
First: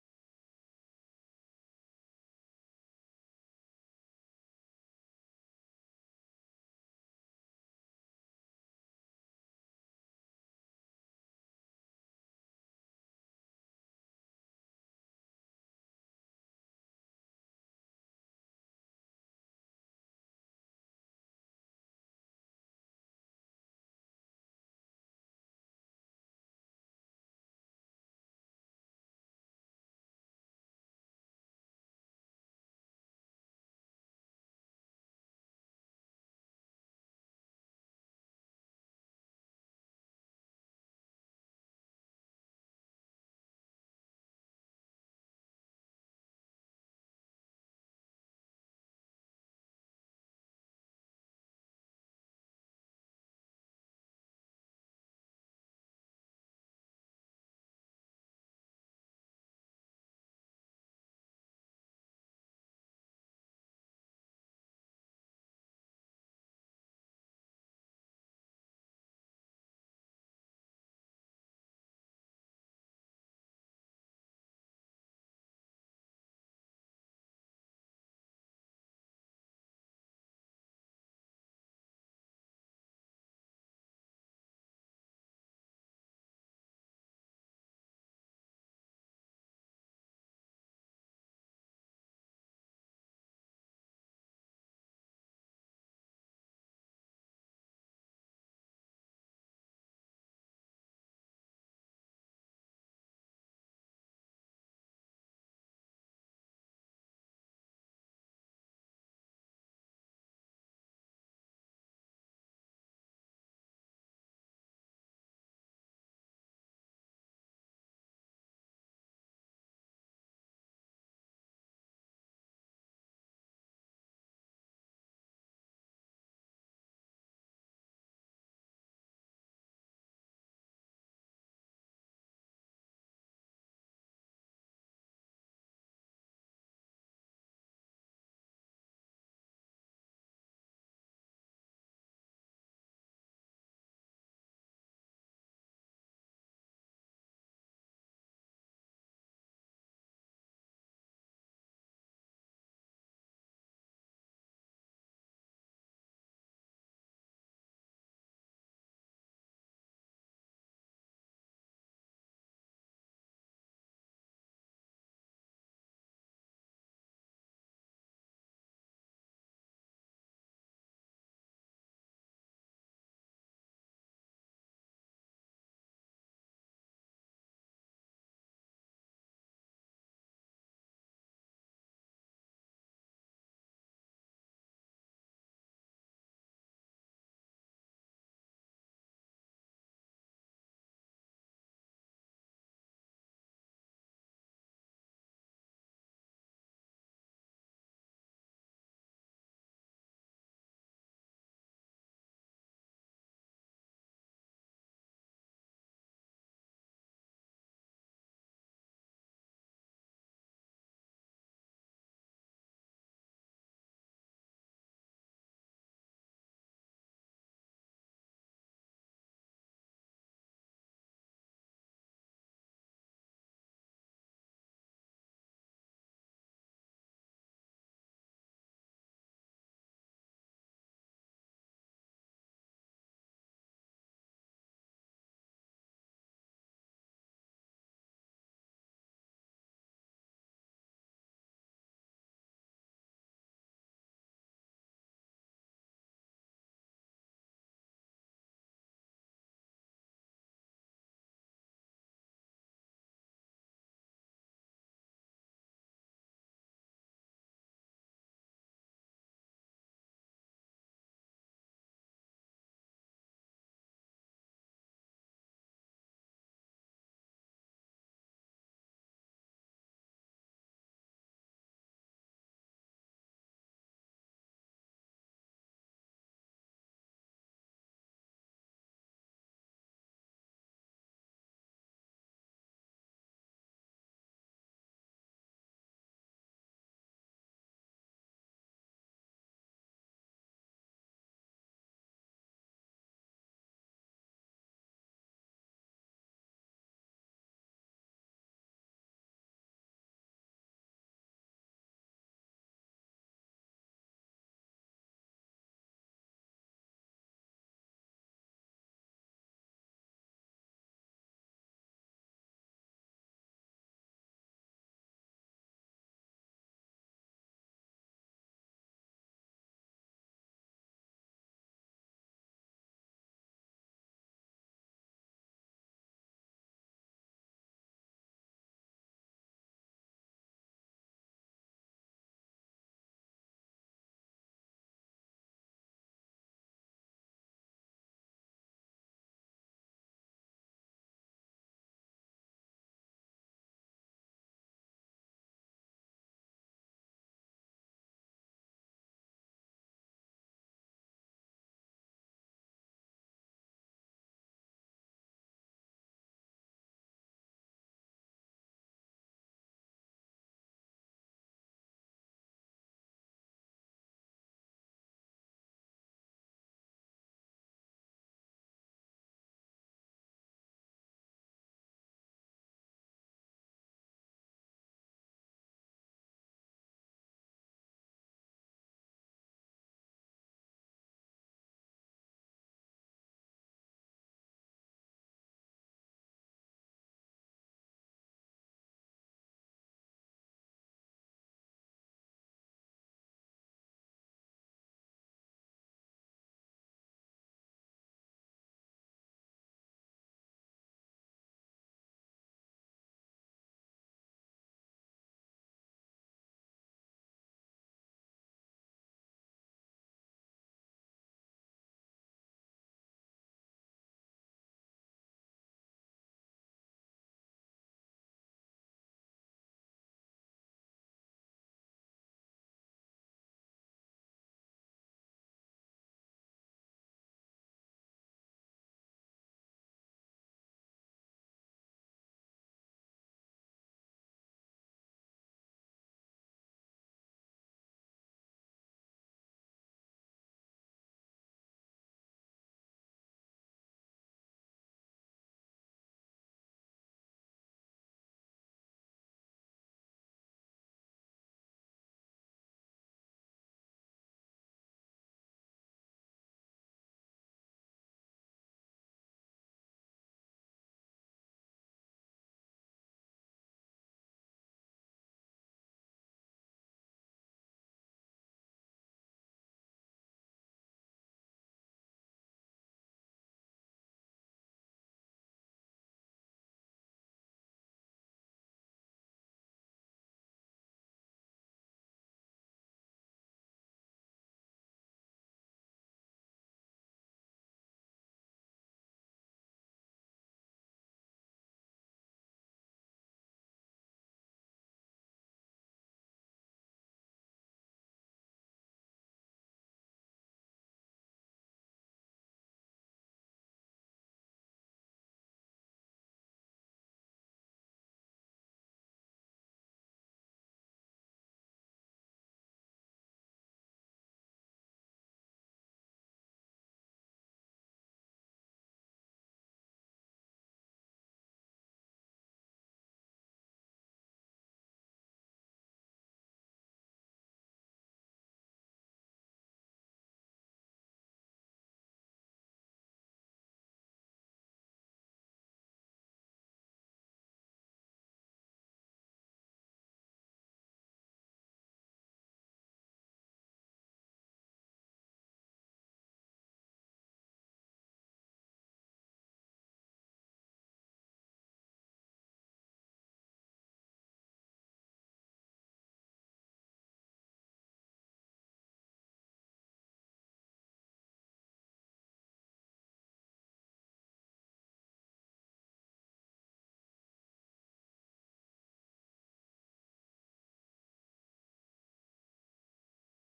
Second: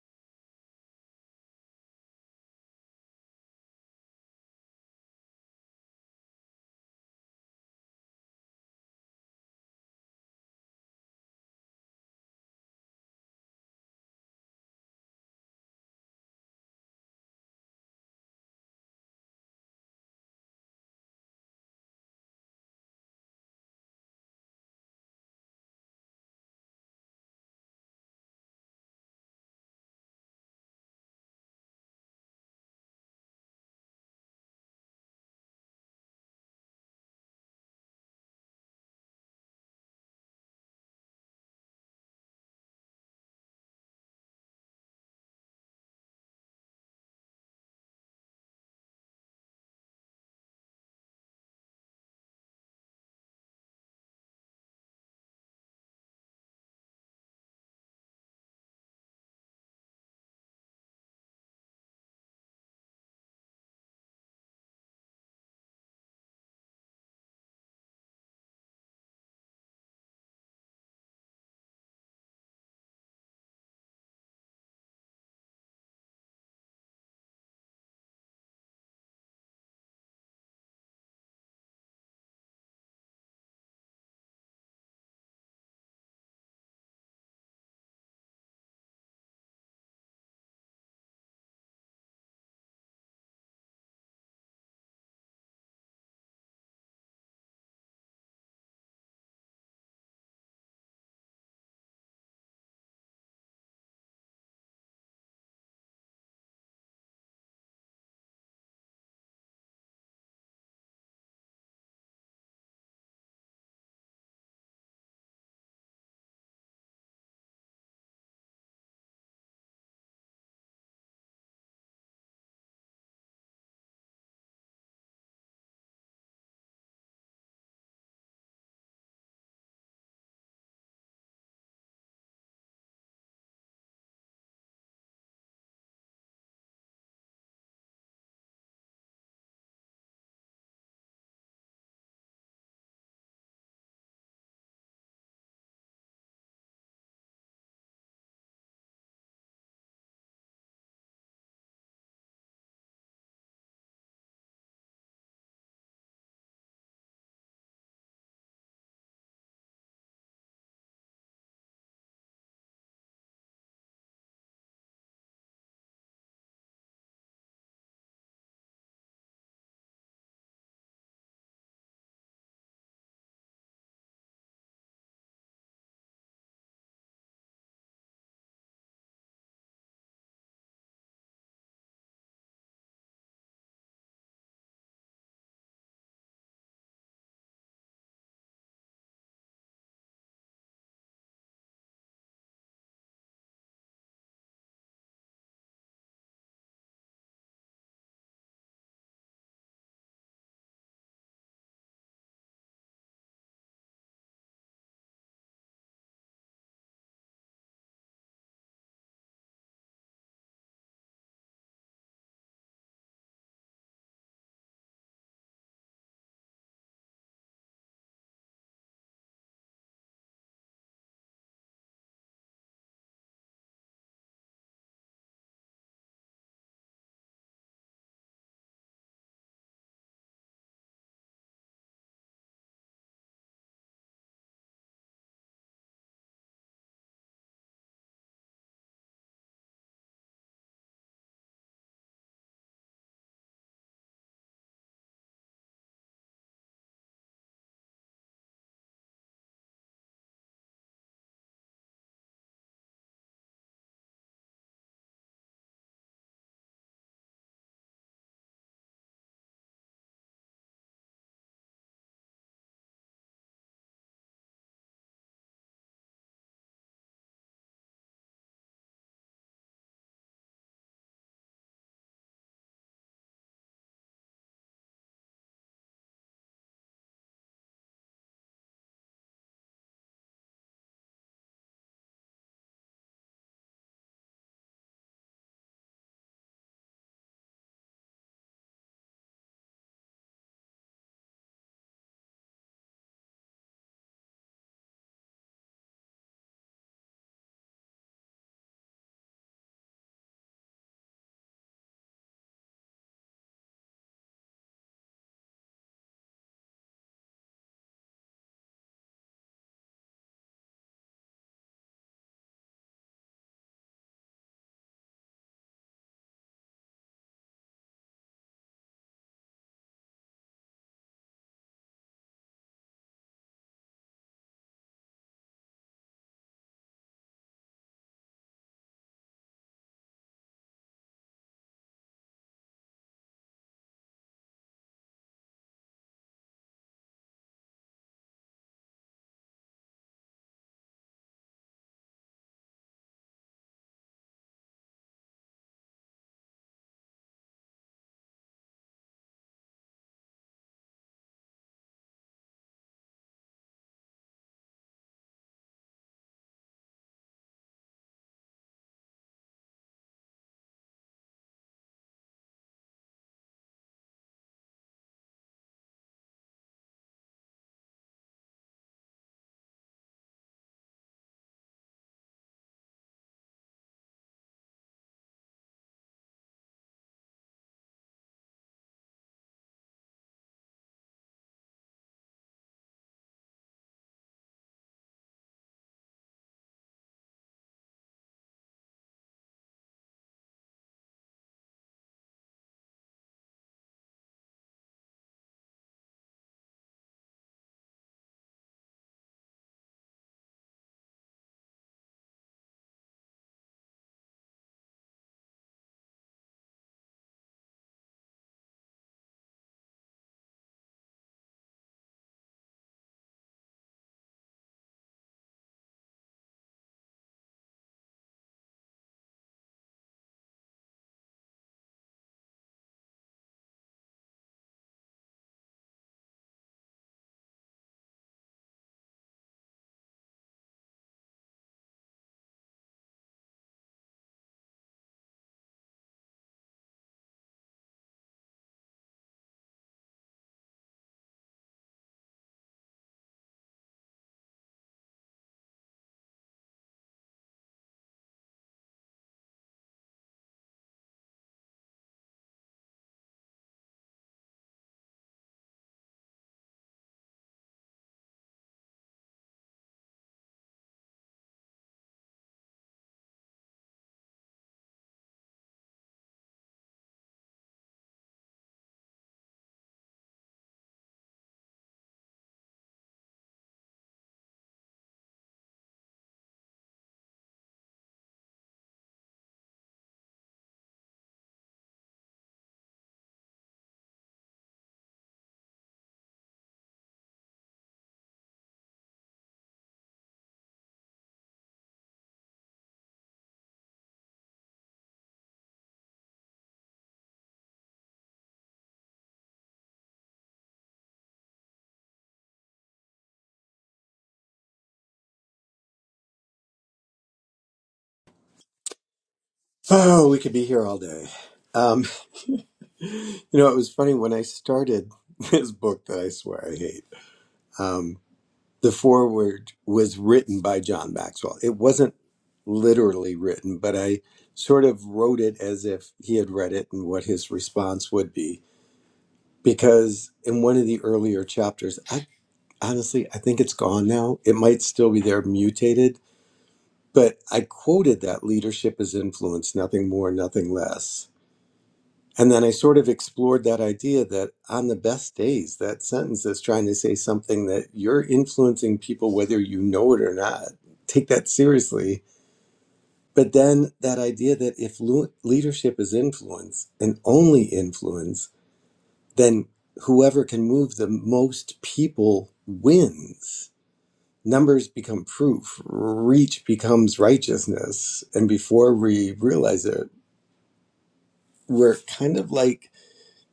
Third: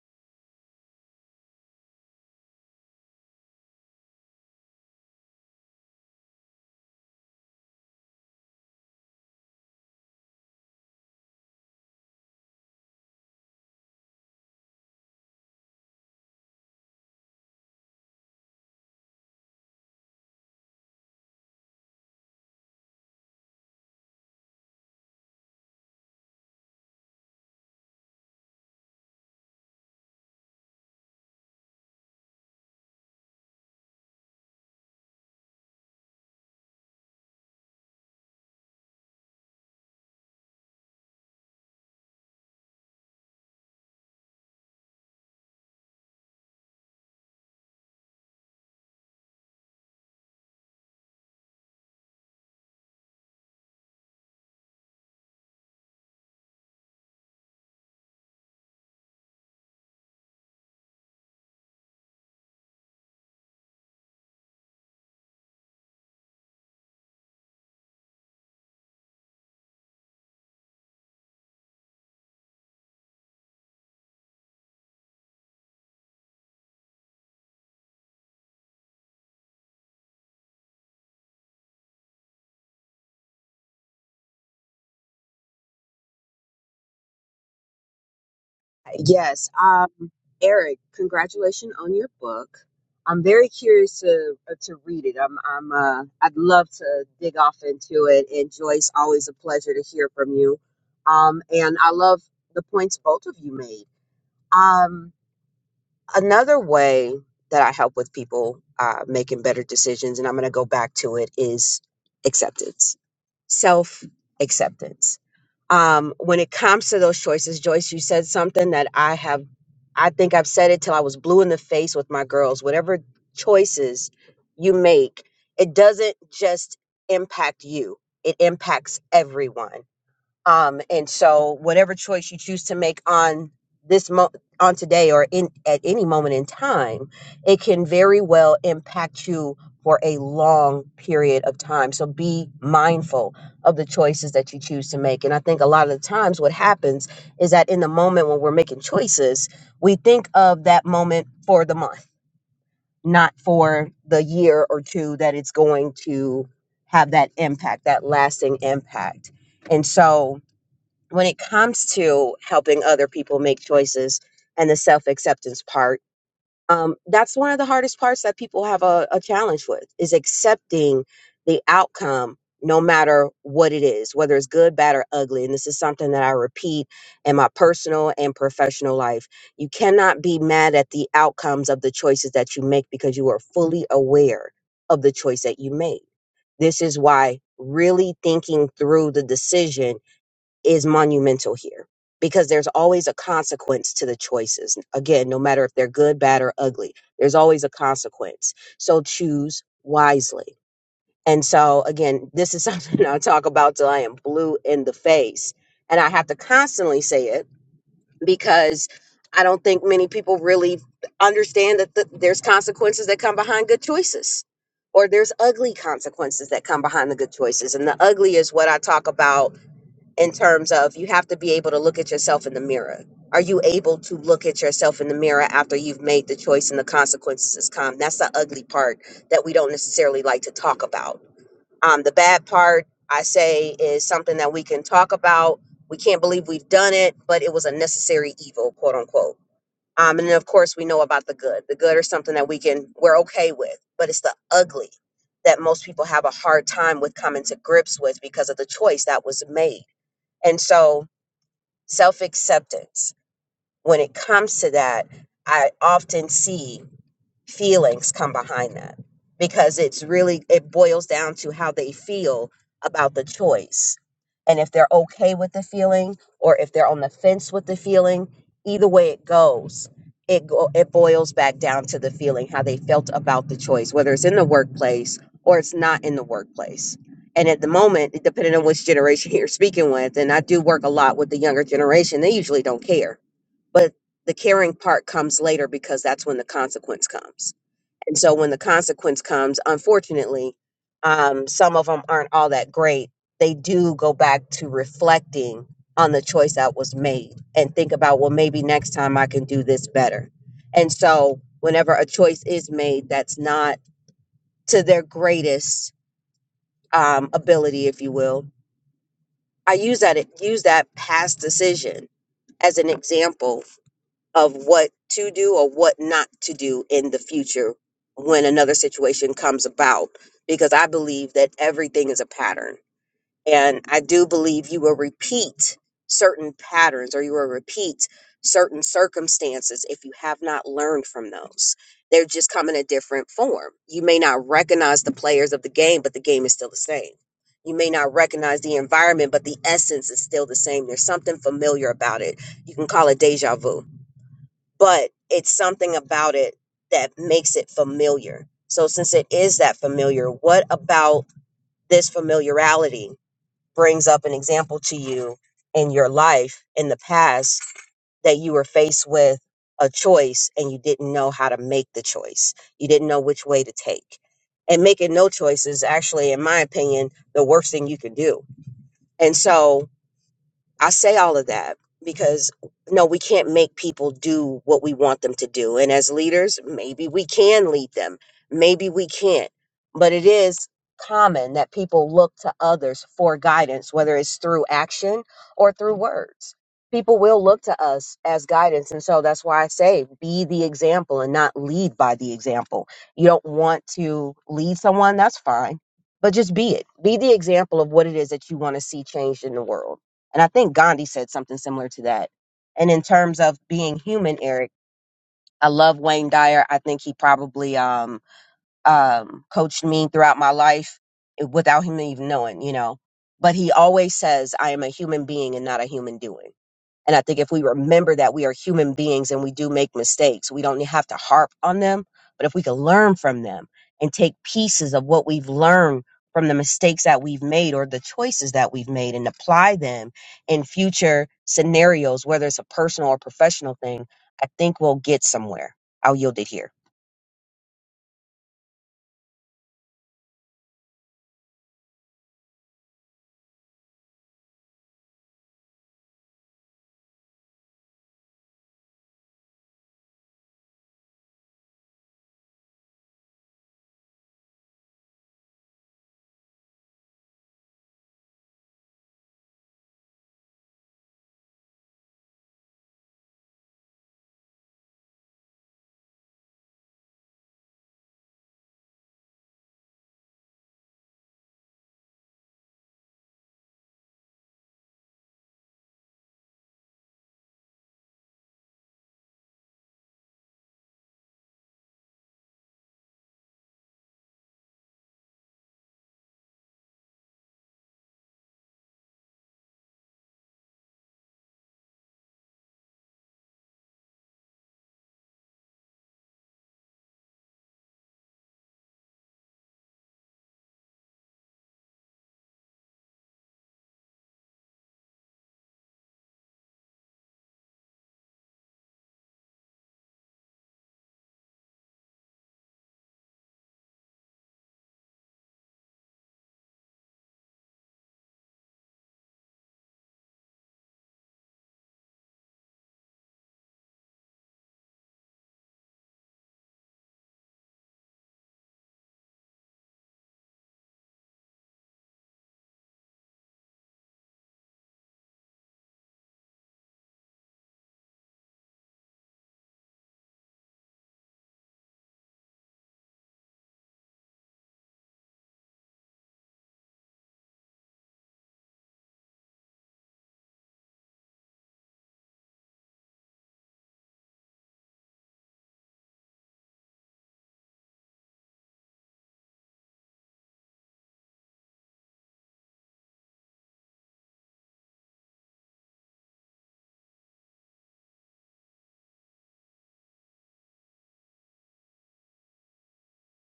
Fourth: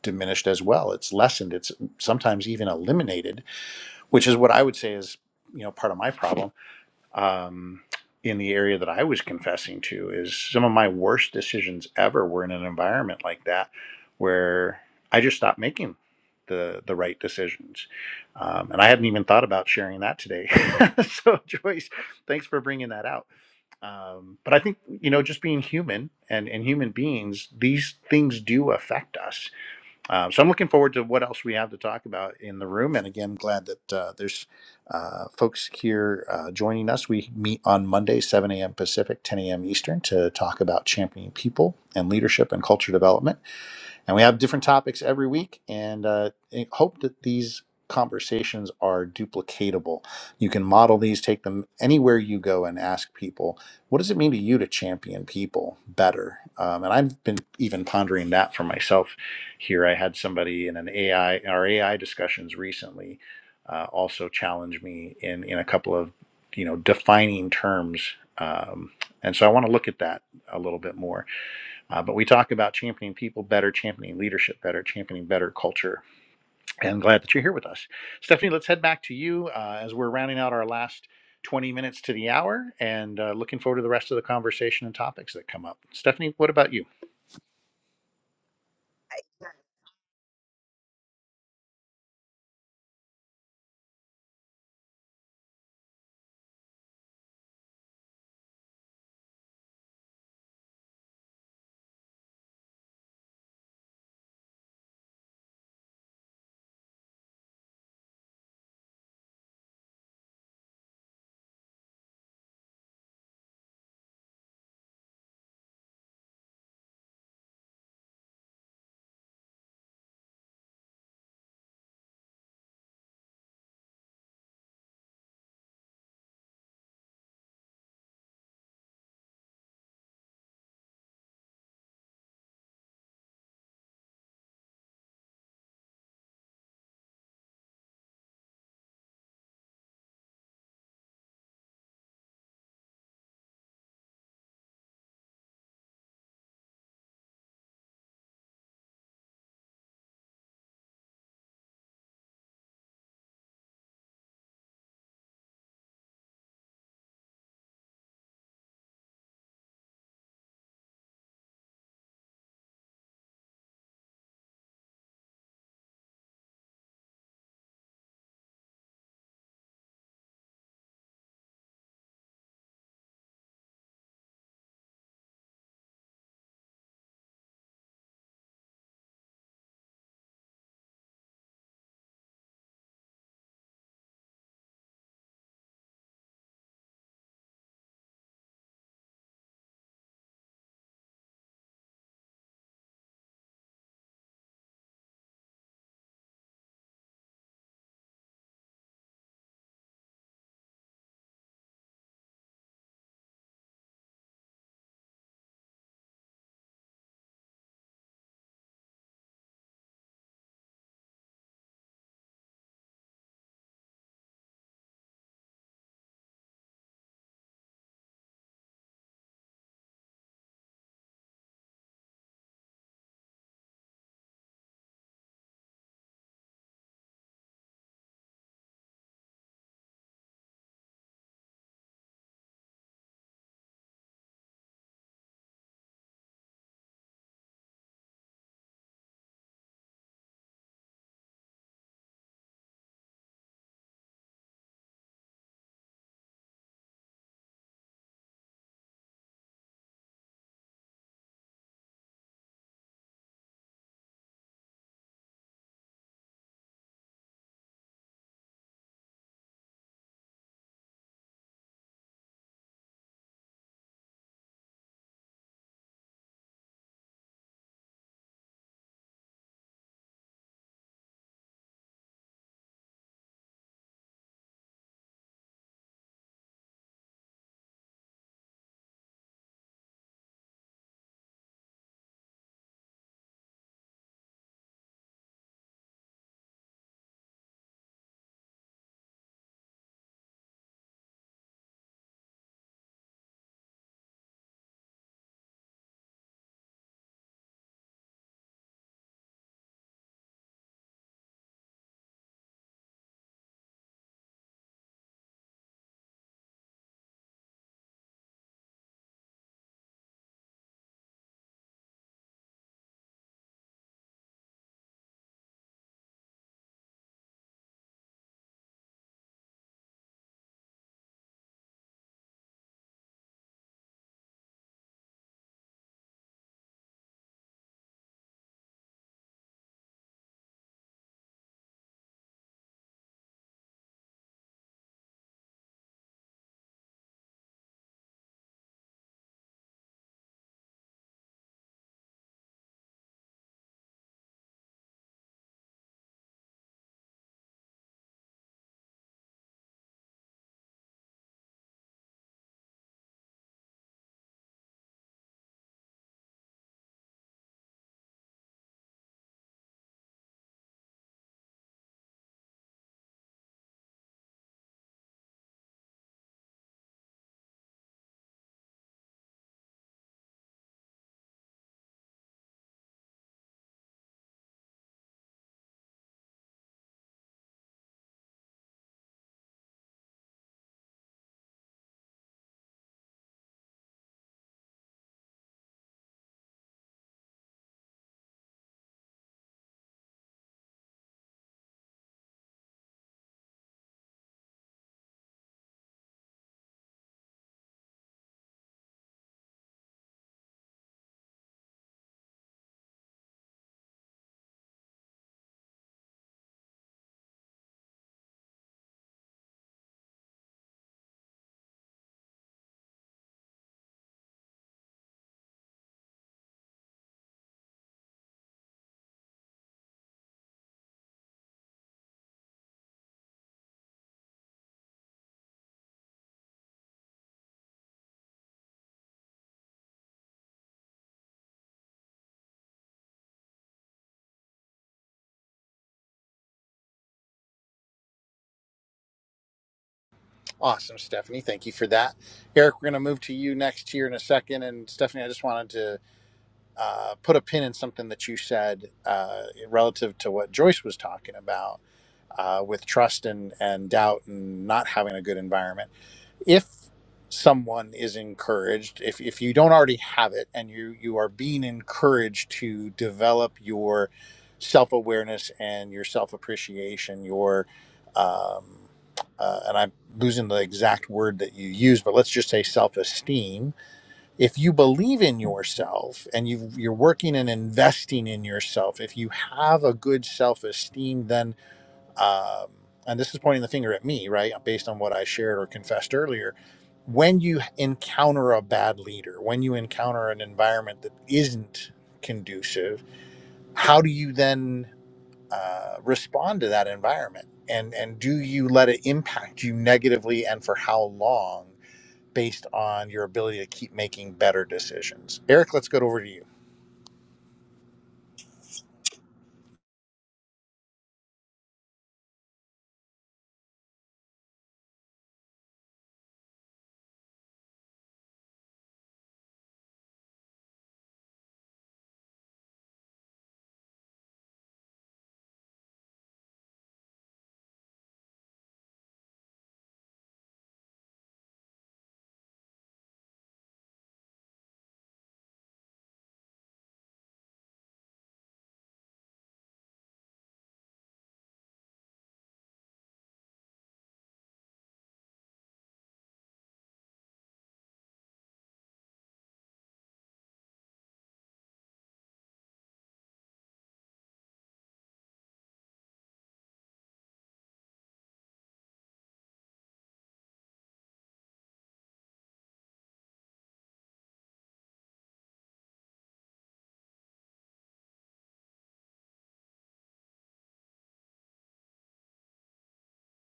A: diminished as well it's lessened it's sometimes even eliminated which is what i would say is you know part of my problem um, in the area that i was confessing to is some of my worst decisions ever were in an environment like that where i just stopped making the, the right decisions um, and i hadn't even thought about sharing that today so joyce thanks for bringing that out um, but I think you know, just being human and and human beings, these things do affect us. Um, so I'm looking forward to what else we have to talk about in the room. And again, glad that uh, there's uh, folks here uh, joining us. We meet on Monday, 7 a.m. Pacific, 10 a.m. Eastern, to talk about championing people and leadership and culture development. And we have different topics every week, and uh, I hope that these conversations are duplicatable. You can model these, take them anywhere you go, and ask people, what does it mean to you to champion people better? Um, and I've been even pondering that for myself here. I had somebody in an AI, our AI discussions recently. Uh, also challenge me in in a couple of you know defining terms um, and so i want to look at that a little bit more uh, but we talk about championing people better, championing leadership better, championing better culture. And I'm glad that you're here with us. Stephanie, let's head back to you uh, as we're rounding out our last 20 minutes to the hour and uh, looking forward to the rest of the conversation and topics that come up. Stephanie, what about you?
B: Yes. Um, Eric, congratulations on your book. I'm very curious to uh, to read it. I'm I'm uh I'd love to dig off into it. And Joyce, always a pleasure to hear from you. Um, and I love the points both of you made. Um, another way that I help with people uh, making better decisions, and I'm going to go back to it, is acceptance, self acceptance. Um, when it comes to those choices, Joyce, you said something that I have, I think I've said it till I was blue in the face with my girls. Whatever choices you make, it doesn't just impact you, it impacts everyone um, and so whatever choice you choose to make on this mo- on today or in at any moment in time, it can very well impact you for a long period of time. So be mindful of the choices that you choose to make. And I think a lot of the times what happens is that in the moment when we're making choices, we think of that moment for the month, not for the year or two that it's going to have that impact, that lasting impact. And so when it comes to helping other people make choices and the self acceptance part, um, that's one of the hardest parts that people have a, a challenge with is accepting the outcome, no matter what it is, whether it's good, bad, or ugly. And this is something that I repeat in my personal and professional life. You cannot be mad at the outcomes of the choices that you make because you are fully aware of the choice that you made. This is why really thinking through the decision is monumental here because there's always a consequence to the choices. Again, no matter if they're good, bad, or ugly, there's always a consequence. So choose wisely. And so, again, this is something I talk about till I am blue in the face. And I have to constantly say it because I don't think many people really understand that th- there's consequences that come behind good choices or there's ugly consequences that come behind the good choices. And the ugly is what I talk about in terms of you have to be able to look at yourself in the mirror. Are you able to look at yourself in the mirror after you've made the choice and the consequences has come? That's the ugly part that we don't necessarily like to talk about. Um, the bad part, I say, is something that we can talk about. We can't believe we've done it, but it was a necessary evil, quote unquote. Um, and then, of course, we know about the good. The good are something that we can, we're okay with, but it's the ugly that most people have a hard time with coming to grips with because of the choice that was made and so, self acceptance, when it comes to that, I often see feelings come behind that because it's really it boils down to how they feel about the choice and if they're okay with the feeling or if they're on the fence with the feeling either way it goes it go, it boils back down to the feeling how they felt about the choice whether it's in the workplace or it's not in the workplace and at the moment it- depending on which generation you're speaking with and I do work a lot with the younger generation they usually don't care but the caring part comes later because that's when the consequence comes and so when the consequence comes, unfortunately, um, some of them aren't all that great. They do go back to reflecting on the choice that was made and think about, well, maybe next time I can do this better. And so whenever a choice is made that's not to their greatest um, ability, if you will, I use that use that past decision as an example of what to do or what not to do in the future when another situation comes about because I believe that everything is a pattern. And I do believe you will repeat certain patterns or you will repeat certain circumstances if you have not learned from those. They're just come in a different form. You may not recognize the players of the game, but the game is still the same. You may not recognize the environment, but the essence is still the same. There's something familiar about it. You can call it deja vu but it's something about it that makes it familiar. So, since it is that familiar, what about this familiarity brings up an example to you in your life in the past that you were faced with a choice and you didn't know how to make the choice? You didn't know which way to take. And making no choice is actually, in my opinion, the worst thing you can do. And so, I say all of that because no, we can't make people do what we want them to do. And as leaders, maybe we can lead them, maybe we can't. But it is common that people look to others for guidance, whether it's through action or through words. People will look to us as guidance. And so that's why I say be the example and not lead by the example. You don't want to lead someone, that's fine. But just be it. Be the example of what it is that you want to see changed in the world and I think Gandhi said something similar to that. And in terms of being human, Eric, I love Wayne Dyer. I think he probably um, um, coached me throughout my life eh, without him even knowing, you know. But he always says, I am a human being and not a human doing and I think if we remember that we are human beings and we do make mistakes, we don't have to harp on them. But if we can learn from them and take pieces of what we've learned from the mistakes that we've made or the choices that we've made and apply them in future scenarios, whether it's a personal or professional thing, I think we'll get somewhere. I'll yield it here.
A: Awesome, Stephanie. Thank you for that. Eric, we're going to move to you next here in a second. And Stephanie, I just wanted to uh, put a pin in something that you said uh, relative to what Joyce was talking about uh, with trust and, and doubt and not having a good environment. if someone is encouraged if, if you don't already have it and you you are being encouraged to develop your self-awareness and your self-appreciation your um, uh, and i'm losing the exact word that you use but let's just say self-esteem if you believe in yourself and you you're working and investing in yourself if you have a good self-esteem then um, and this is pointing the finger at me, right, based on what I shared or confessed earlier, when you encounter a bad leader, when you encounter an environment that isn't conducive, how do you then uh, respond to that environment? And, and do you let it impact you negatively and for how long based on your ability to keep making better decisions? Eric, let's go over to you.
C: Oh, we could be here all day. Um, you know, it was funny when I started this book that I swear I hate. Um. the foreword was written by John Maxwell. It wasn't literally written, but I sort of wrote it as if he had read it and what his response would be. Because in one of the earlier chapters, I honestly I think it's gone now. It might still be there mutated, but I quoted that leadership is influence, nothing more, nothing less and then I sort of explored that idea that on the best days, that sentence is trying to say something that you're influencing people whether you know it or not. Take that seriously. But then that idea that if lu- leadership is influence and only influence, then whoever can move the most people wins. Numbers become proof, reach becomes righteousness. And before we realize it, we're kind of like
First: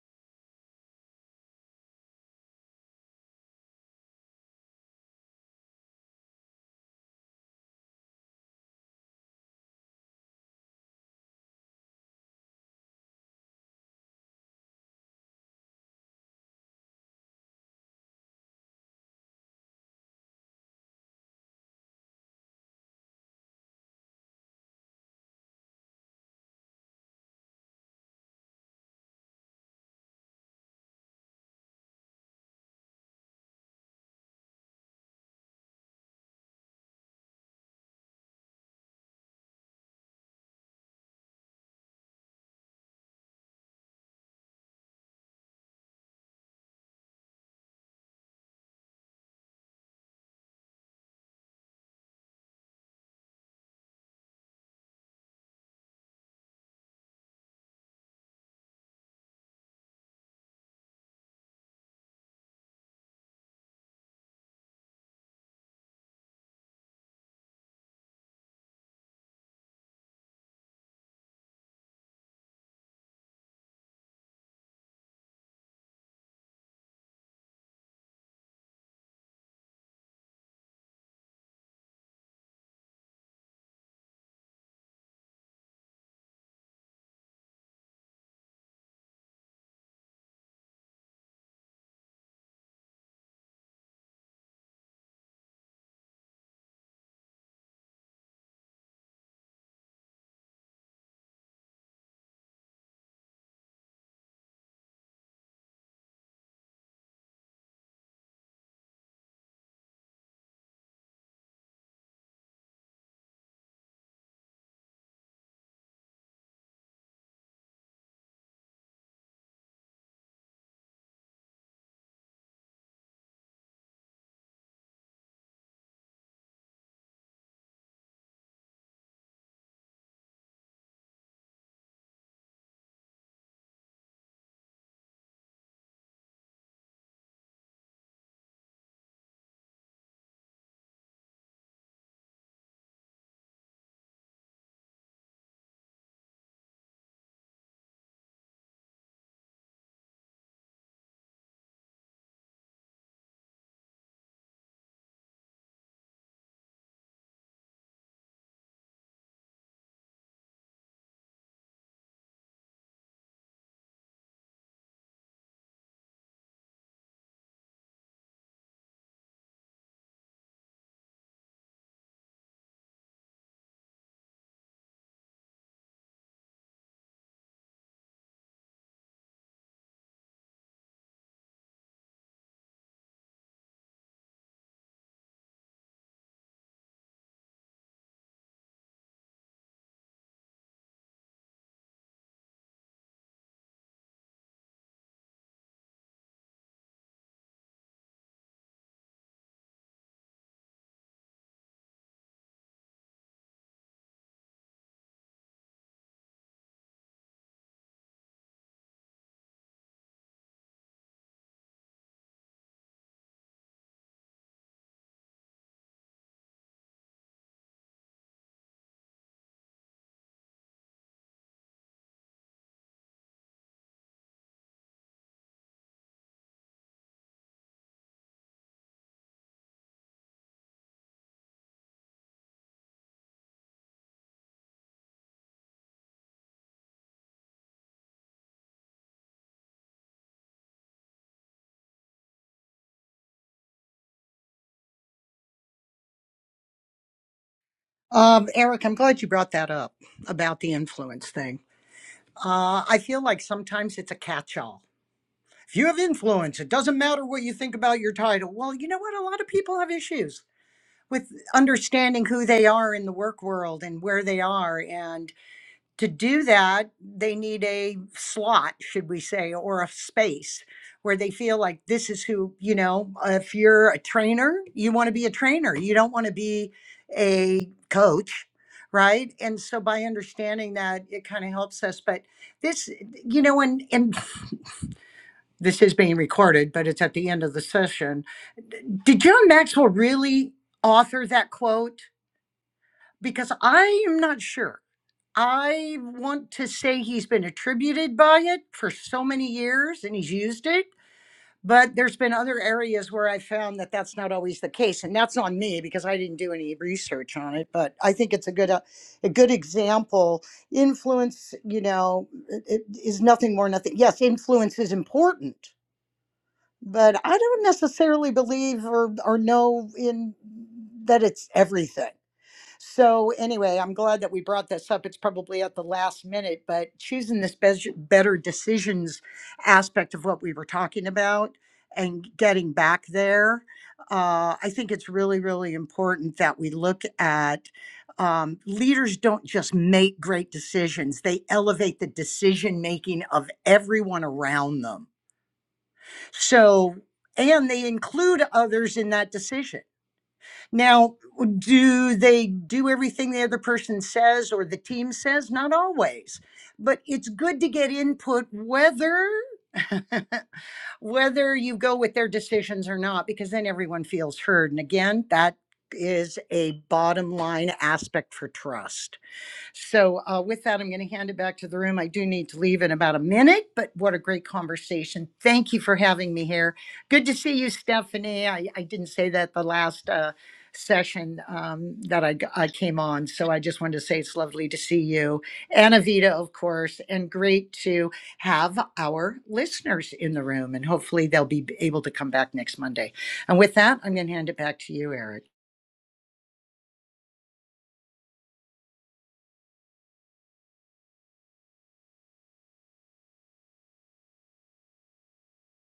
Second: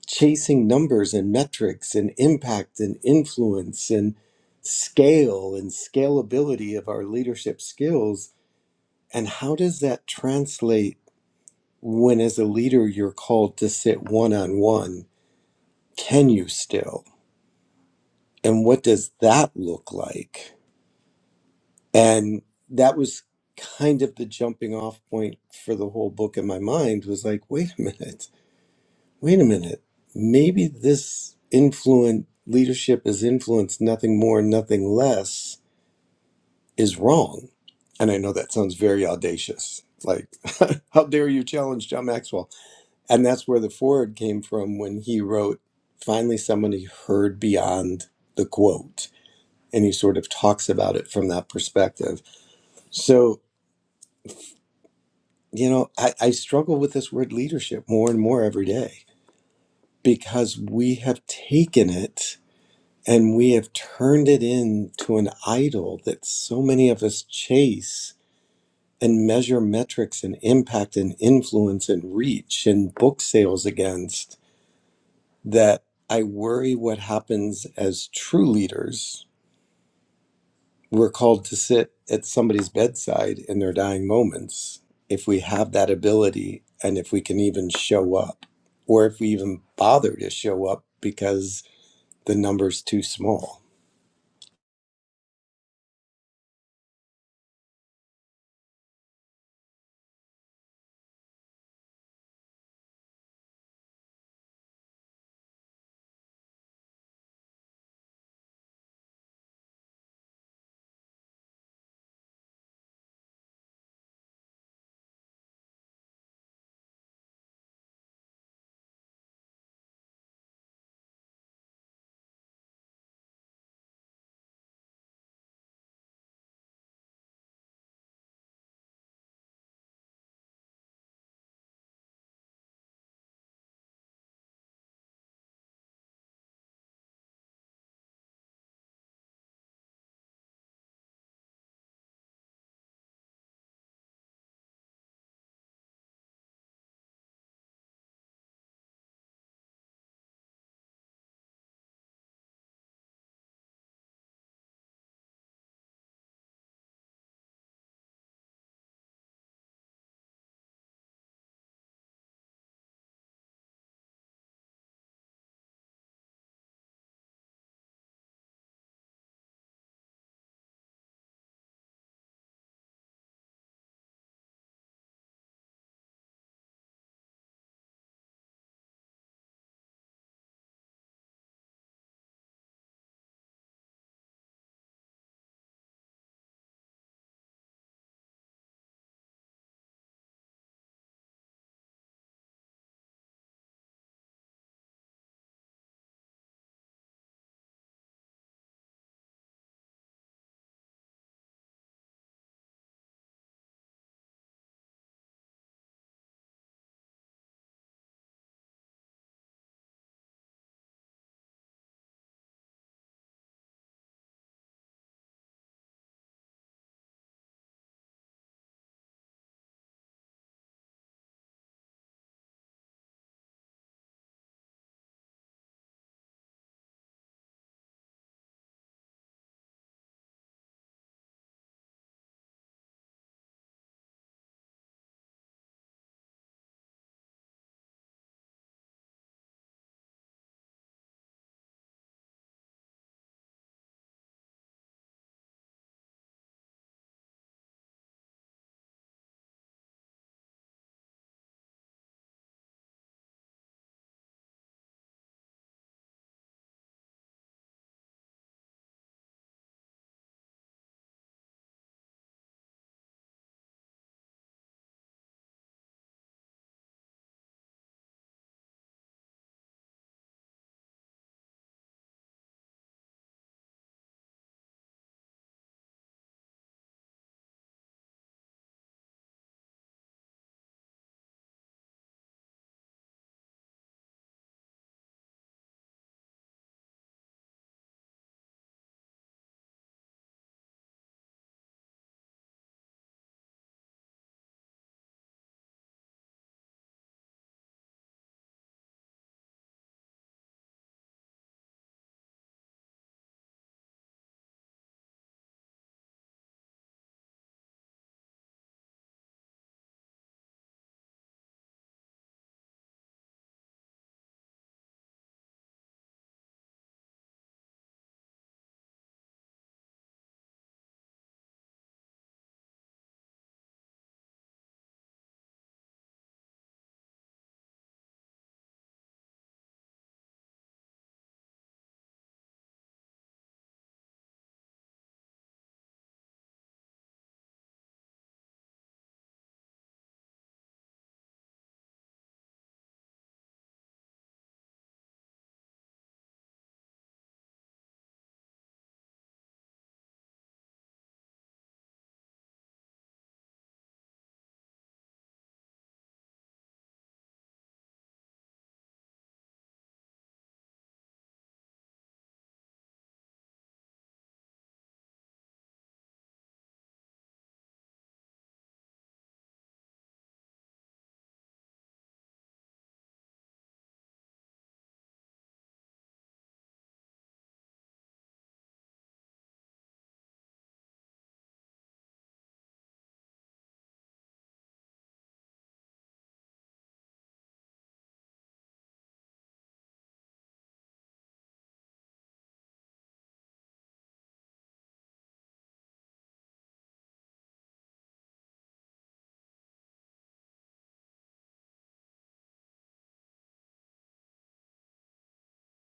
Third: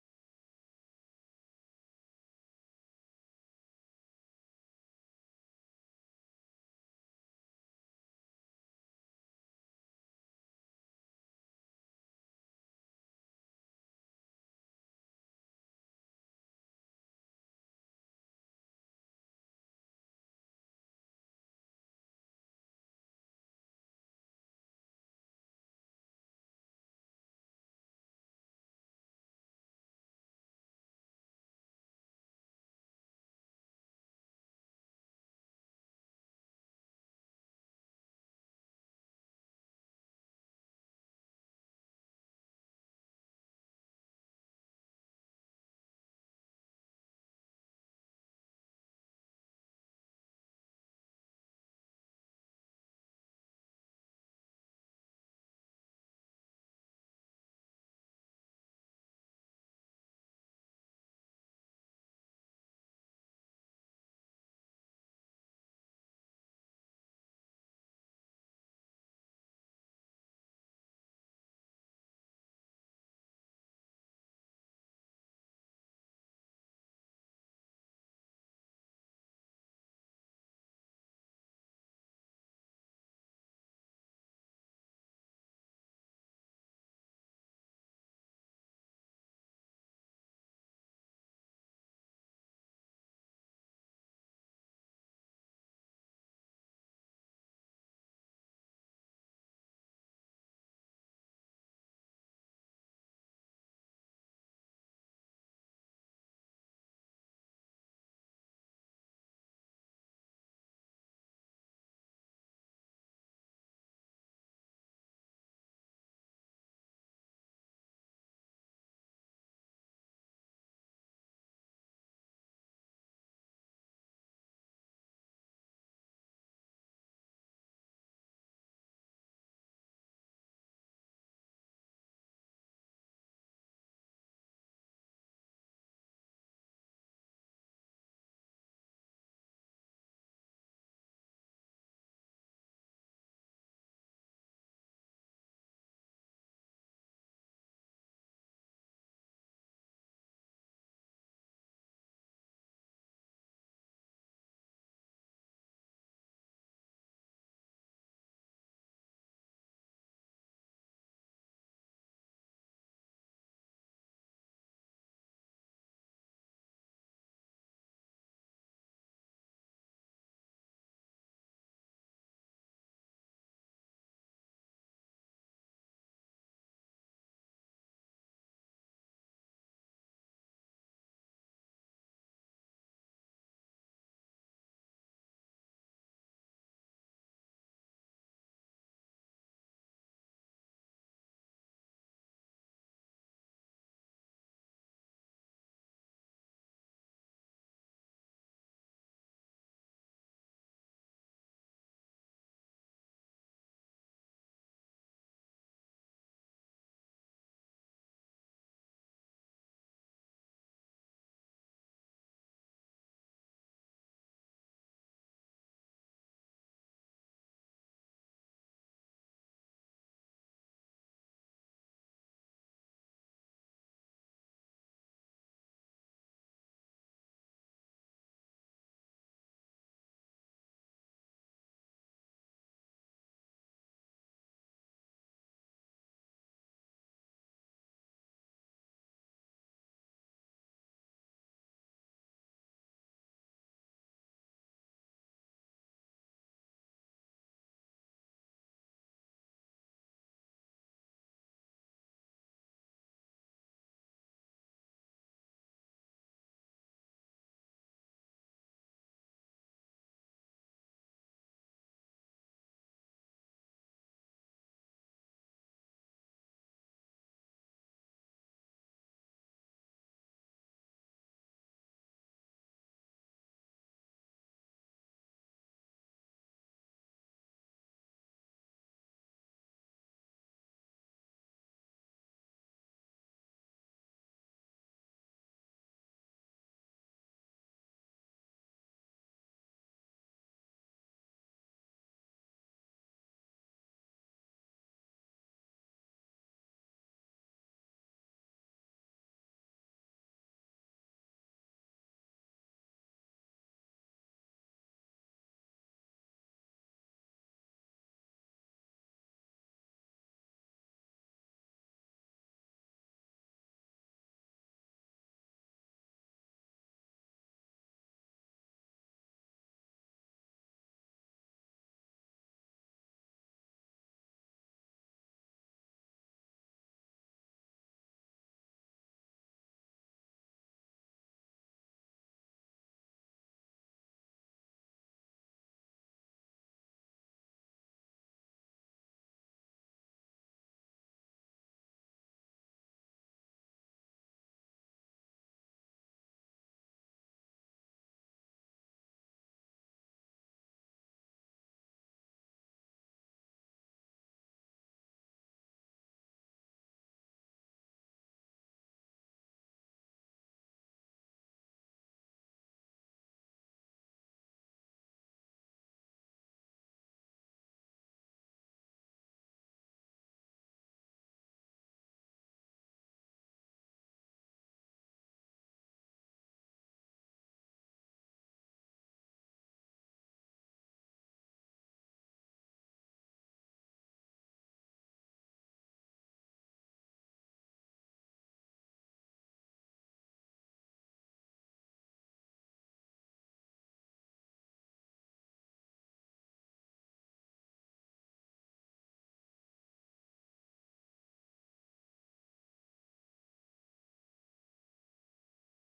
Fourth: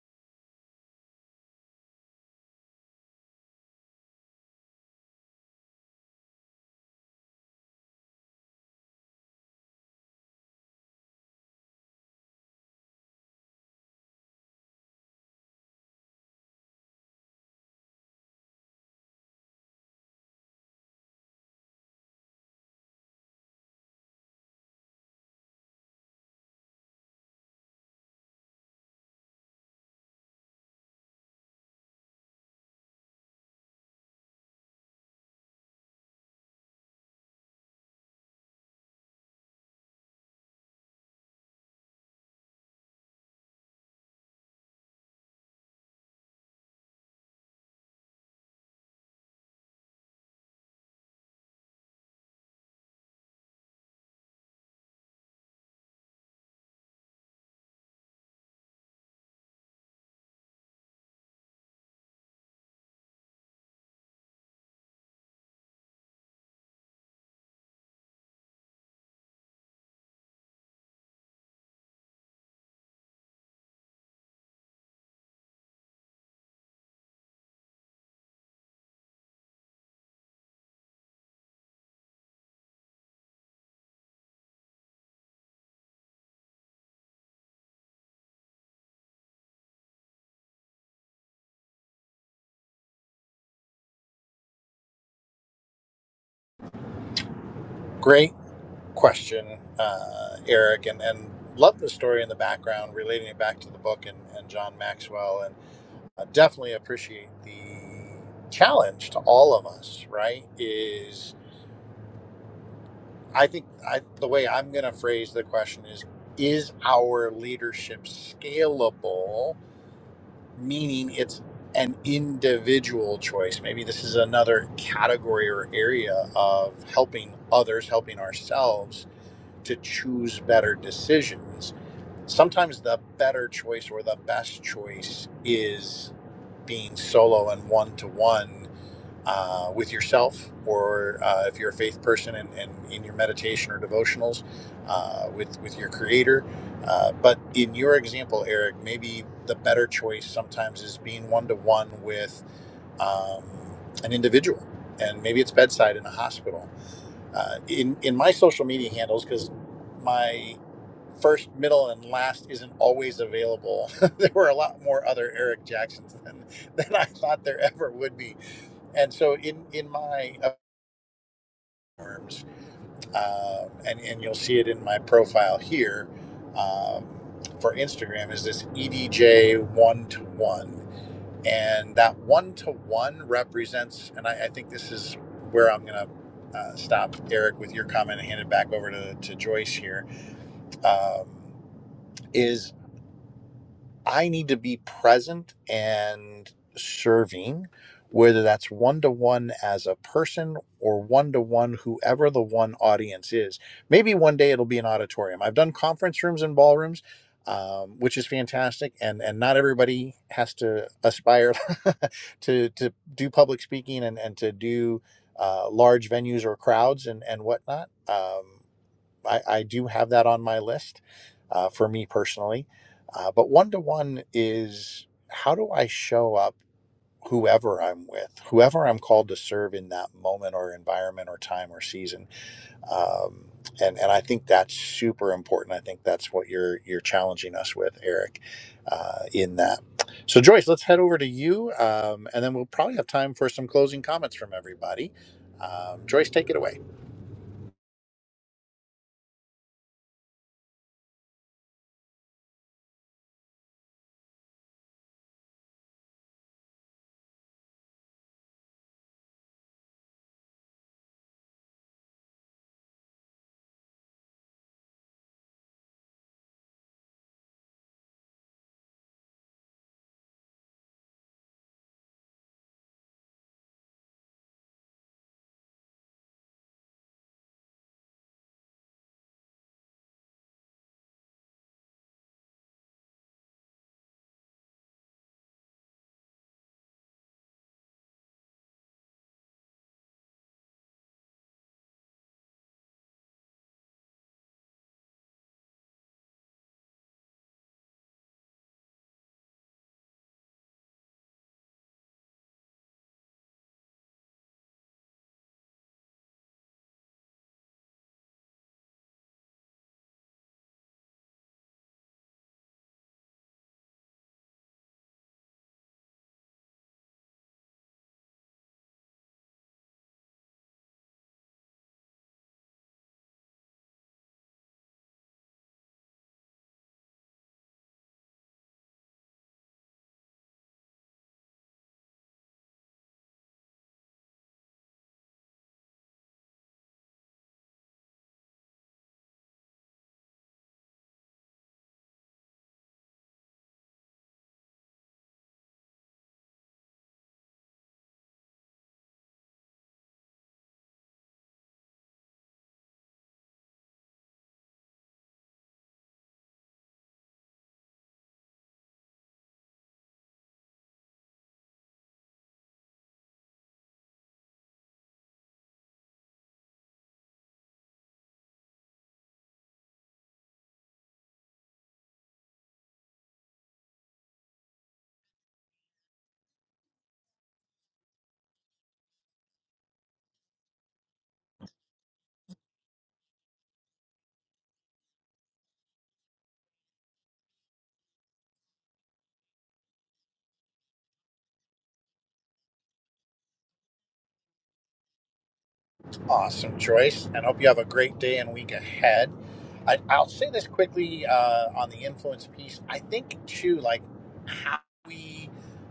C: chasing numbers and metrics and impact and influence and scale and scalability of our leadership skills. And how does that translate when, as a leader, you're called to sit one on one? Can you still? And what does that look like? And that was kind of the jumping off point for the whole book in my mind was like, wait a minute Wait a minute. Maybe this influent leadership is influence, nothing more, nothing less, is wrong. And I know that sounds very audacious. Like, how dare you challenge John Maxwell? And that's where the forward came from when he wrote, Finally, somebody heard beyond the quote. And he sort of talks about it from that perspective. So, you know, I, I struggle with this word leadership more and more every day because we have taken it And we have turned it into an idol that so many of us chase and measure metrics and impact and influence and reach and book sales against. That I worry what happens as true leaders. We're called to sit at somebody's bedside in their dying moments if we have that ability and if we can even show up or if we even bother to show up because the number's too small
A: Great question, uh, Eric, and, and love the story in the background, relating it back to the book and, and John Maxwell. And I definitely appreciate the challenge to all of us, right? Is I think I, the way I'm going to phrase the question is Is our leadership scalable? Meaning it's an individual choice. Maybe this is another category or area of helping others, helping ourselves to choose better decisions sometimes the better choice or the best choice is being solo and one to one with yourself, or uh, if you're a faith person and, and in your meditation or devotionals uh, with with your Creator. Uh, but in your example, Eric, maybe the better choice sometimes is being one to one with um, an individual, and maybe it's bedside in a hospital uh, in in my social media handles because my first, middle, and last isn't always available. there were a lot more other Eric Jacksons than than I thought there ever would be, and so in in my forms, um, and and you'll see it in my profile here um, for Instagram is this EDJ one to one. And that one to one represents, and I, I think this is where I'm going to uh, stop, Eric, with your comment and hand it back over to, to Joyce here. Um, is I need to be present and serving, whether that's one to one as a person or one to one, whoever the one audience is. Maybe one day it'll be an auditorium. I've done conference rooms and ballrooms. Um, which is fantastic, and and not everybody has to aspire to to do public speaking and and to do uh, large venues or crowds and and whatnot. Um, I, I do have that on my list uh, for me personally. Uh, but one to one is how do I show up whoever I'm with, whoever I'm called to serve in that moment or environment or time or season. Um, and, and I think that's super important. I think that's what you're you're challenging us with, Eric, uh, in that. So Joyce, let's head over to you, um, and then we'll probably have time for some closing comments from everybody. Um, Joyce, take it away.
D: um, eric i'm glad you brought that up about the influence thing Uh, I feel like sometimes it's a catch all. If you have influence, it doesn't matter what you think about your title. Well, you know what? A lot of people have issues with understanding who they are in the work world and where they are. and to do that, they need a slot, should we say, or a space where they feel like this is who, you know, if you're a trainer, you want to be a trainer. You don't want to be a coach, right? And so by understanding that, it kind of helps us. But this, you know, and, and this is being recorded, but it's at the end of the session. Did John Maxwell really author that quote? Because I am not sure. I want to say he's been attributed by it for so many years and he's used it, but there's been other areas where I found that that's not always the case and that's on me because I didn't do any research on it, but I think it's a good uh, a good example. Influence, you know, i- i- is nothing more nothing. Yes, influence is important, but I don't necessarily believe or or know in that it's everything. So anyway, I'm glad that we brought this up. It's probably at the last minute, but choosing this bes- better decisions aspect of what we were talking about and getting back there, uh, I think it's really, really important that we look at um, leaders don't just make great decisions; they elevate the decision making of everyone around them. So, and they include others in that decision now, do they do everything the other person says or the team says? Not always, but it's good to get input whether whether you go with their decisions or not because then everyone feels heard and again that is a bottom line aspect for trust. So, uh, with that, I'm going to hand it back to the room. I do need to leave in about a minute, but what a great conversation. Thank you for having me here. Good to see you, Stephanie. I, I didn't say that the last uh, session um, that I I came on, so I just wanted to say it's lovely to see you. And Avita, of course, and great to have our listeners in the room, and hopefully they'll be able to come back next Monday. And with that, I'm going to hand it back to you, Eric.
A: Awesome choice, and hope you have a great day and week ahead. I, I'll say this quickly uh, on the influence piece. I think too, like how we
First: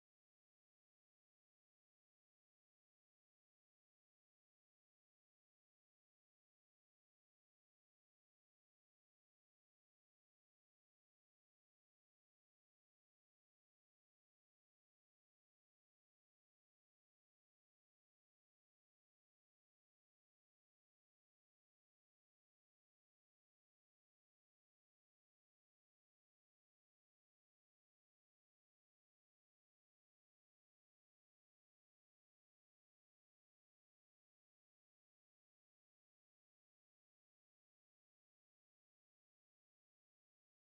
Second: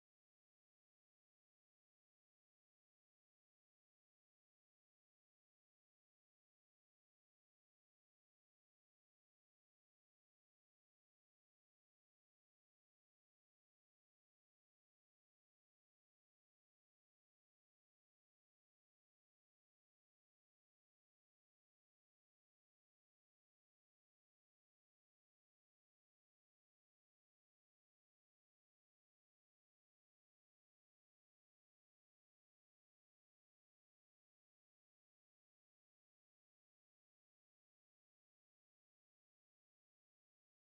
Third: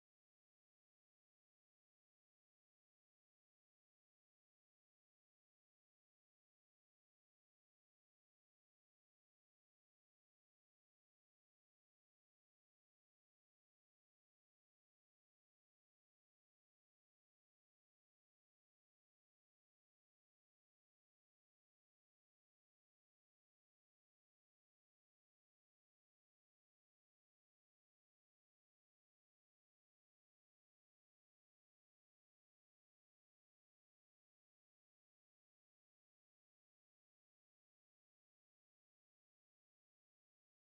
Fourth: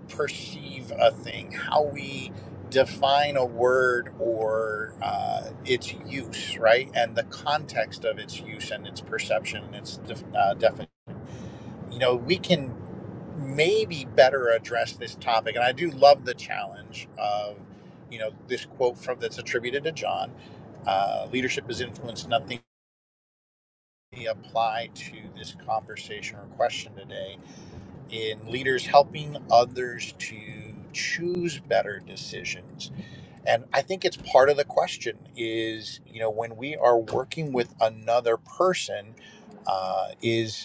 A: perceive a thing, how we define a word or uh, its use, right, and the context of its use and its perception and its def- uh, definition you know, we can maybe better address this topic. And I do love the challenge of, you know, this quote from that's attributed to John. Uh, leadership is influence, nothing we apply to this conversation or question today in leaders helping others to choose better decisions and i think it's part of the question is you know when we are working with another person uh, is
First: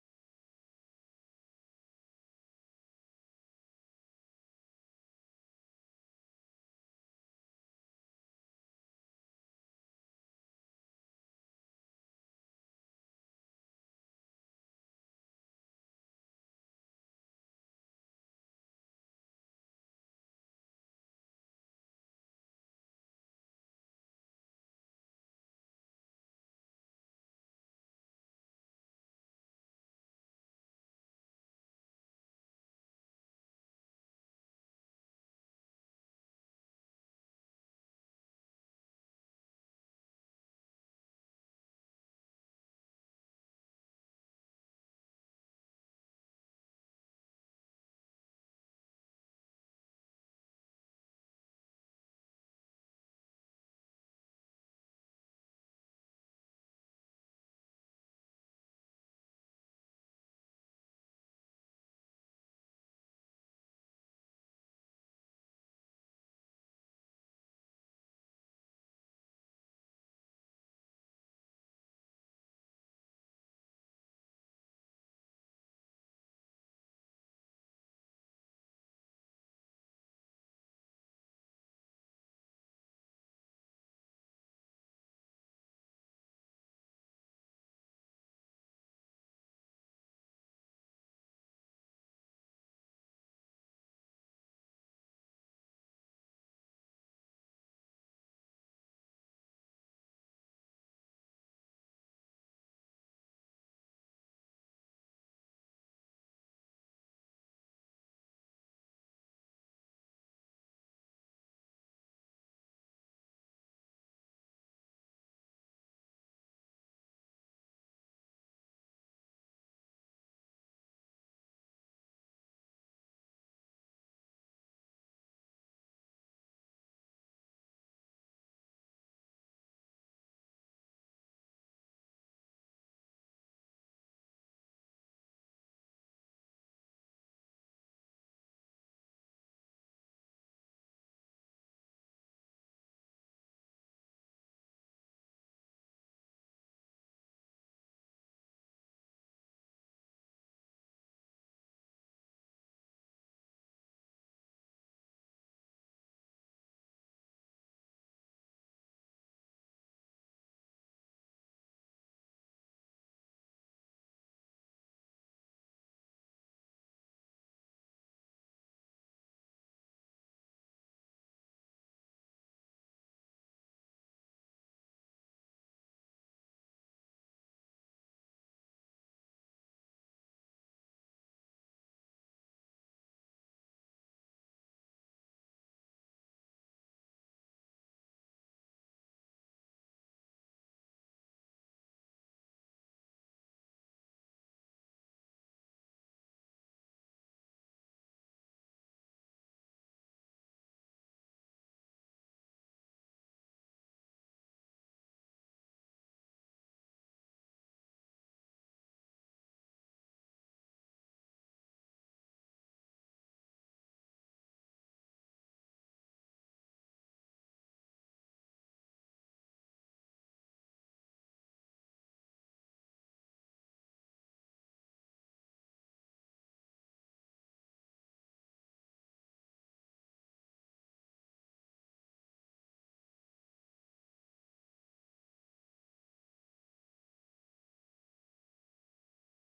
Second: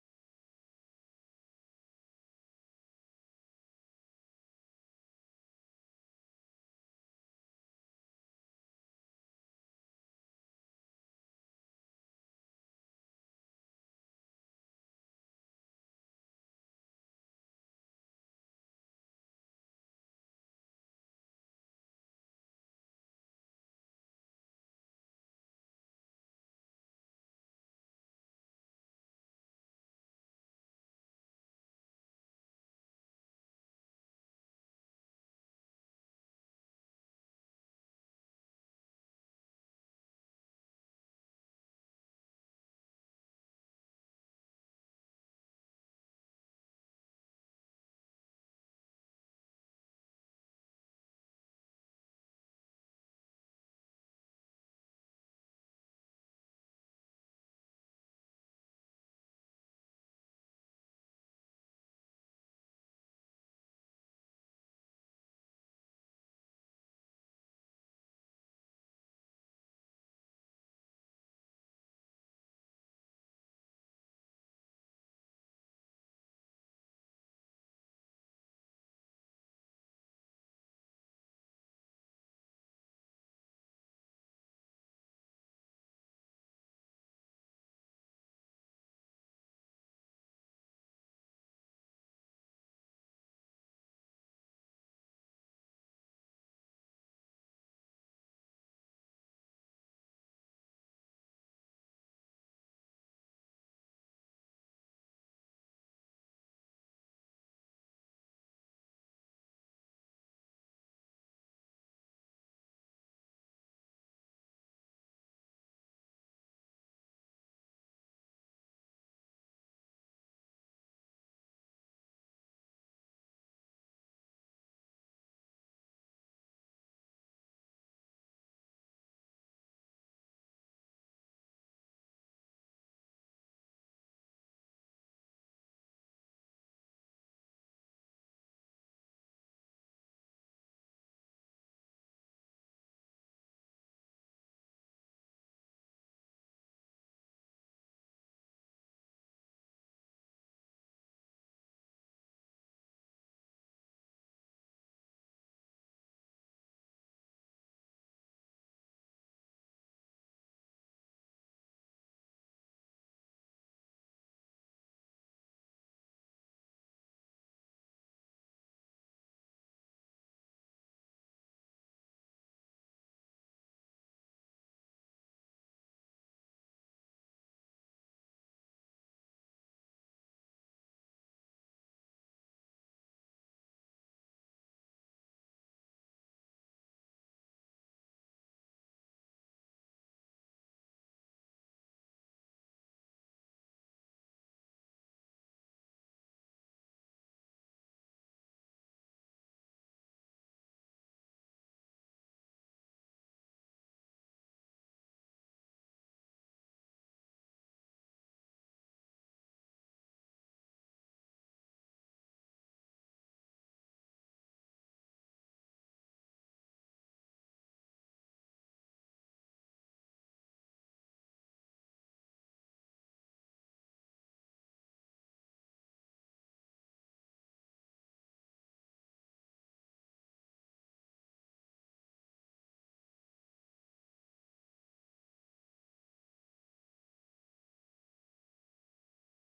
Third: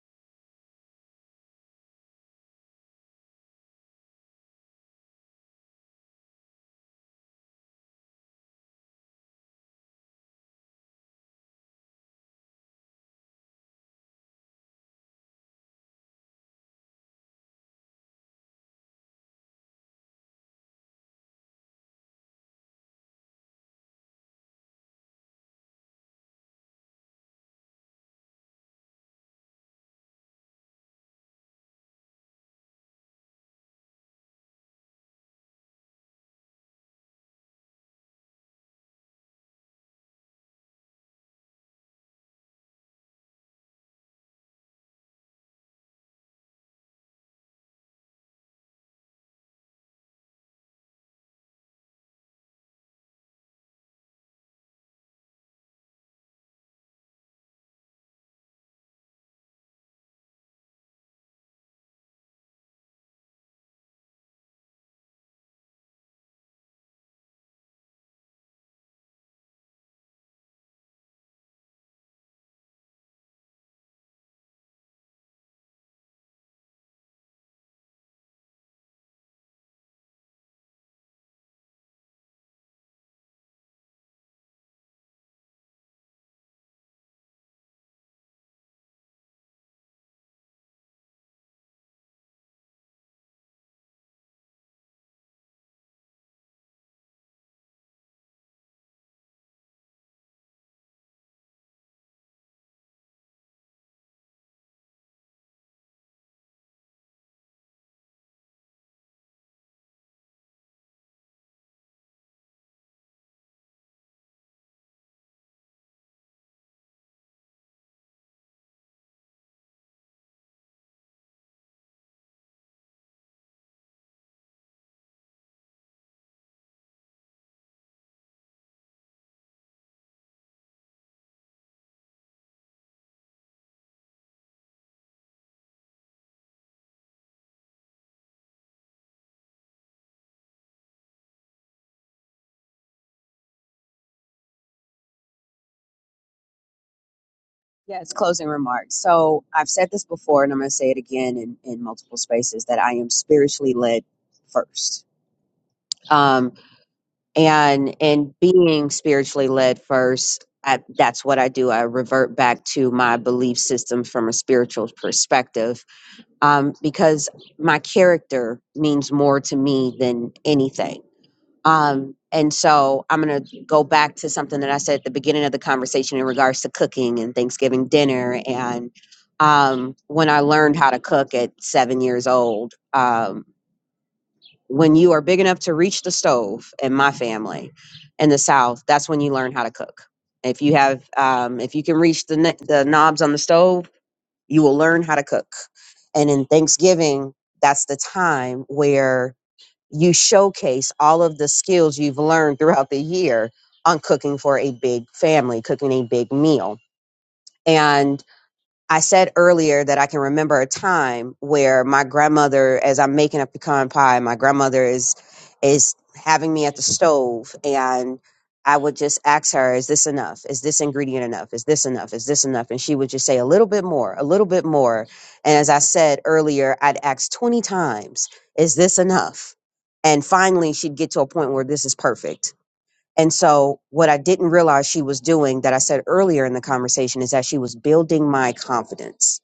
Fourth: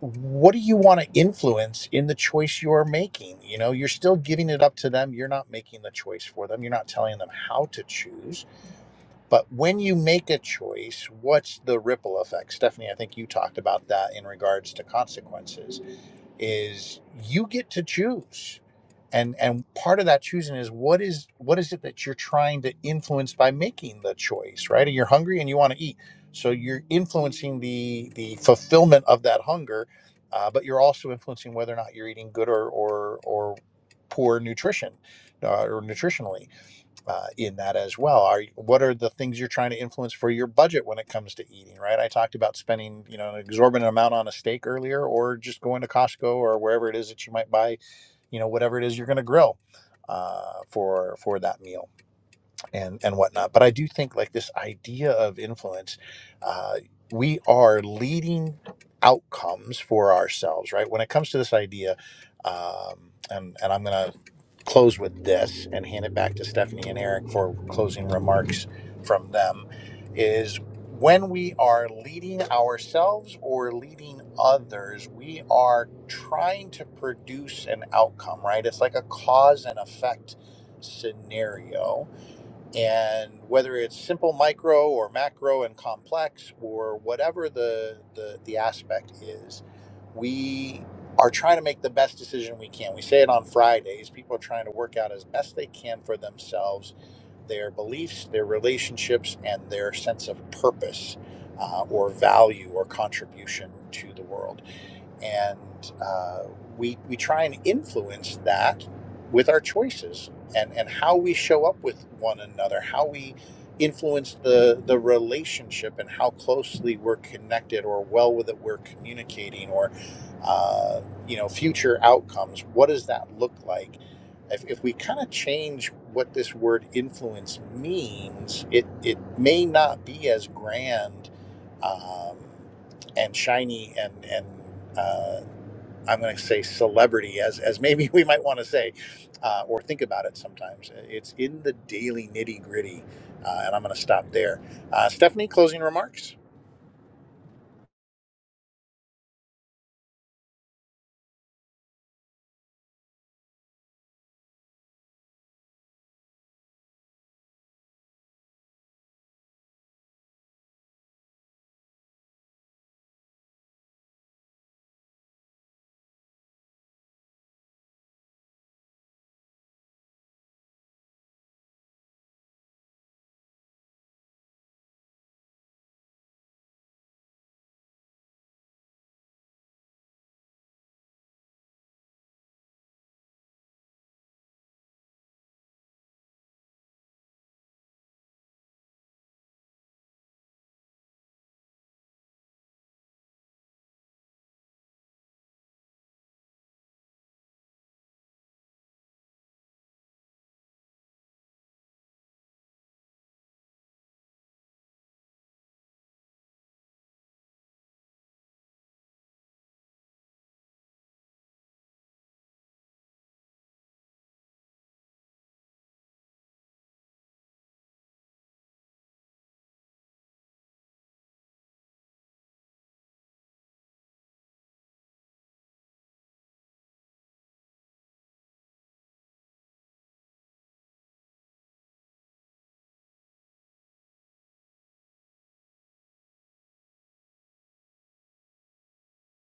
A: what do you want to influence in the choice you're making? You know, you're still giving it up to them. You're not making the choice for them. You're not telling them how to choose. But when you make a choice, what's the ripple effect? Stephanie, I think you talked about that in regards to consequences is you get to choose and and part of that choosing is what is what is it that you're trying to influence by making the choice right and you're hungry and you want to eat so you're influencing the the fulfillment of that hunger uh, but you're also influencing whether or not you're eating good or or or poor nutrition uh, or nutritionally uh, in that as well. Are what are the things you're trying to influence for your budget when it comes to eating? Right, I talked about spending you know an exorbitant amount on a steak earlier, or just going to Costco or wherever it is that you might buy you know whatever it is you're going to grill uh, for for that meal and and whatnot. But I do think like this idea of influence, uh, we are leading outcomes for ourselves, right? When it comes to this idea, um, and and I'm gonna close with this and hand it back to Stephanie and Eric for closing remarks from them. Is when we are leading ourselves or leading others, we are trying to produce an outcome, right? It's like a cause and effect scenario and whether it's simple micro or macro and complex or whatever the, the, the aspect is, we are trying to make the best decision we can. We say it on Fridays. People are trying to work out as best they can for themselves their beliefs, their relationships, and their sense of purpose uh, or value or contribution to the world and uh, we we try and influence that with our choices and and how we show up with one another, how we influence the the relationship and how closely we're connected or well with it we're communicating or uh, you know future outcomes what does that look like if, if we kind of change what this word influence means it it may not be as grand um, and shiny and and uh, I'm going to say celebrity as as maybe we might want to say uh, or think about it sometimes. It's in the daily nitty gritty, uh, and I'm going to stop there. Uh, Stephanie, closing remarks.
B: Yeah, it's closing remarks. So I've said this before, and I'm going to say it again in, in multiple spaces that I am spiritually led first. and and being spiritually led first I, that's what i do i revert back to my belief system from a spiritual perspective um, because my character means more to me than anything um, and so i'm going to go back to something that i said at the beginning of the conversation in regards to cooking and thanksgiving dinner and um, when i learned how to cook at seven years old um, when you are big enough to reach the stove, in my family, in the South, that's when you learn how to cook. If you have, um, if you can reach the ne- the knobs on the stove, you will learn how to cook. And in Thanksgiving, that's the time where you showcase all of the skills you've learned throughout the year on cooking for a big family, cooking a big meal. and. I said earlier that I can remember a time where my grandmother, as I'm making a pecan pie, my grandmother is is having me at the stove, and I would just ask her, "Is this enough? Is this ingredient enough? Is this enough? Is this enough?" And she would just say, "A little bit more, a little bit more." And as I said earlier, I'd ask twenty times, "Is this enough?" And finally, she'd get to a point where this is perfect and so, what I didn't realize she was doing that I said earlier in the conversation is that she was building my confidence.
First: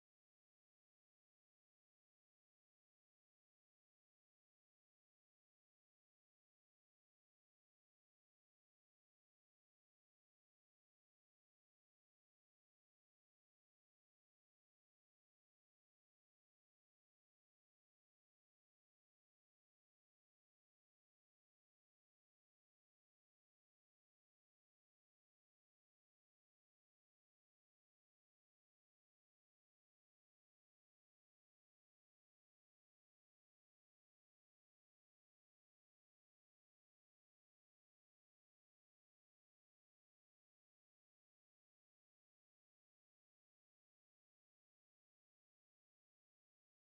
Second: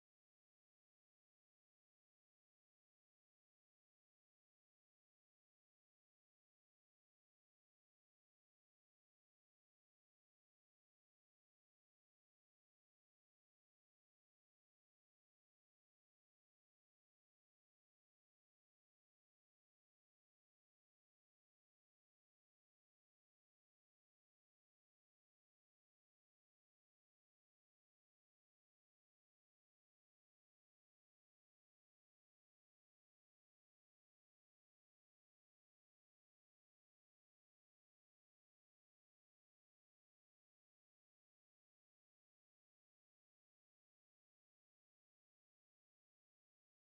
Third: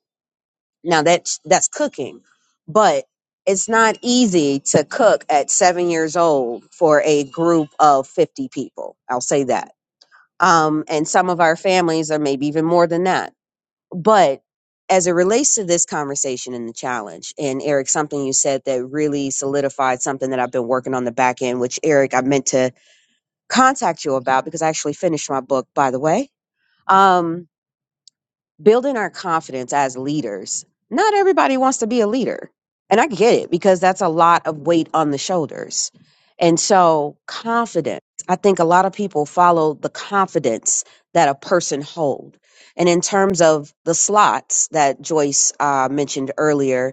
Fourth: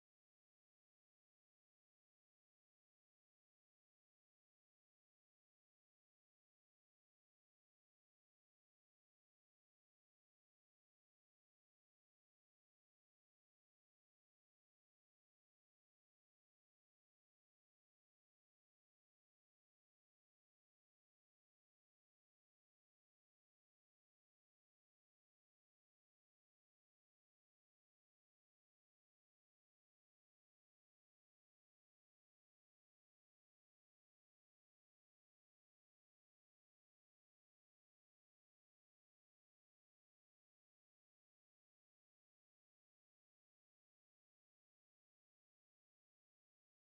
B: Now that's that's cooking, but it's not easy to cook at seven years old for a group of fifty people. I'll say that. Um, and some of our families are maybe even more than that. But as it relates to this conversation and the challenge, and Eric, something you said that really solidified something that I've been working on the back end, which Eric, I meant to contact you about because I actually finished my book, by the way. Um, building our confidence as leaders. Not everybody wants to be a leader. And I get it because that's a lot of weight on the shoulders. And so, confidence, I think a lot of people follow the confidence that a person hold. And in terms of the slots that Joyce uh, mentioned earlier,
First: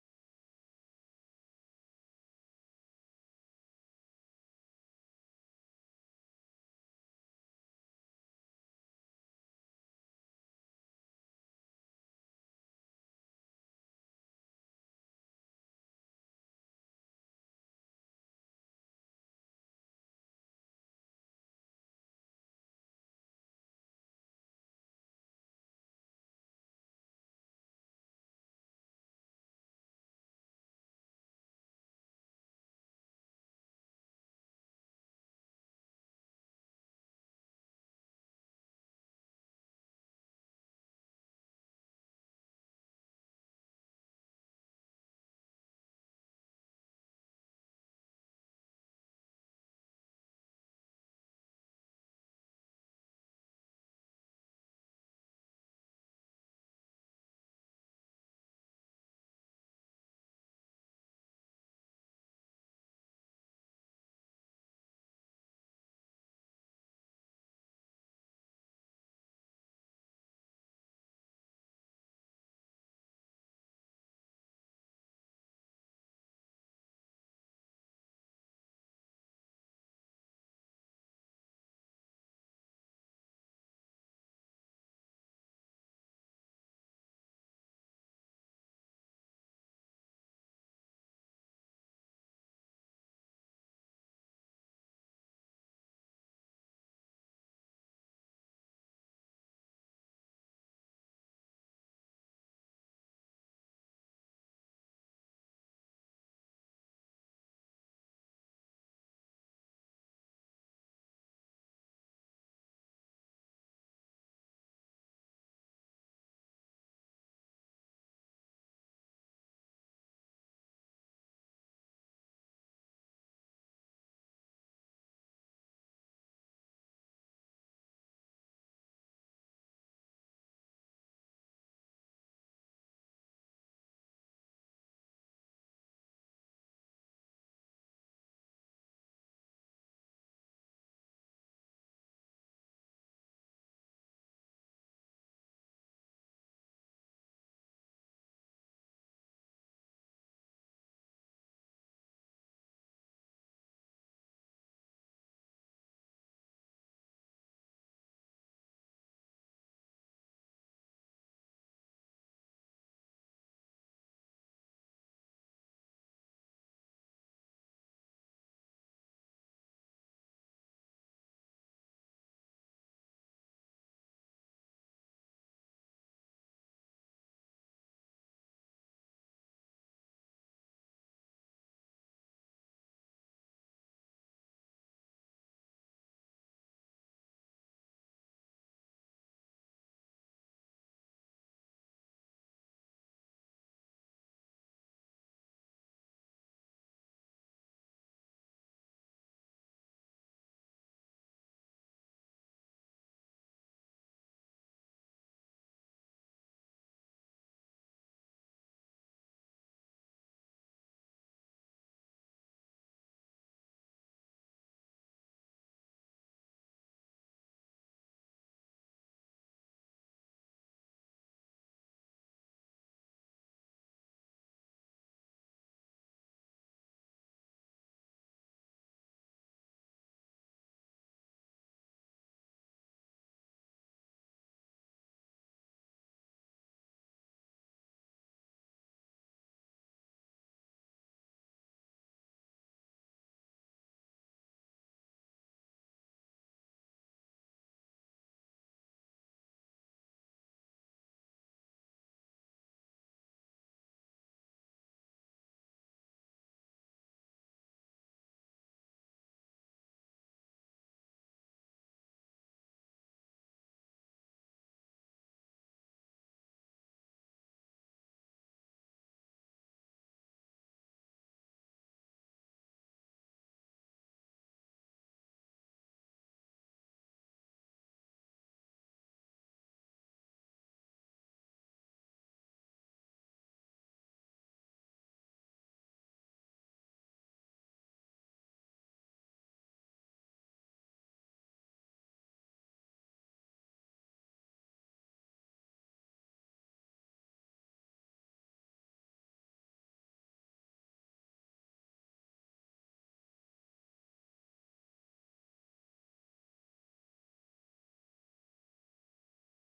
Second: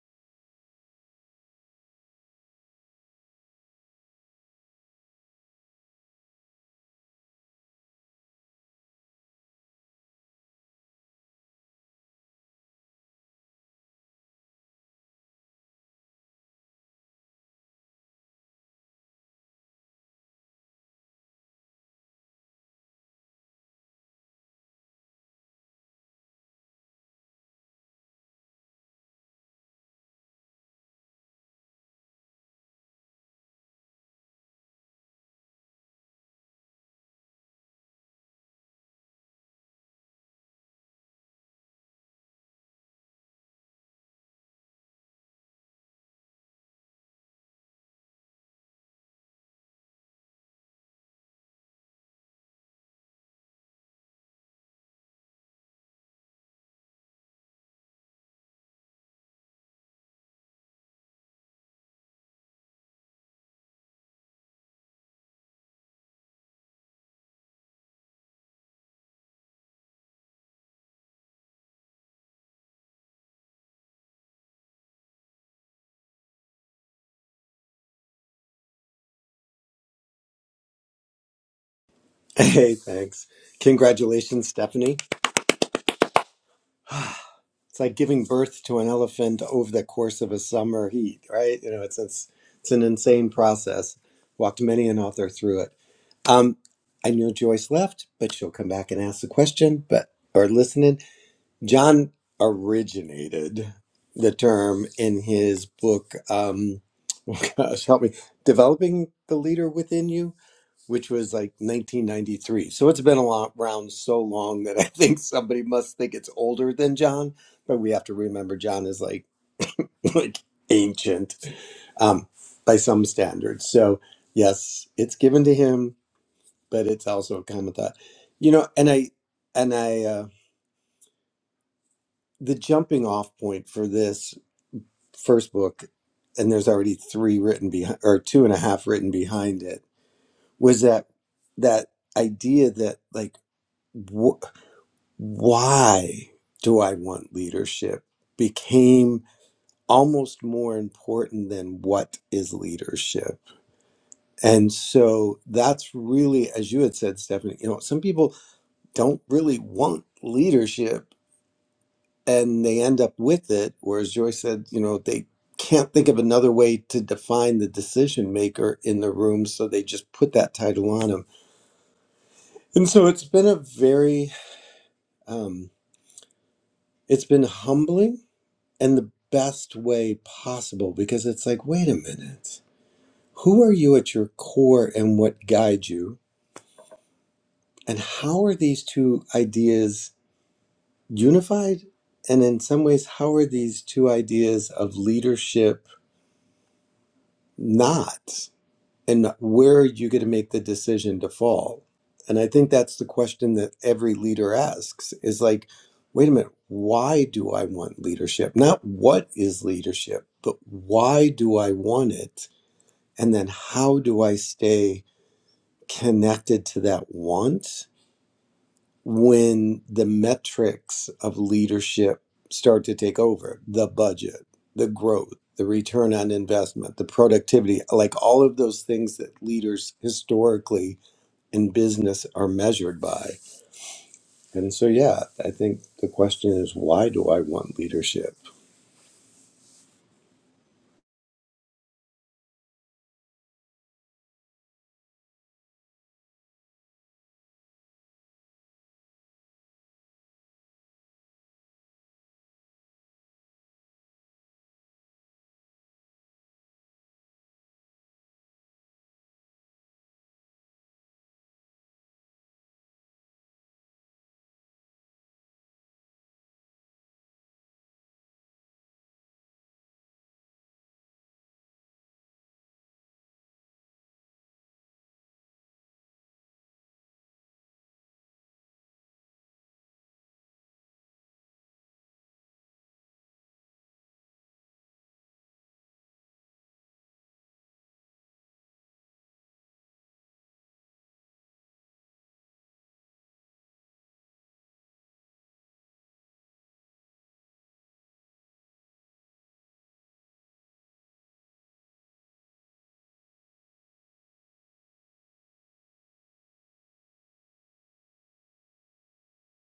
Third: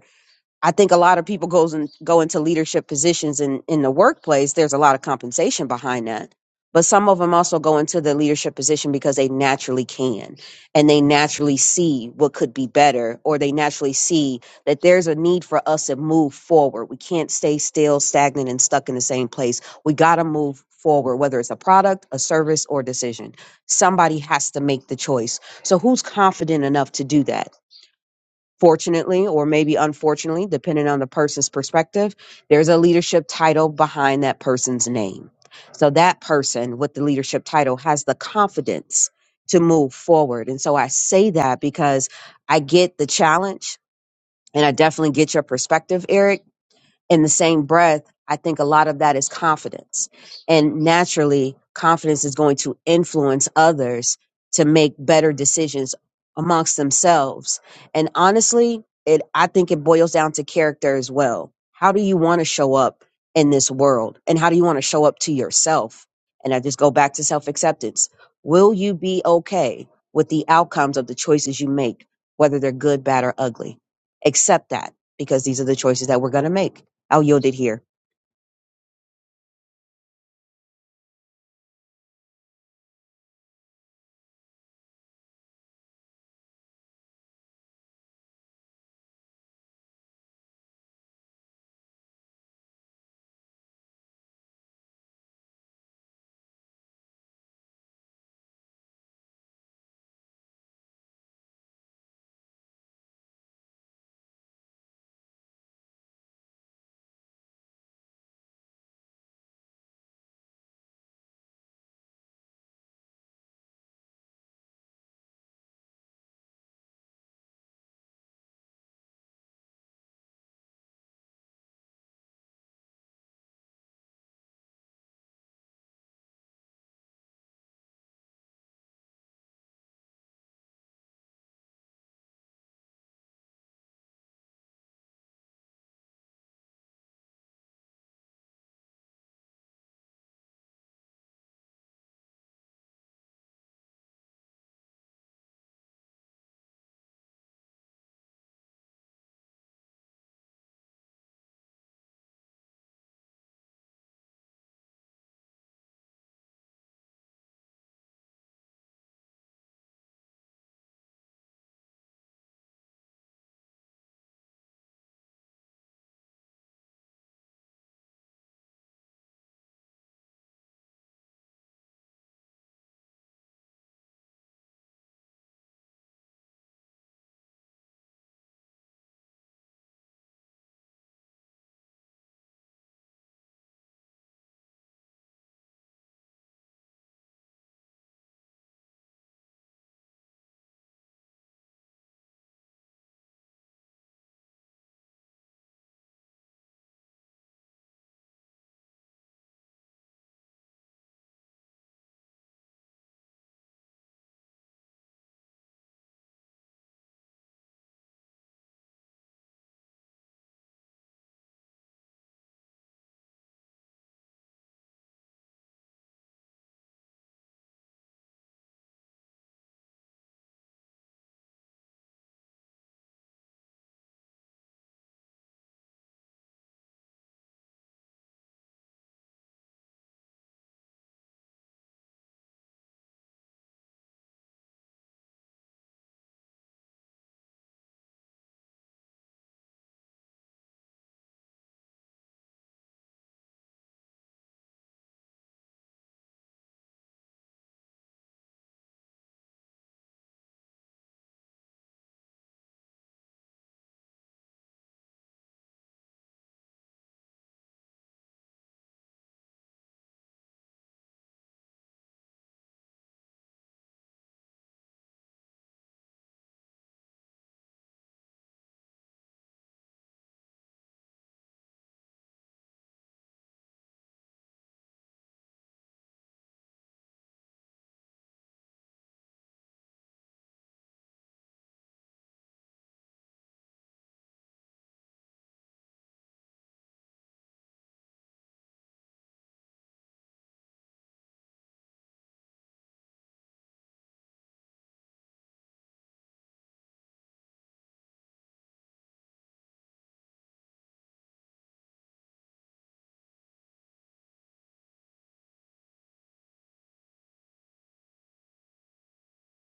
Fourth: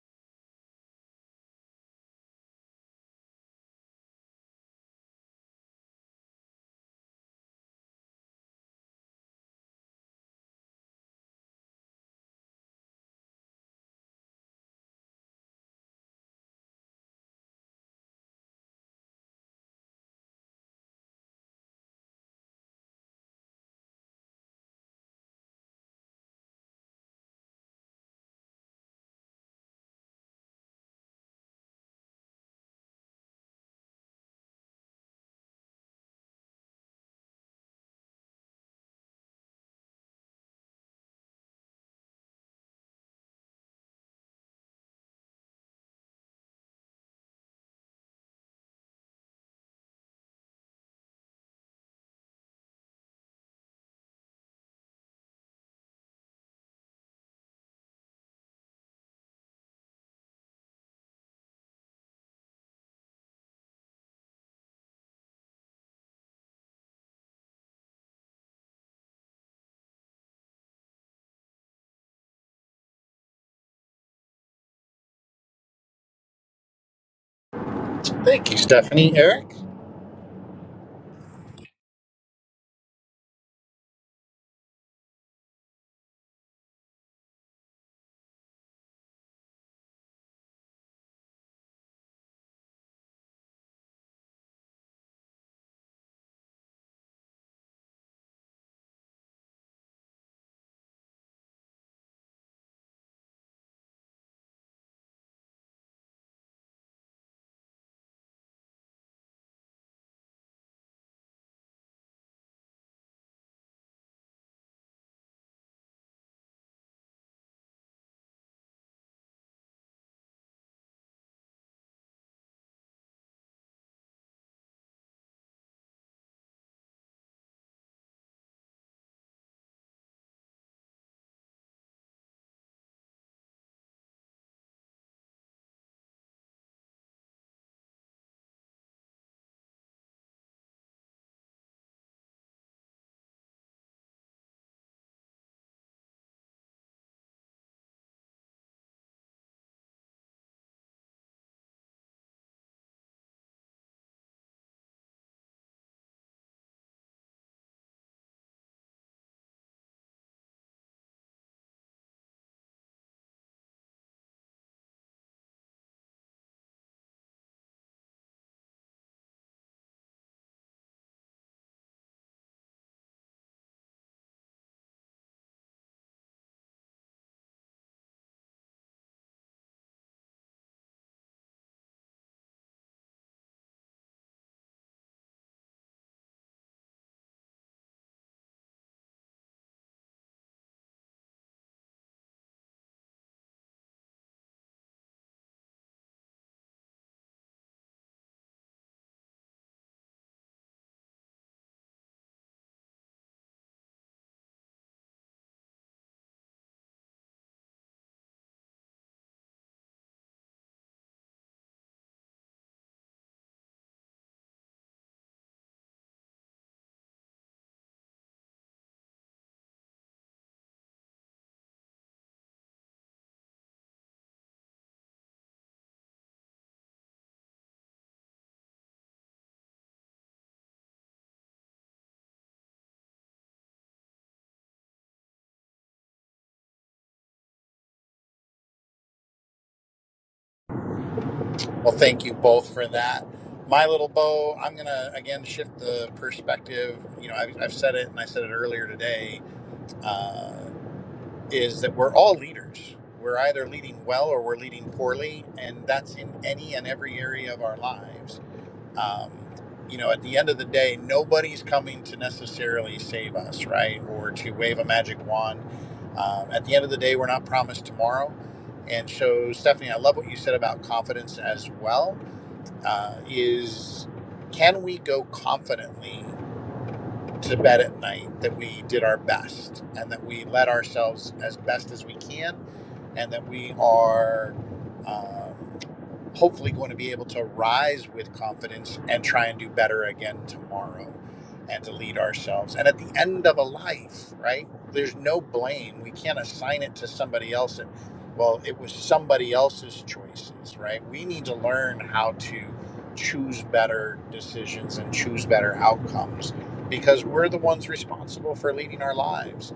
B: I think a lot of people goes and go into leadership positions in in the workplace. There's a lot of compensation behind that, but some of them also go into the leadership position because they naturally can, and they naturally see what could be better, or they naturally see that there's a need for us to move forward. We can't stay still, stagnant, and stuck in the same place. We got to move forward, whether it's a product, a service, or decision. Somebody has to make the choice. So who's confident enough to do that? Fortunately, or maybe unfortunately, depending on the person's perspective, there's a leadership title behind that person's name. So that person with the leadership title has the confidence to move forward. And so I say that because I get the challenge and I definitely get your perspective, Eric in the same breath, I think a lot of that is confidence. And naturally, confidence is going to influence others to make better decisions amongst themselves. And honestly, it I think it boils down to character as well. How do you want to show up in this world? And how do you want to show up to yourself? And I just go back to self-acceptance. Will you be okay with the outcomes of the choices you make, whether they're good, bad, or ugly? Accept that because these are the choices that we're going to make I'll yield it here.
A: Thank you, Stephanie. Eric.
C: Hey, thanks. Congratulations, Stephanie. It's like giving birth to an elephant over the course of a summer heat, right? You know, it's it's, it's an insane process. Walked many an author through it. Um, I know Joyce left, but she'll come back and ask the question, but or listen in. John originated the term in his book, um, oh gosh, help me, Developing the Leader Within You which was like 1993. So it's been a lot, around so long that I think somebody must think it's older than John. But we have to remember John is like like ancient um, by some standards. So yes, it's given to him, but it's also a common thought. You know, and I and I uh, the jumping off point for this first book, and there's already three written behind or two and a half written behind it was that that idea that like. why do I want leadership became almost more important than what is leadership. And so that's really, as you had said, Stephanie, you know, some people don't really want leadership and they end up with it. Or as Joy said, you know, they can't think of another way to define the decision maker in the room. So they just put that title on them. And so it's been a very, um, it's been humbling and the best way possible because it's like, wait a minute, who are you at your core and what guides you? And how are these two ideas unified? And in some ways, how are these two ideas of leadership not? And where are you going to make the decision to fall? And I think that's the question that every leader asks is like, wait a minute, why do I want leadership? Not what is leadership, but why do I want it? And then how do I stay connected to that want when the metrics of leadership start to take over? The budget, the growth, the return on investment, the productivity, like all of those things that leaders historically in business are measured by. And so, yeah, I think the question is why do I want leadership?
A: Well, thank you both for that. My little bow. I'm going to again shift the perspective. You know, I've, I've said it and I said it earlier today. Uh, is that we're all leaders. We're either leading well or we're leading poorly, and that's in any and every area of our lives. Um, you know, at the end of the day, nobody's coming to necessarily save us, right? Or to wave a magic wand. Um, at the end of the day, we're not promised tomorrow. And so, Stephanie, I love what you said about confidence as well. Uh, is can we go confidently to bed at night that we did our best and that we led ourselves as best as we can and that we are um, hopefully going to be able to rise with confidence and try and do better again tomorrow and to lead ourselves. And at the end of a life, right, there's no blame. We can't assign it to somebody else. And, well, it was somebody else's choices, right? We need to learn how to choose better decisions and choose better outcomes because we're the ones responsible for leading our lives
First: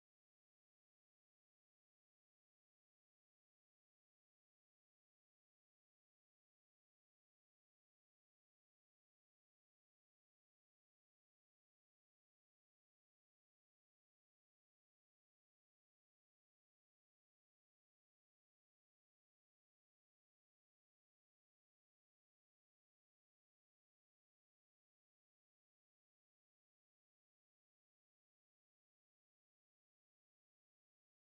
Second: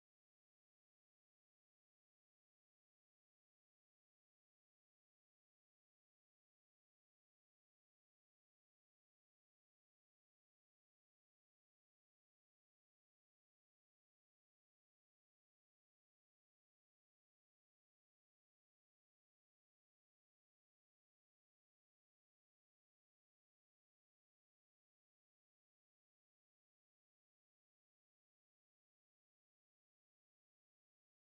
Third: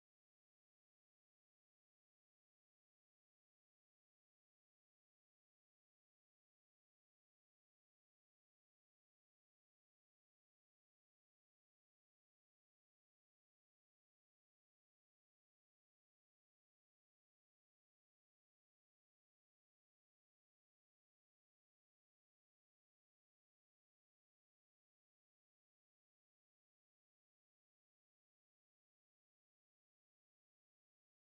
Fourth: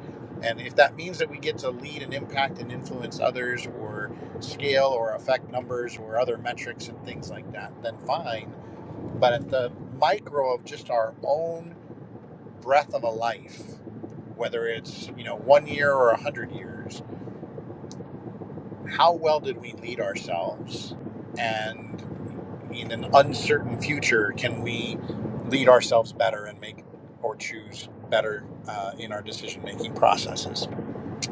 A: and if that means that we get to lead and impact and influence others or scale or affect numbers or other metrics and things like that, then fine. But at the micro of just our own breath of a life, whether it's, you know, one year or a hundred years, how well did we lead ourselves? And in an uncertain future, can we lead ourselves better and make or choose better uh, in our decision making processes?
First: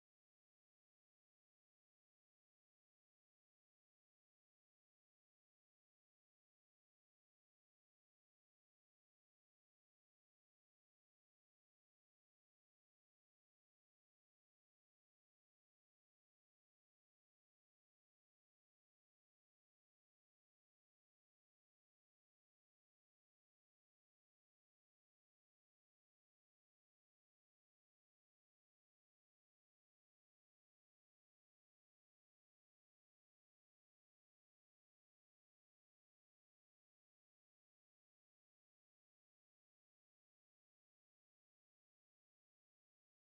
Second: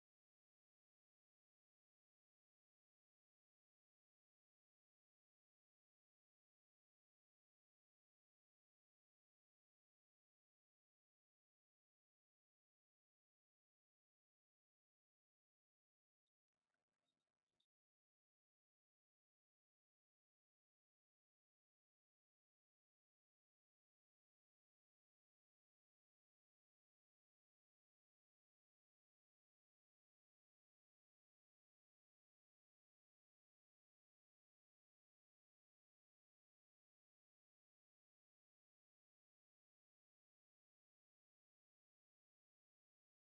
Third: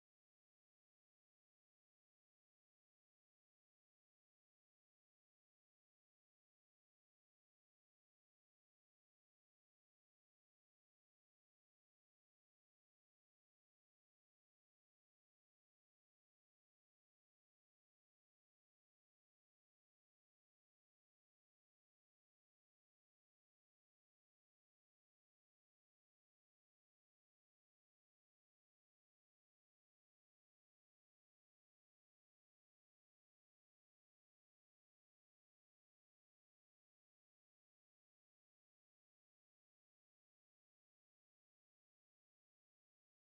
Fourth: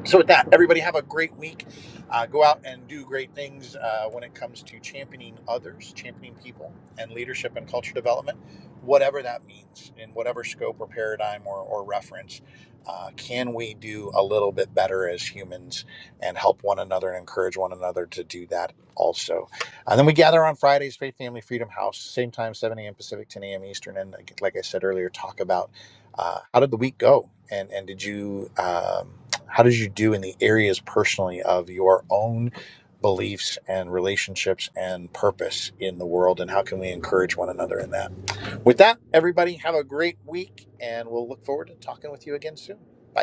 A: so with that everybody have a great week uh, go out and do great things uh, when it comes to championing others championing people and leadership and culture development whatever that means in whatever scope or paradigm or, or reference uh, can we do a little bit better as humans and help one another and encourage one another to do that also and then we gather on fridays faith family freedom house same time 7 a.m pacific 10 a.m eastern and like like i said earlier talk about uh, how did the week go and and did you um, how did you do in the areas personally of your own beliefs and relationships and purpose in the world? And how can we encourage one another in that? With that, everybody, have a great week, and we'll look forward to talking with you again soon. Bye.